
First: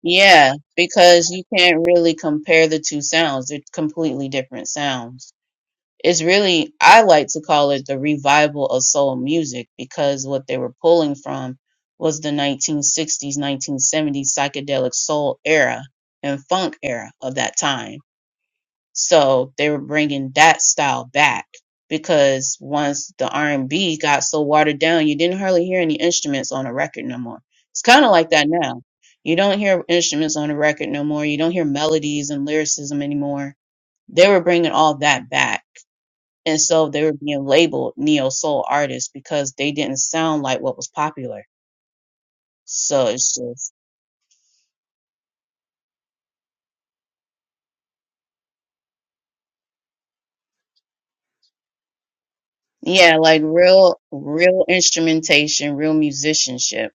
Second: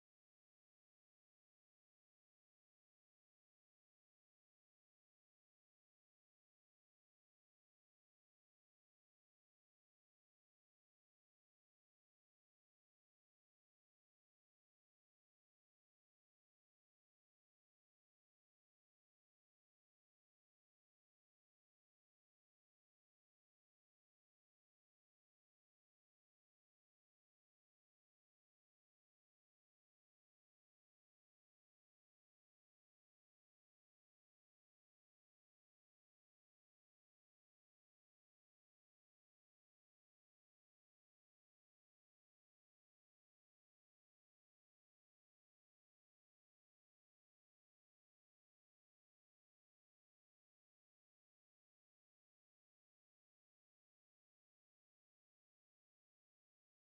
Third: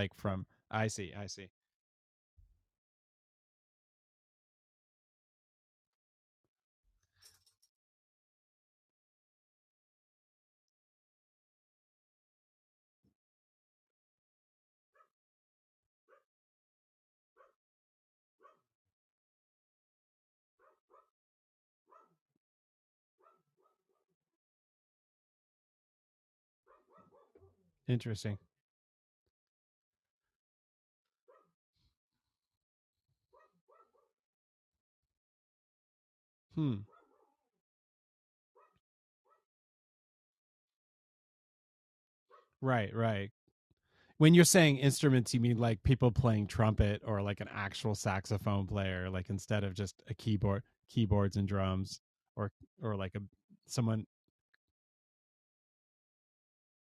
Yeah, because you can't really compare the two sounds. They're completely different sounds. It's really, I like to call it the revival of soul music because what they were pulling from was the 1960s, 1970s psychedelic soul era and funk era of that time So they were bringing that style back because once the R&B got so watered down, you didn't hardly hear any instruments on a record no more. It's kind of like that now. You don't hear instruments on a record no more. You don't hear melodies and lyricism anymore. They were bringing all that back. And so they were being labeled neo soul artists because they didn't sound like what was popular. So it's just, yeah, like real, real instrumentation, real musicianship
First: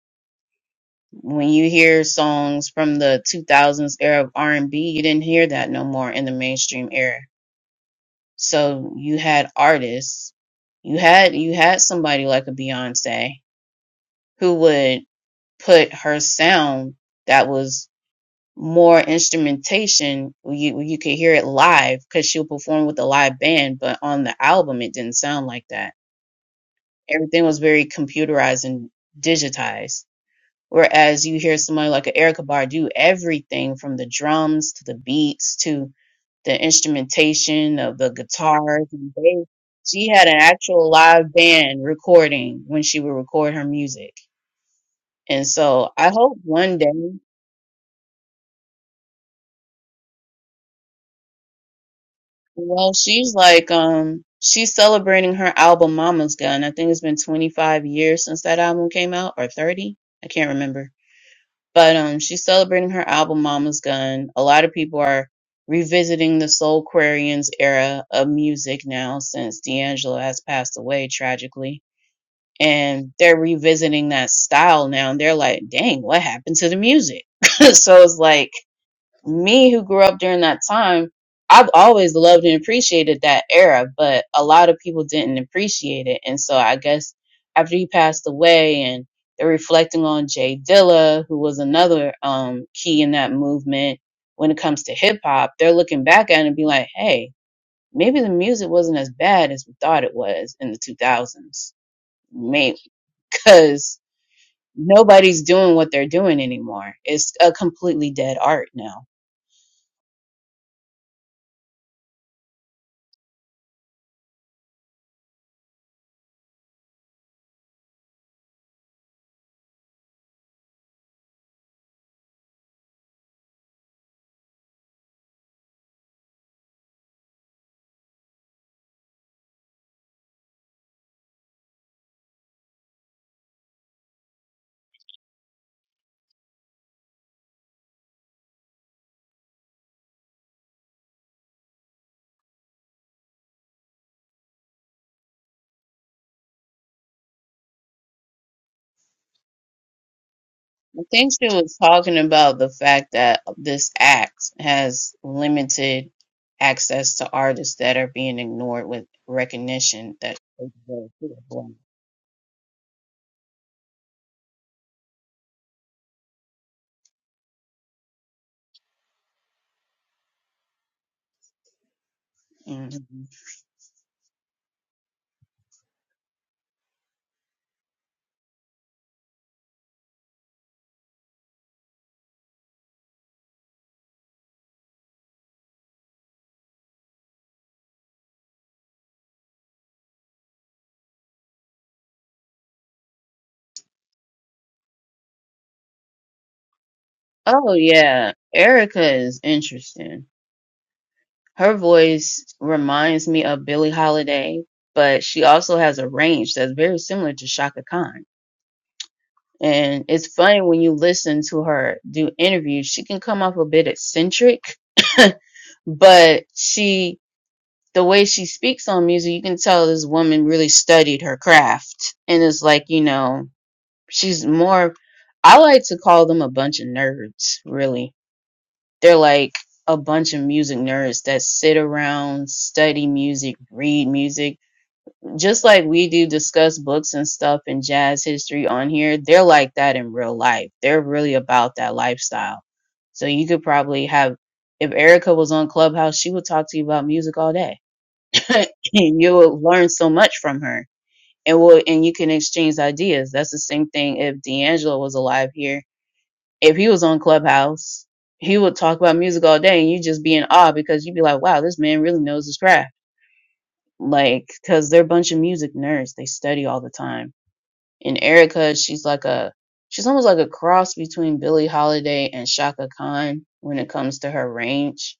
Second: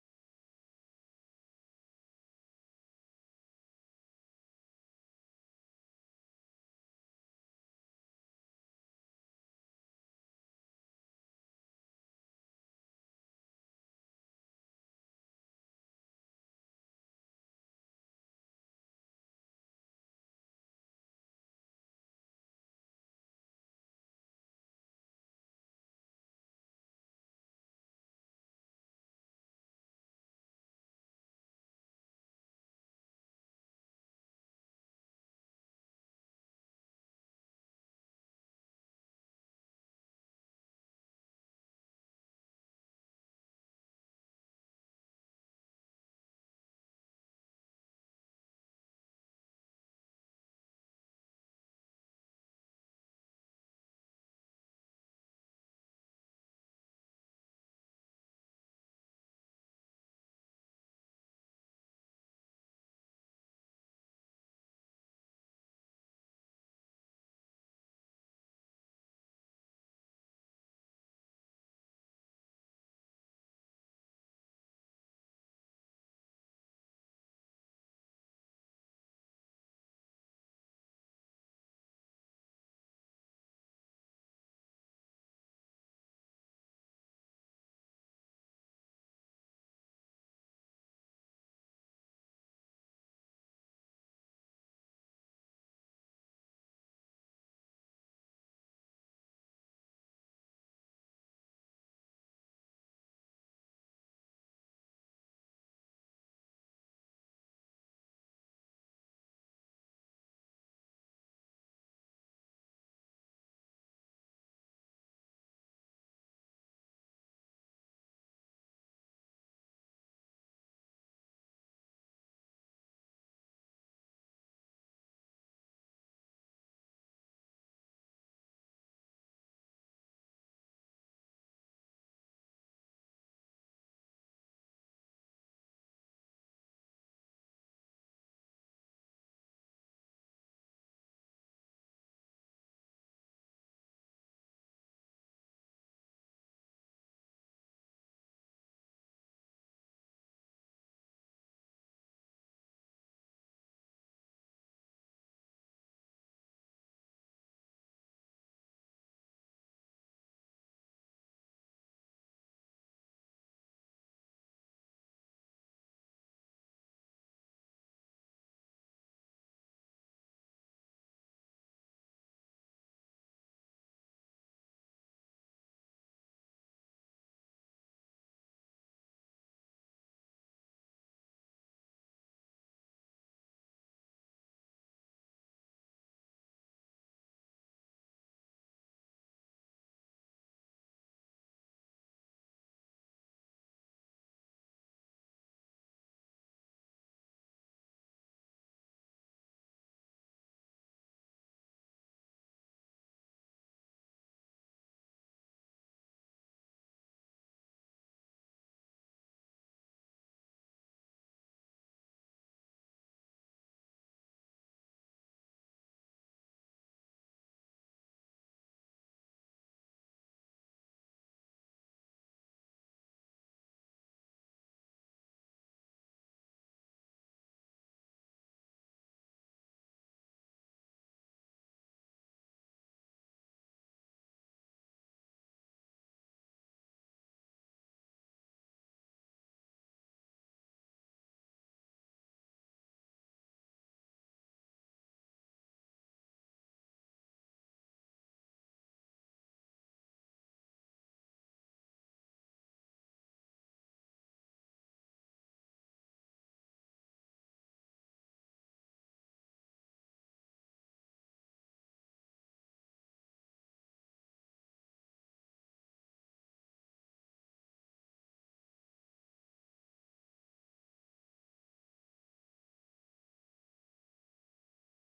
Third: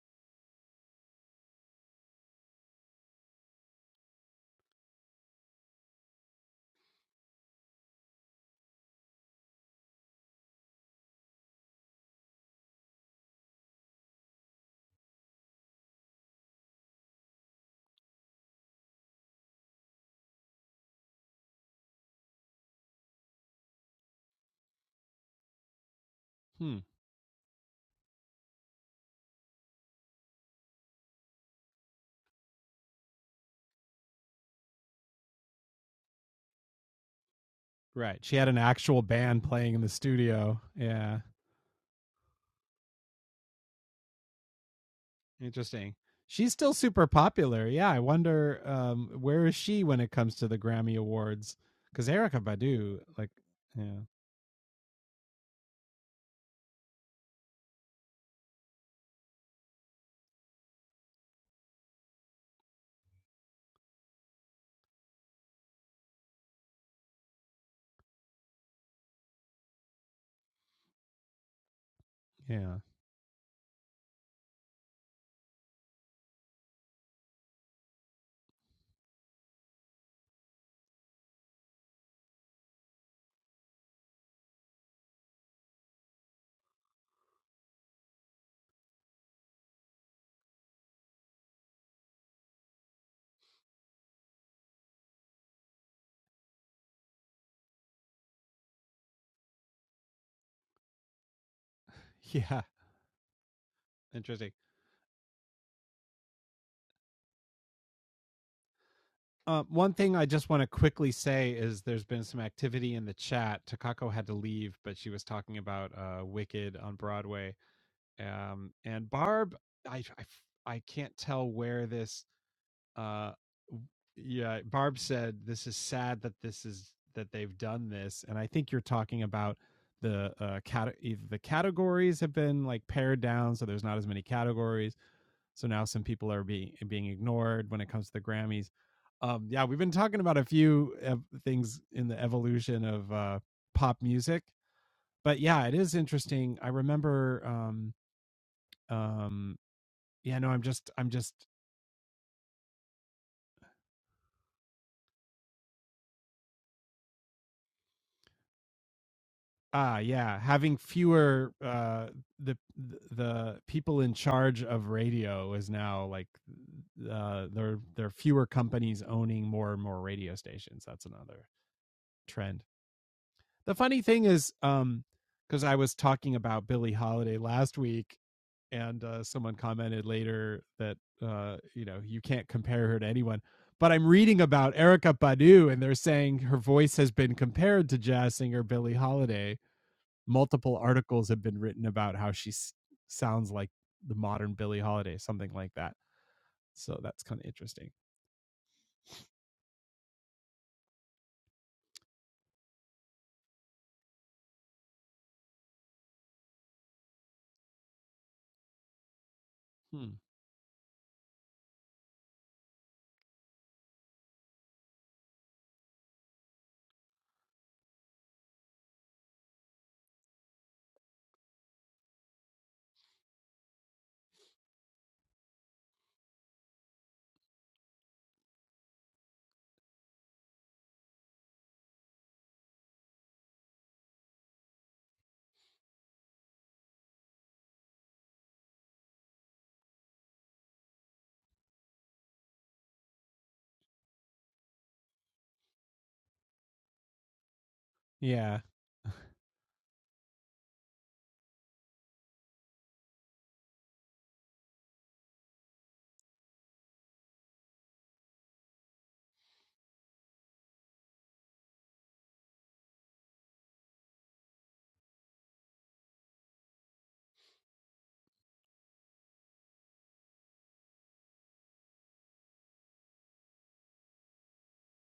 When you hear songs from the 2000s era of R&B, you didn't hear that no more in the mainstream era. So you had artists, you had you had somebody like a Beyonce who would put her sound that was more instrumentation. Well, You well, you could hear it live because she'll perform with a live band, but on the album it didn't sound like that. Everything was very computerized and digitized. Whereas you hear somebody like a Erykah Badu, everything from the drums to the beats to the instrumentation of the guitars and bass. She had an actual live band recording when she would record her music. And so I hope one day, well, she's like, um, she's celebrating her album Mama's Gun. I think it's been 25 years since that album came out or 30. I can't remember But um, she's celebrating her album Mama's Gun. A lot of people are revisiting the Soul Quarians era of music now since D'Angelo has passed away tragically. And they're revisiting that style now. And they're like, dang, what happened to the music? so it's like, me who grew up during that time, I've always loved and appreciated that era, but a lot of people didn't appreciate it. And so I guess after he passed away and they're reflecting on Jay Dilla, who was another um, key in that movement when it comes to hip hop, they're looking back at it and be like, hey, maybe the music wasn't as bad as we thought it was in the 2000s. Maybe because nobody's doing what they're doing anymore. It's a completely dead art now. I think she was talking about the fact that this act has limited access to artists that are being ignored with recognition that Mhm. oh yeah erica is interesting her voice reminds me of billie holiday but she also has a range that's very similar to shaka khan and it's funny when you listen to her do interviews she can come off a bit eccentric but she the way she speaks on music, you can tell this woman really studied her craft. And it's like, you know, she's more, I like to call them a bunch of nerds, really. They're like a bunch of music nerds that sit around, study music, read music. Just like we do discuss books and stuff and jazz history on here, they're like that in real life. They're really about that lifestyle. So you could probably have, if Erica was on Clubhouse, she would talk to you about music all day and you'll learn so much from her and will and you can exchange ideas that's the same thing if d'angelo was alive here if he was on clubhouse he would talk about music all day and you just be in awe because you'd be like wow this man really knows his craft like because they're a bunch of music nerds they study all the time and erica she's like a she's almost like a cross between billie holiday and shaka khan when it comes to her range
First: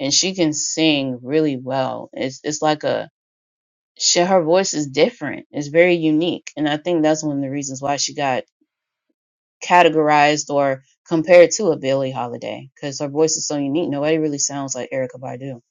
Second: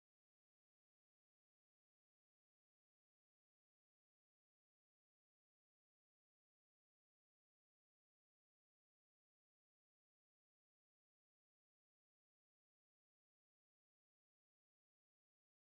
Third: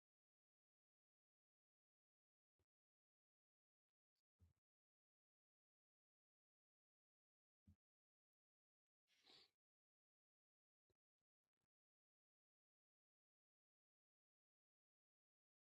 and she can sing really well it's it's like a she, her voice is different. It's very unique, and I think that's one of the reasons why she got categorized or compared to a Billie Holiday because her voice is so unique. Nobody really sounds like Erica Badu.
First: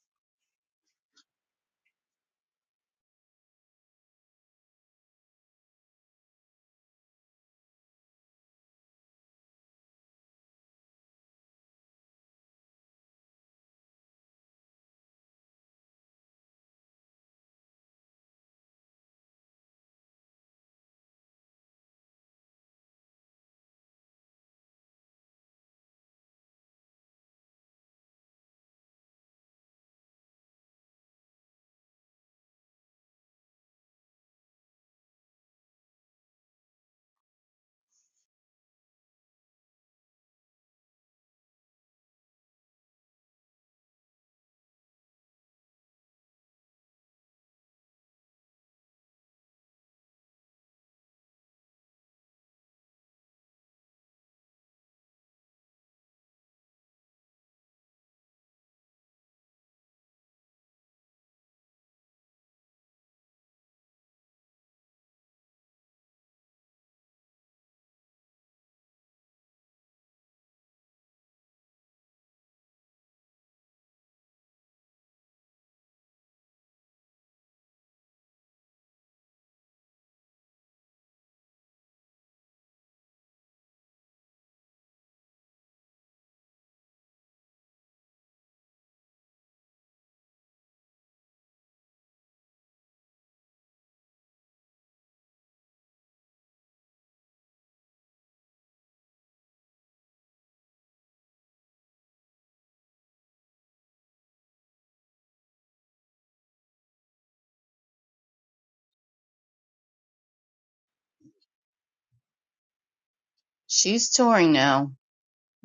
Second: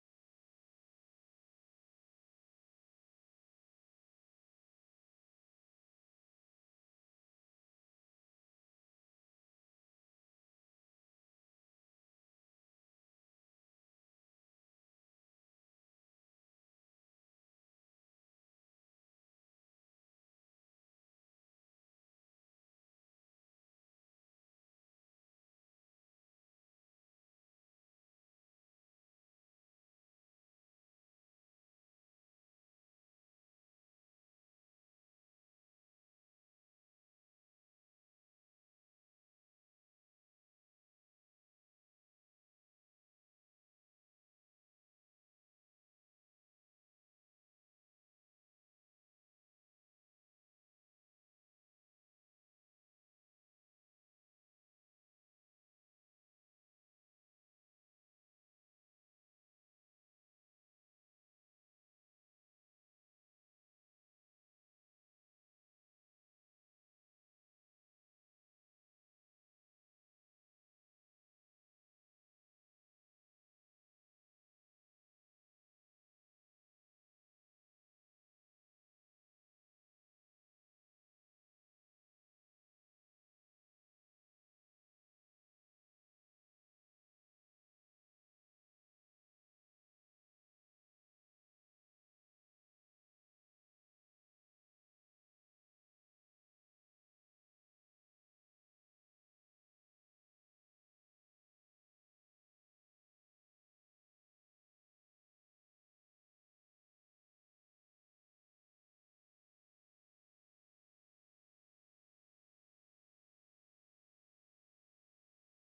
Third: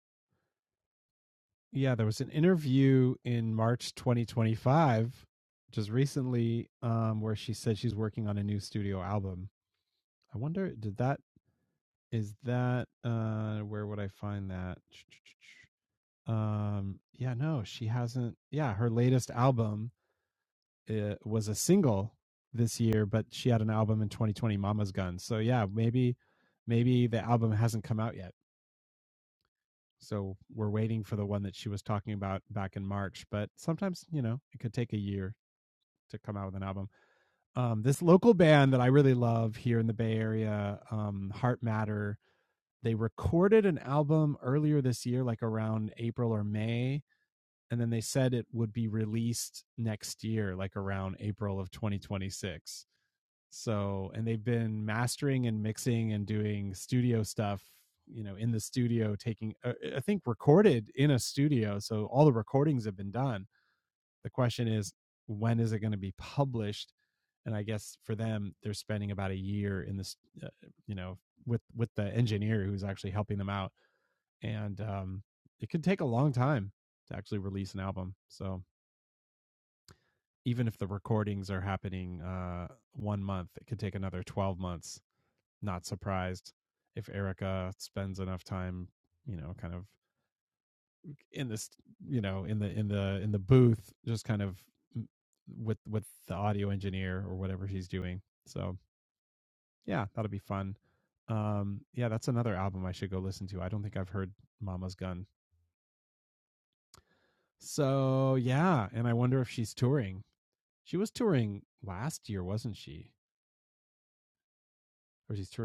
She's touring now.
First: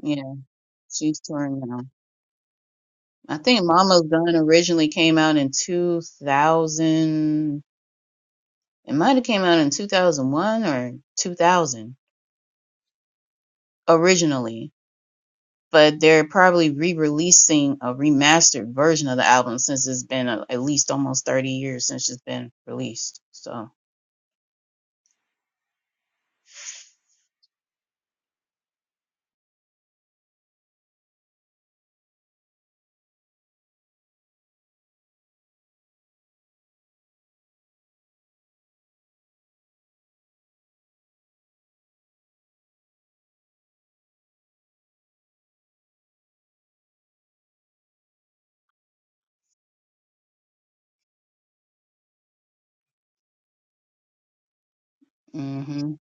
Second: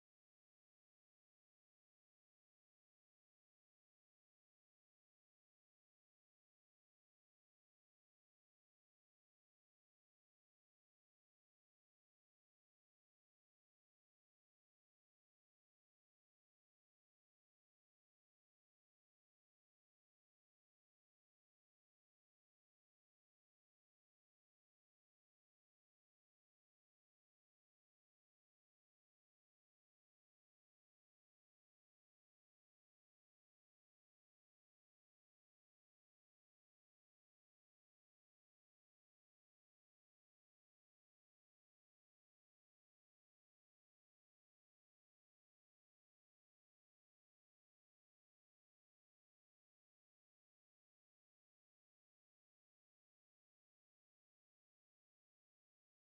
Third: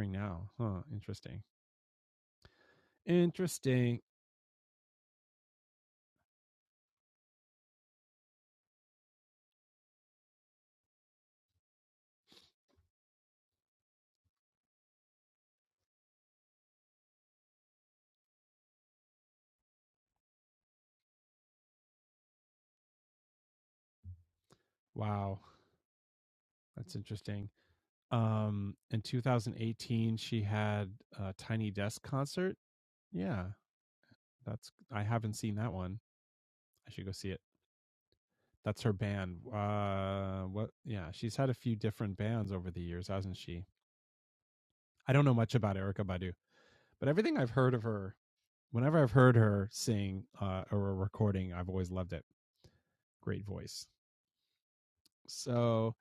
Yeah, she's touring now. I think Mama's Gun originally came out in 2000. It might have came out in 2001 or 2000 originally but they're probably re-releasing a remastered version of the album since it's been uh at least almost 30 years since it's been released. So, hmm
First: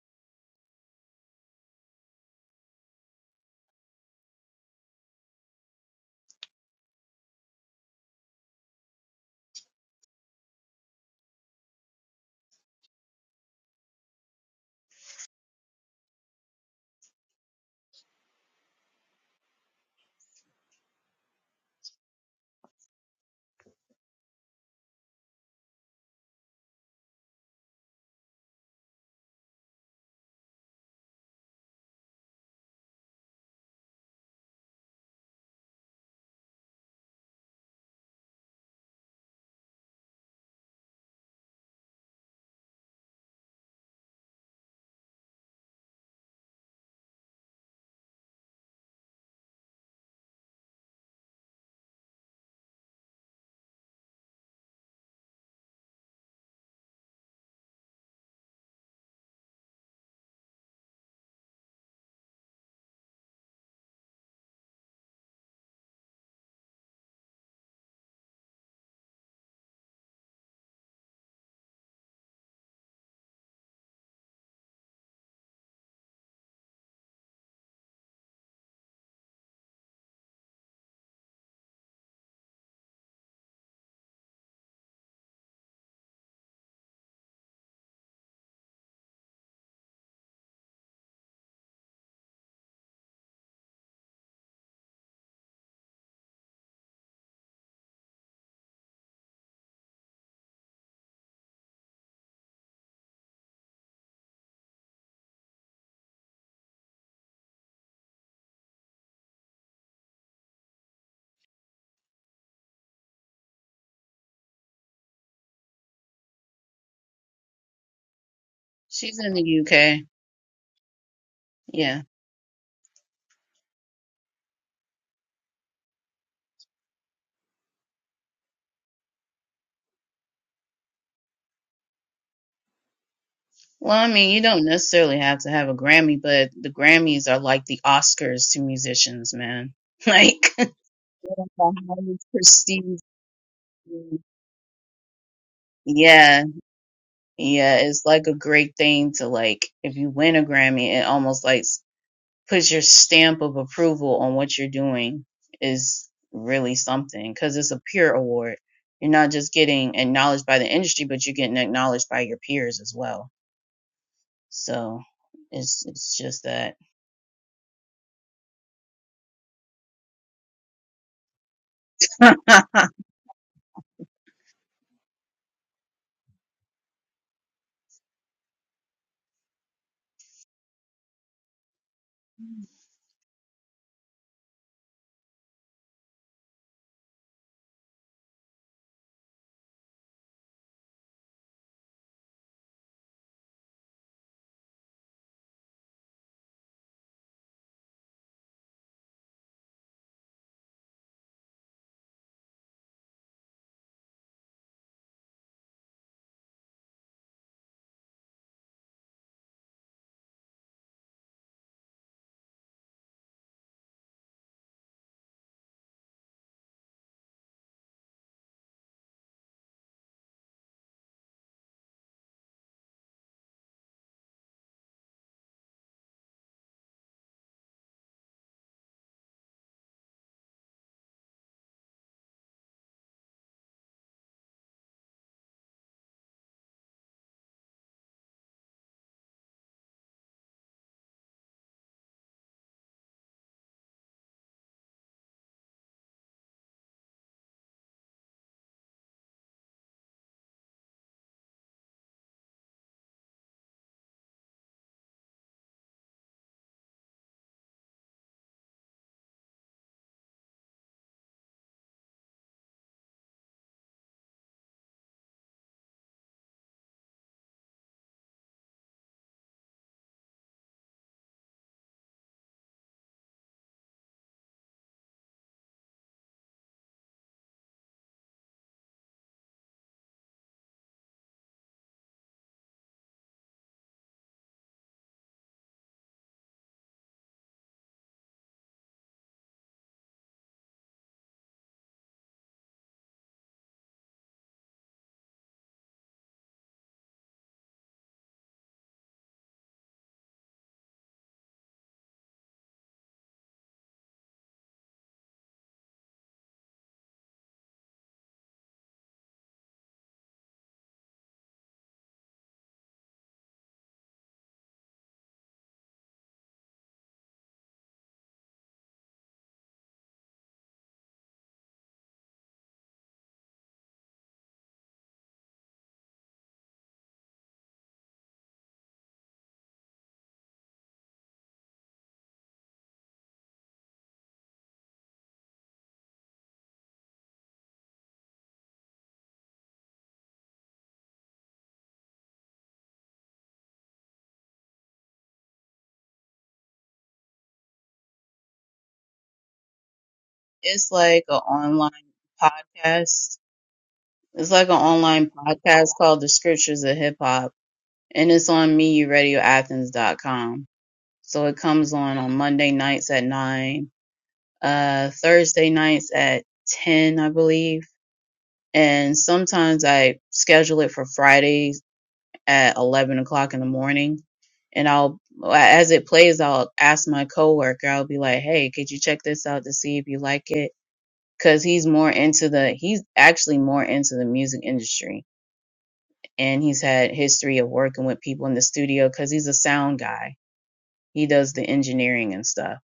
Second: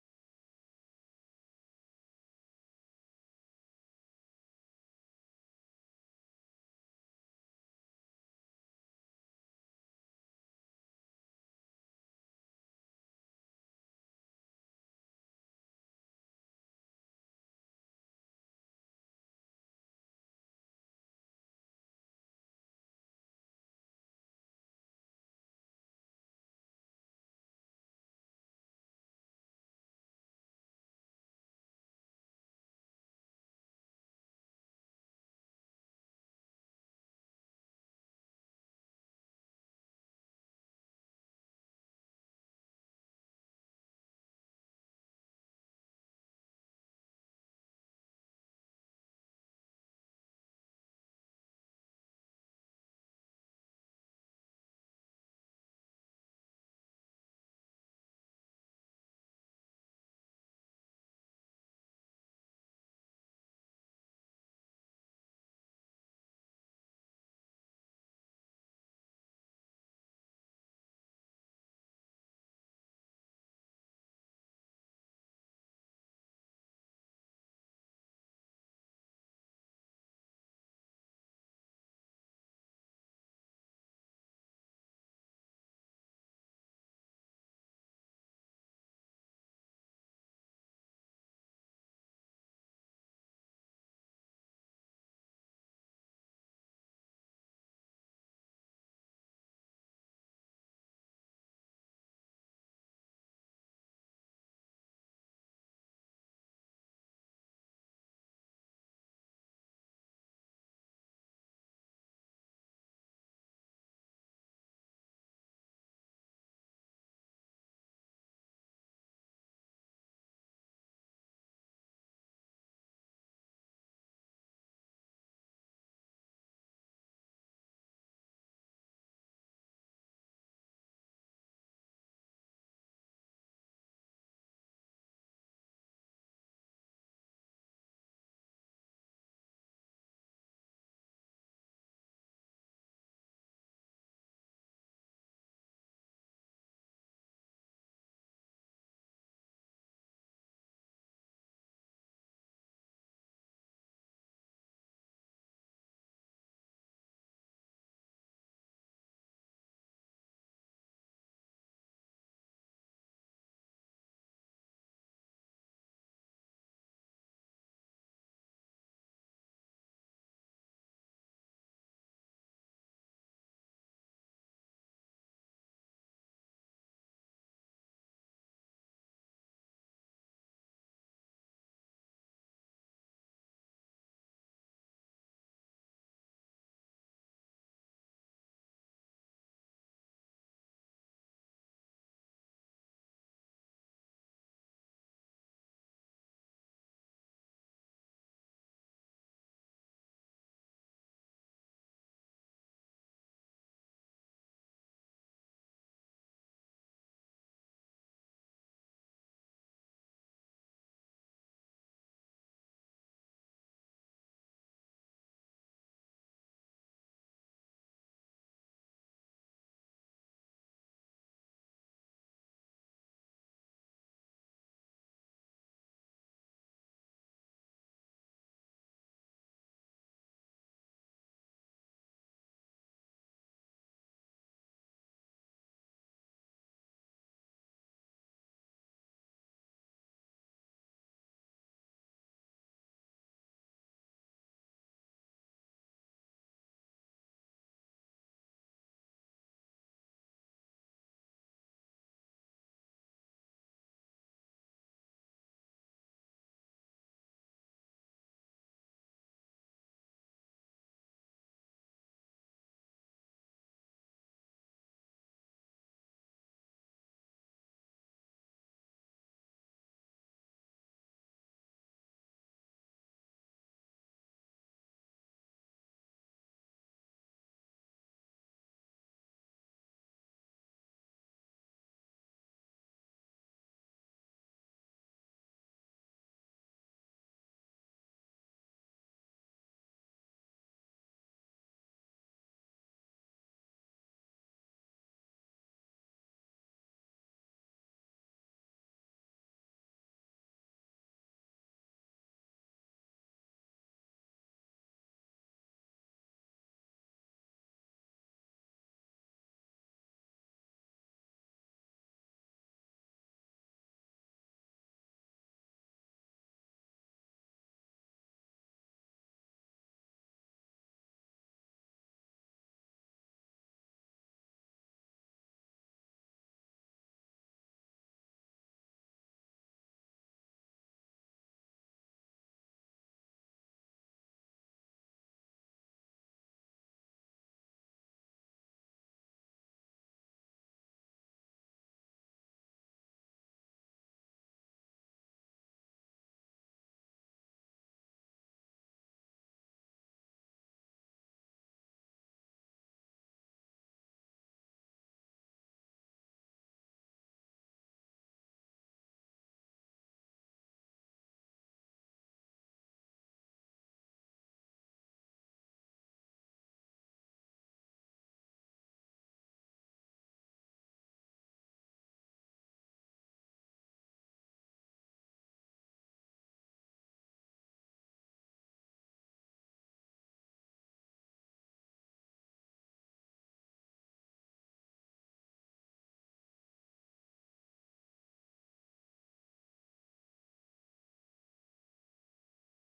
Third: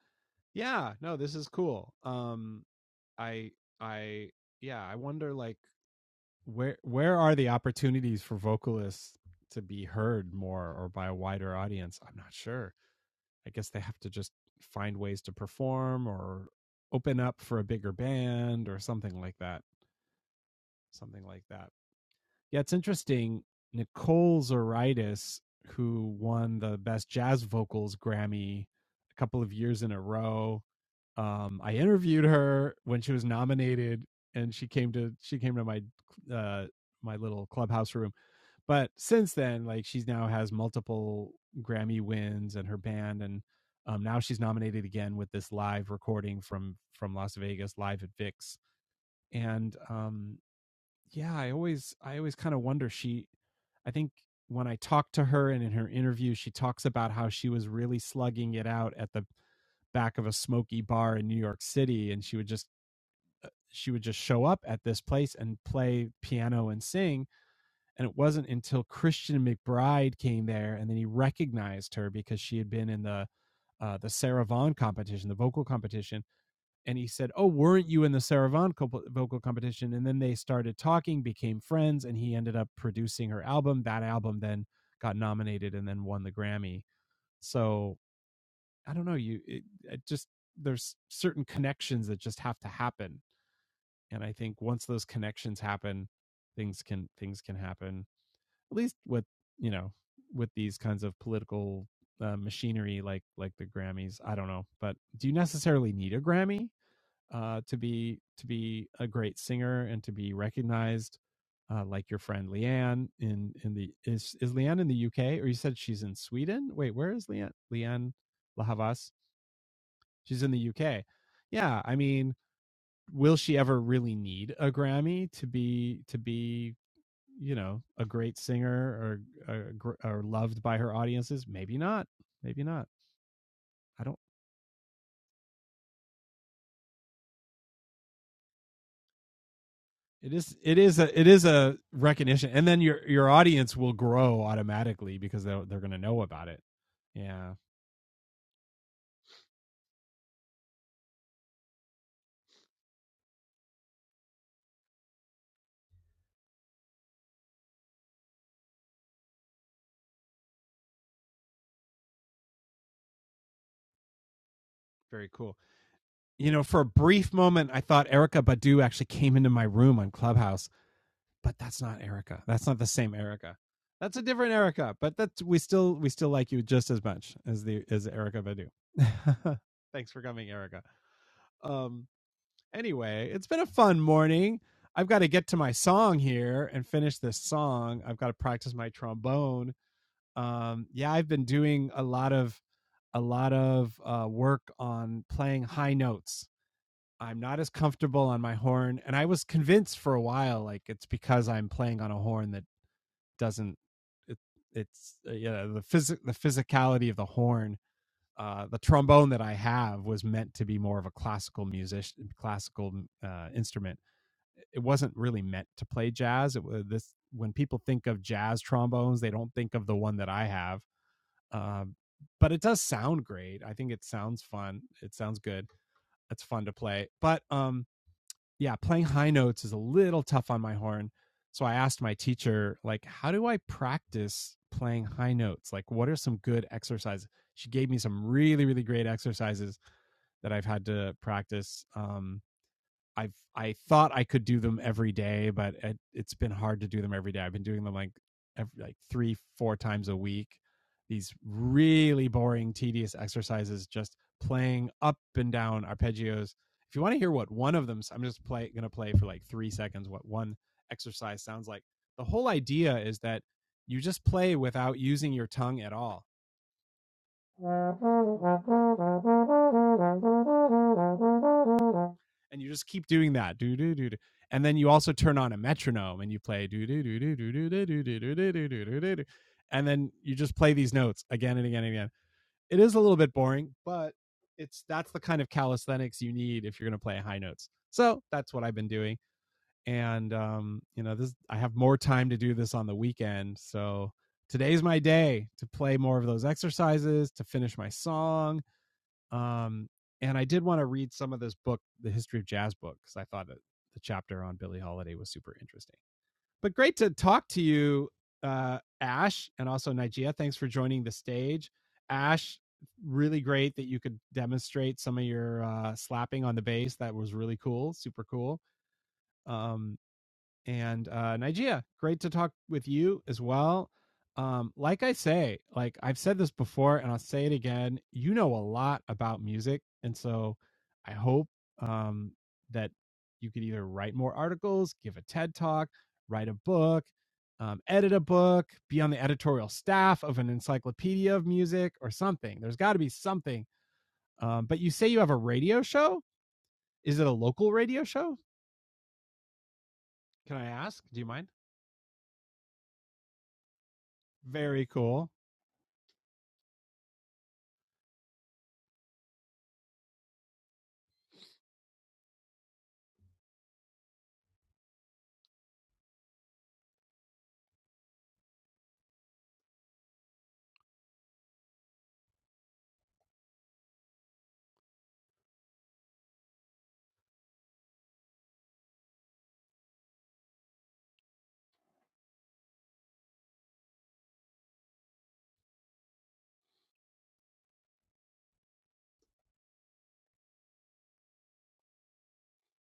she's in the UK. Yeah. Well, I mean, you don't necessarily have to have a Grammy, but the Grammys are like the Oscars to musicians, man. Like the highest prestige. thing. Yeah, yeah, it's like a great thing to like if you win a Grammy, it almost like put your stamp of approval on what you're doing is really something because it's a peer award. You're not just getting acknowledged by the industry, but you're getting acknowledged by your peers as well. So it's it's just that it's like an online podcast. It's like an online podcast called The Scriptures of Hip Hop, and it's on M E U Radio Athens dot com. So it comes on on Monday nights at nine uh, Thursday nights at 10, I believe. And sometimes I schedule it for Fridays at 11 o'clock in the morning. And I'll, as it plays, I'll ask my coworker, I'll be like, hey, could you check this out to see if you like it? Cause he's more into the, he's actually more into the music industry. And he's had history of working with people in the studio cause he's a sound guy. He does the engineering and stuff.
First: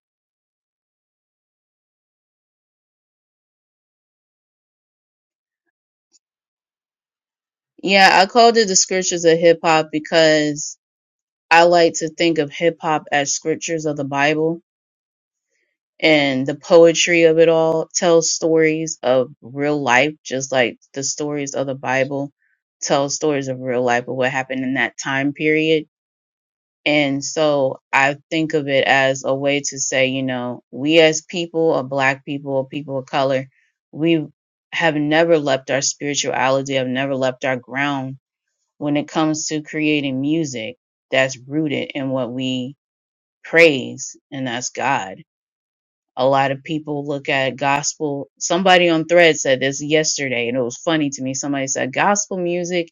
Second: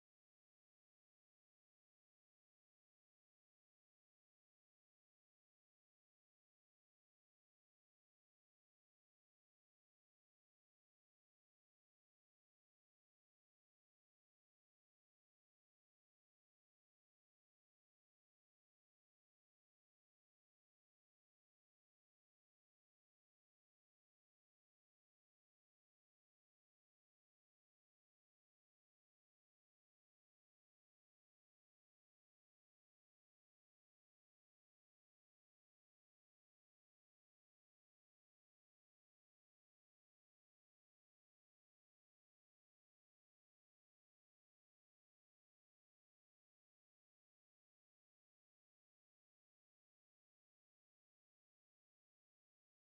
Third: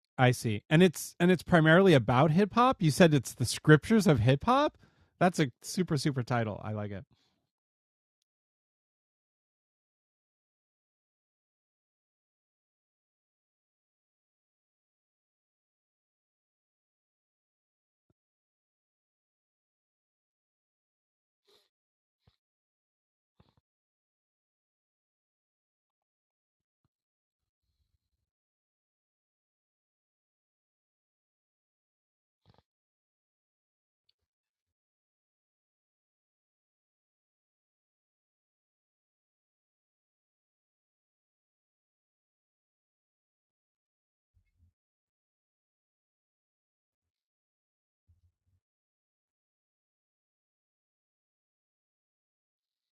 Yeah, I called it the scriptures of hip hop because I like to think of hip hop as scriptures of the Bible, and the poetry of it all tells stories of real life, just like the stories of the Bible tell stories of real life of what happened in that time period. And so I think of it as a way to say, you know, we as people, or black people, or people of color, we have never left our spirituality, have never left our ground when it comes to creating music that's rooted in what we praise and that's god a lot of people look at gospel somebody on thread said this yesterday and it was funny to me somebody said gospel music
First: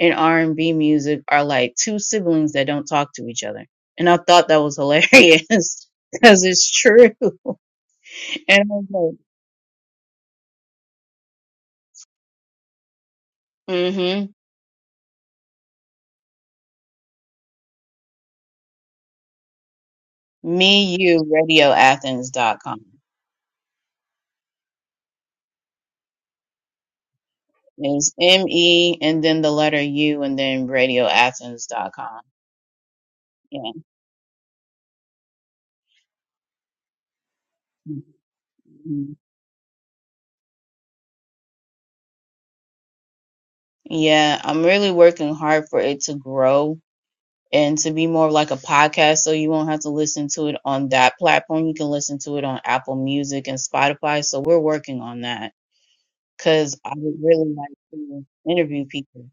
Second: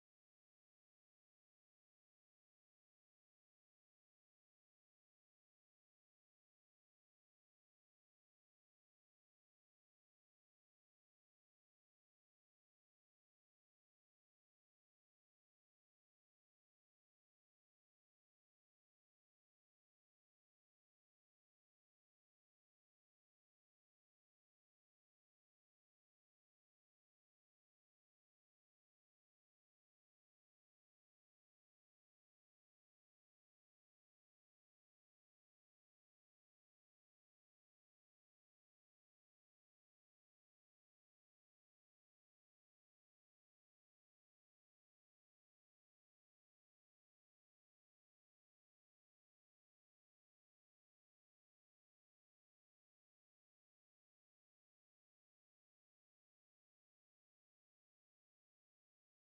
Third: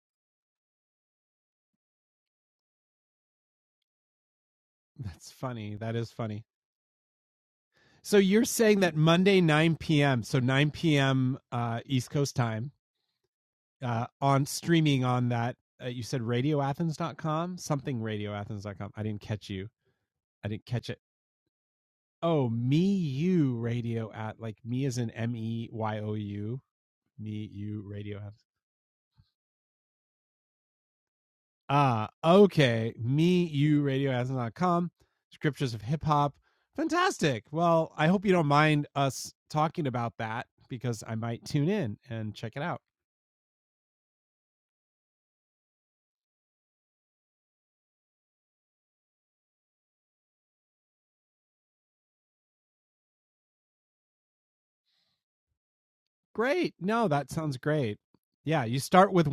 and r&b music are like two siblings that don't talk to each other and i thought that was hilarious because it's true and i was like mm-hmm me you radioathens.com is me and then the letter u and then radioathens.com yeah Mm-hmm. Yeah, I'm really working hard for it to grow and to be more of like a podcast so you won't have to listen to it on that platform. You can listen to it on Apple Music and Spotify. So we're working on that because I would really like to interview people.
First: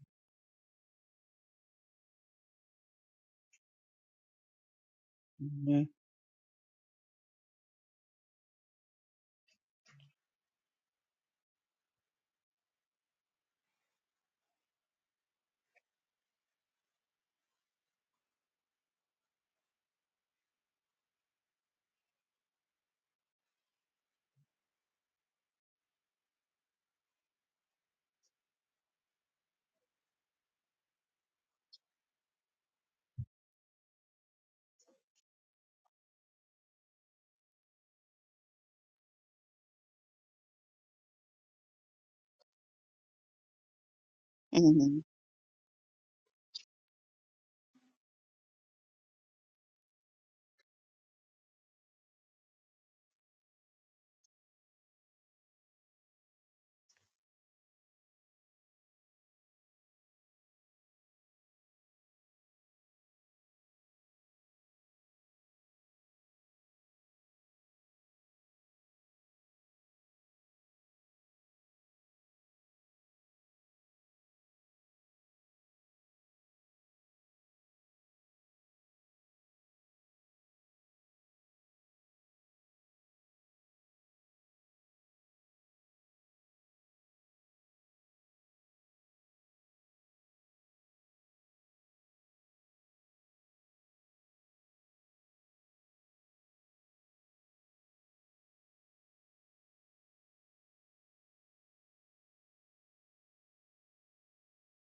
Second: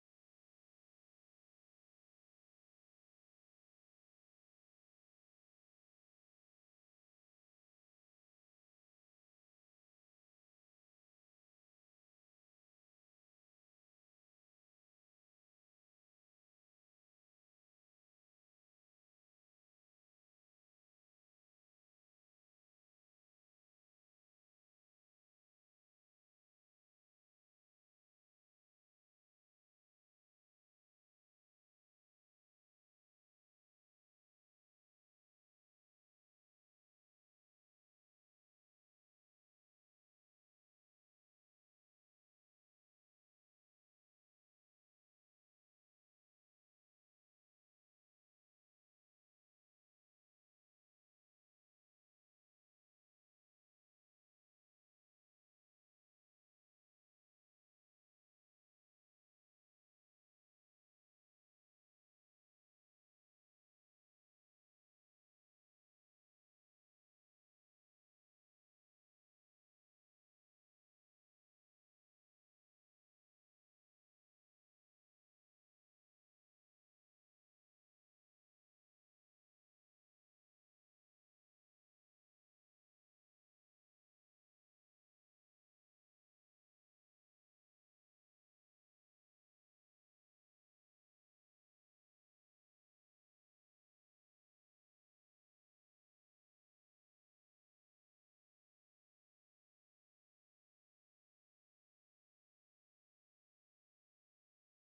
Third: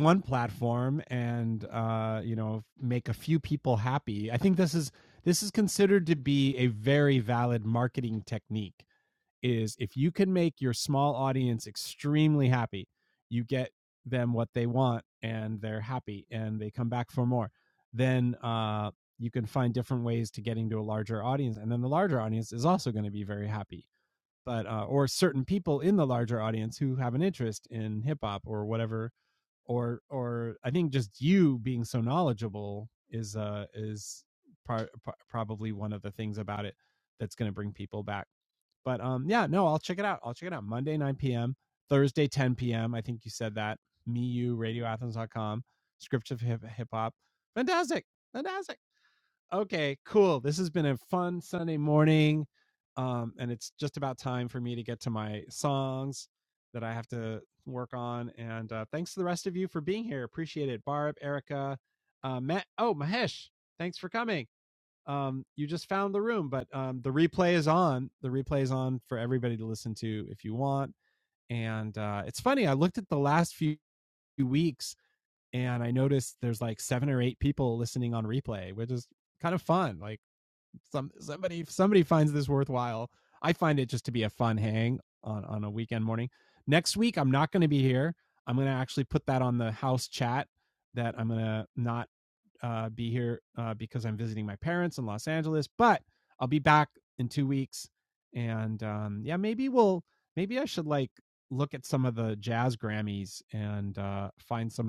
hmm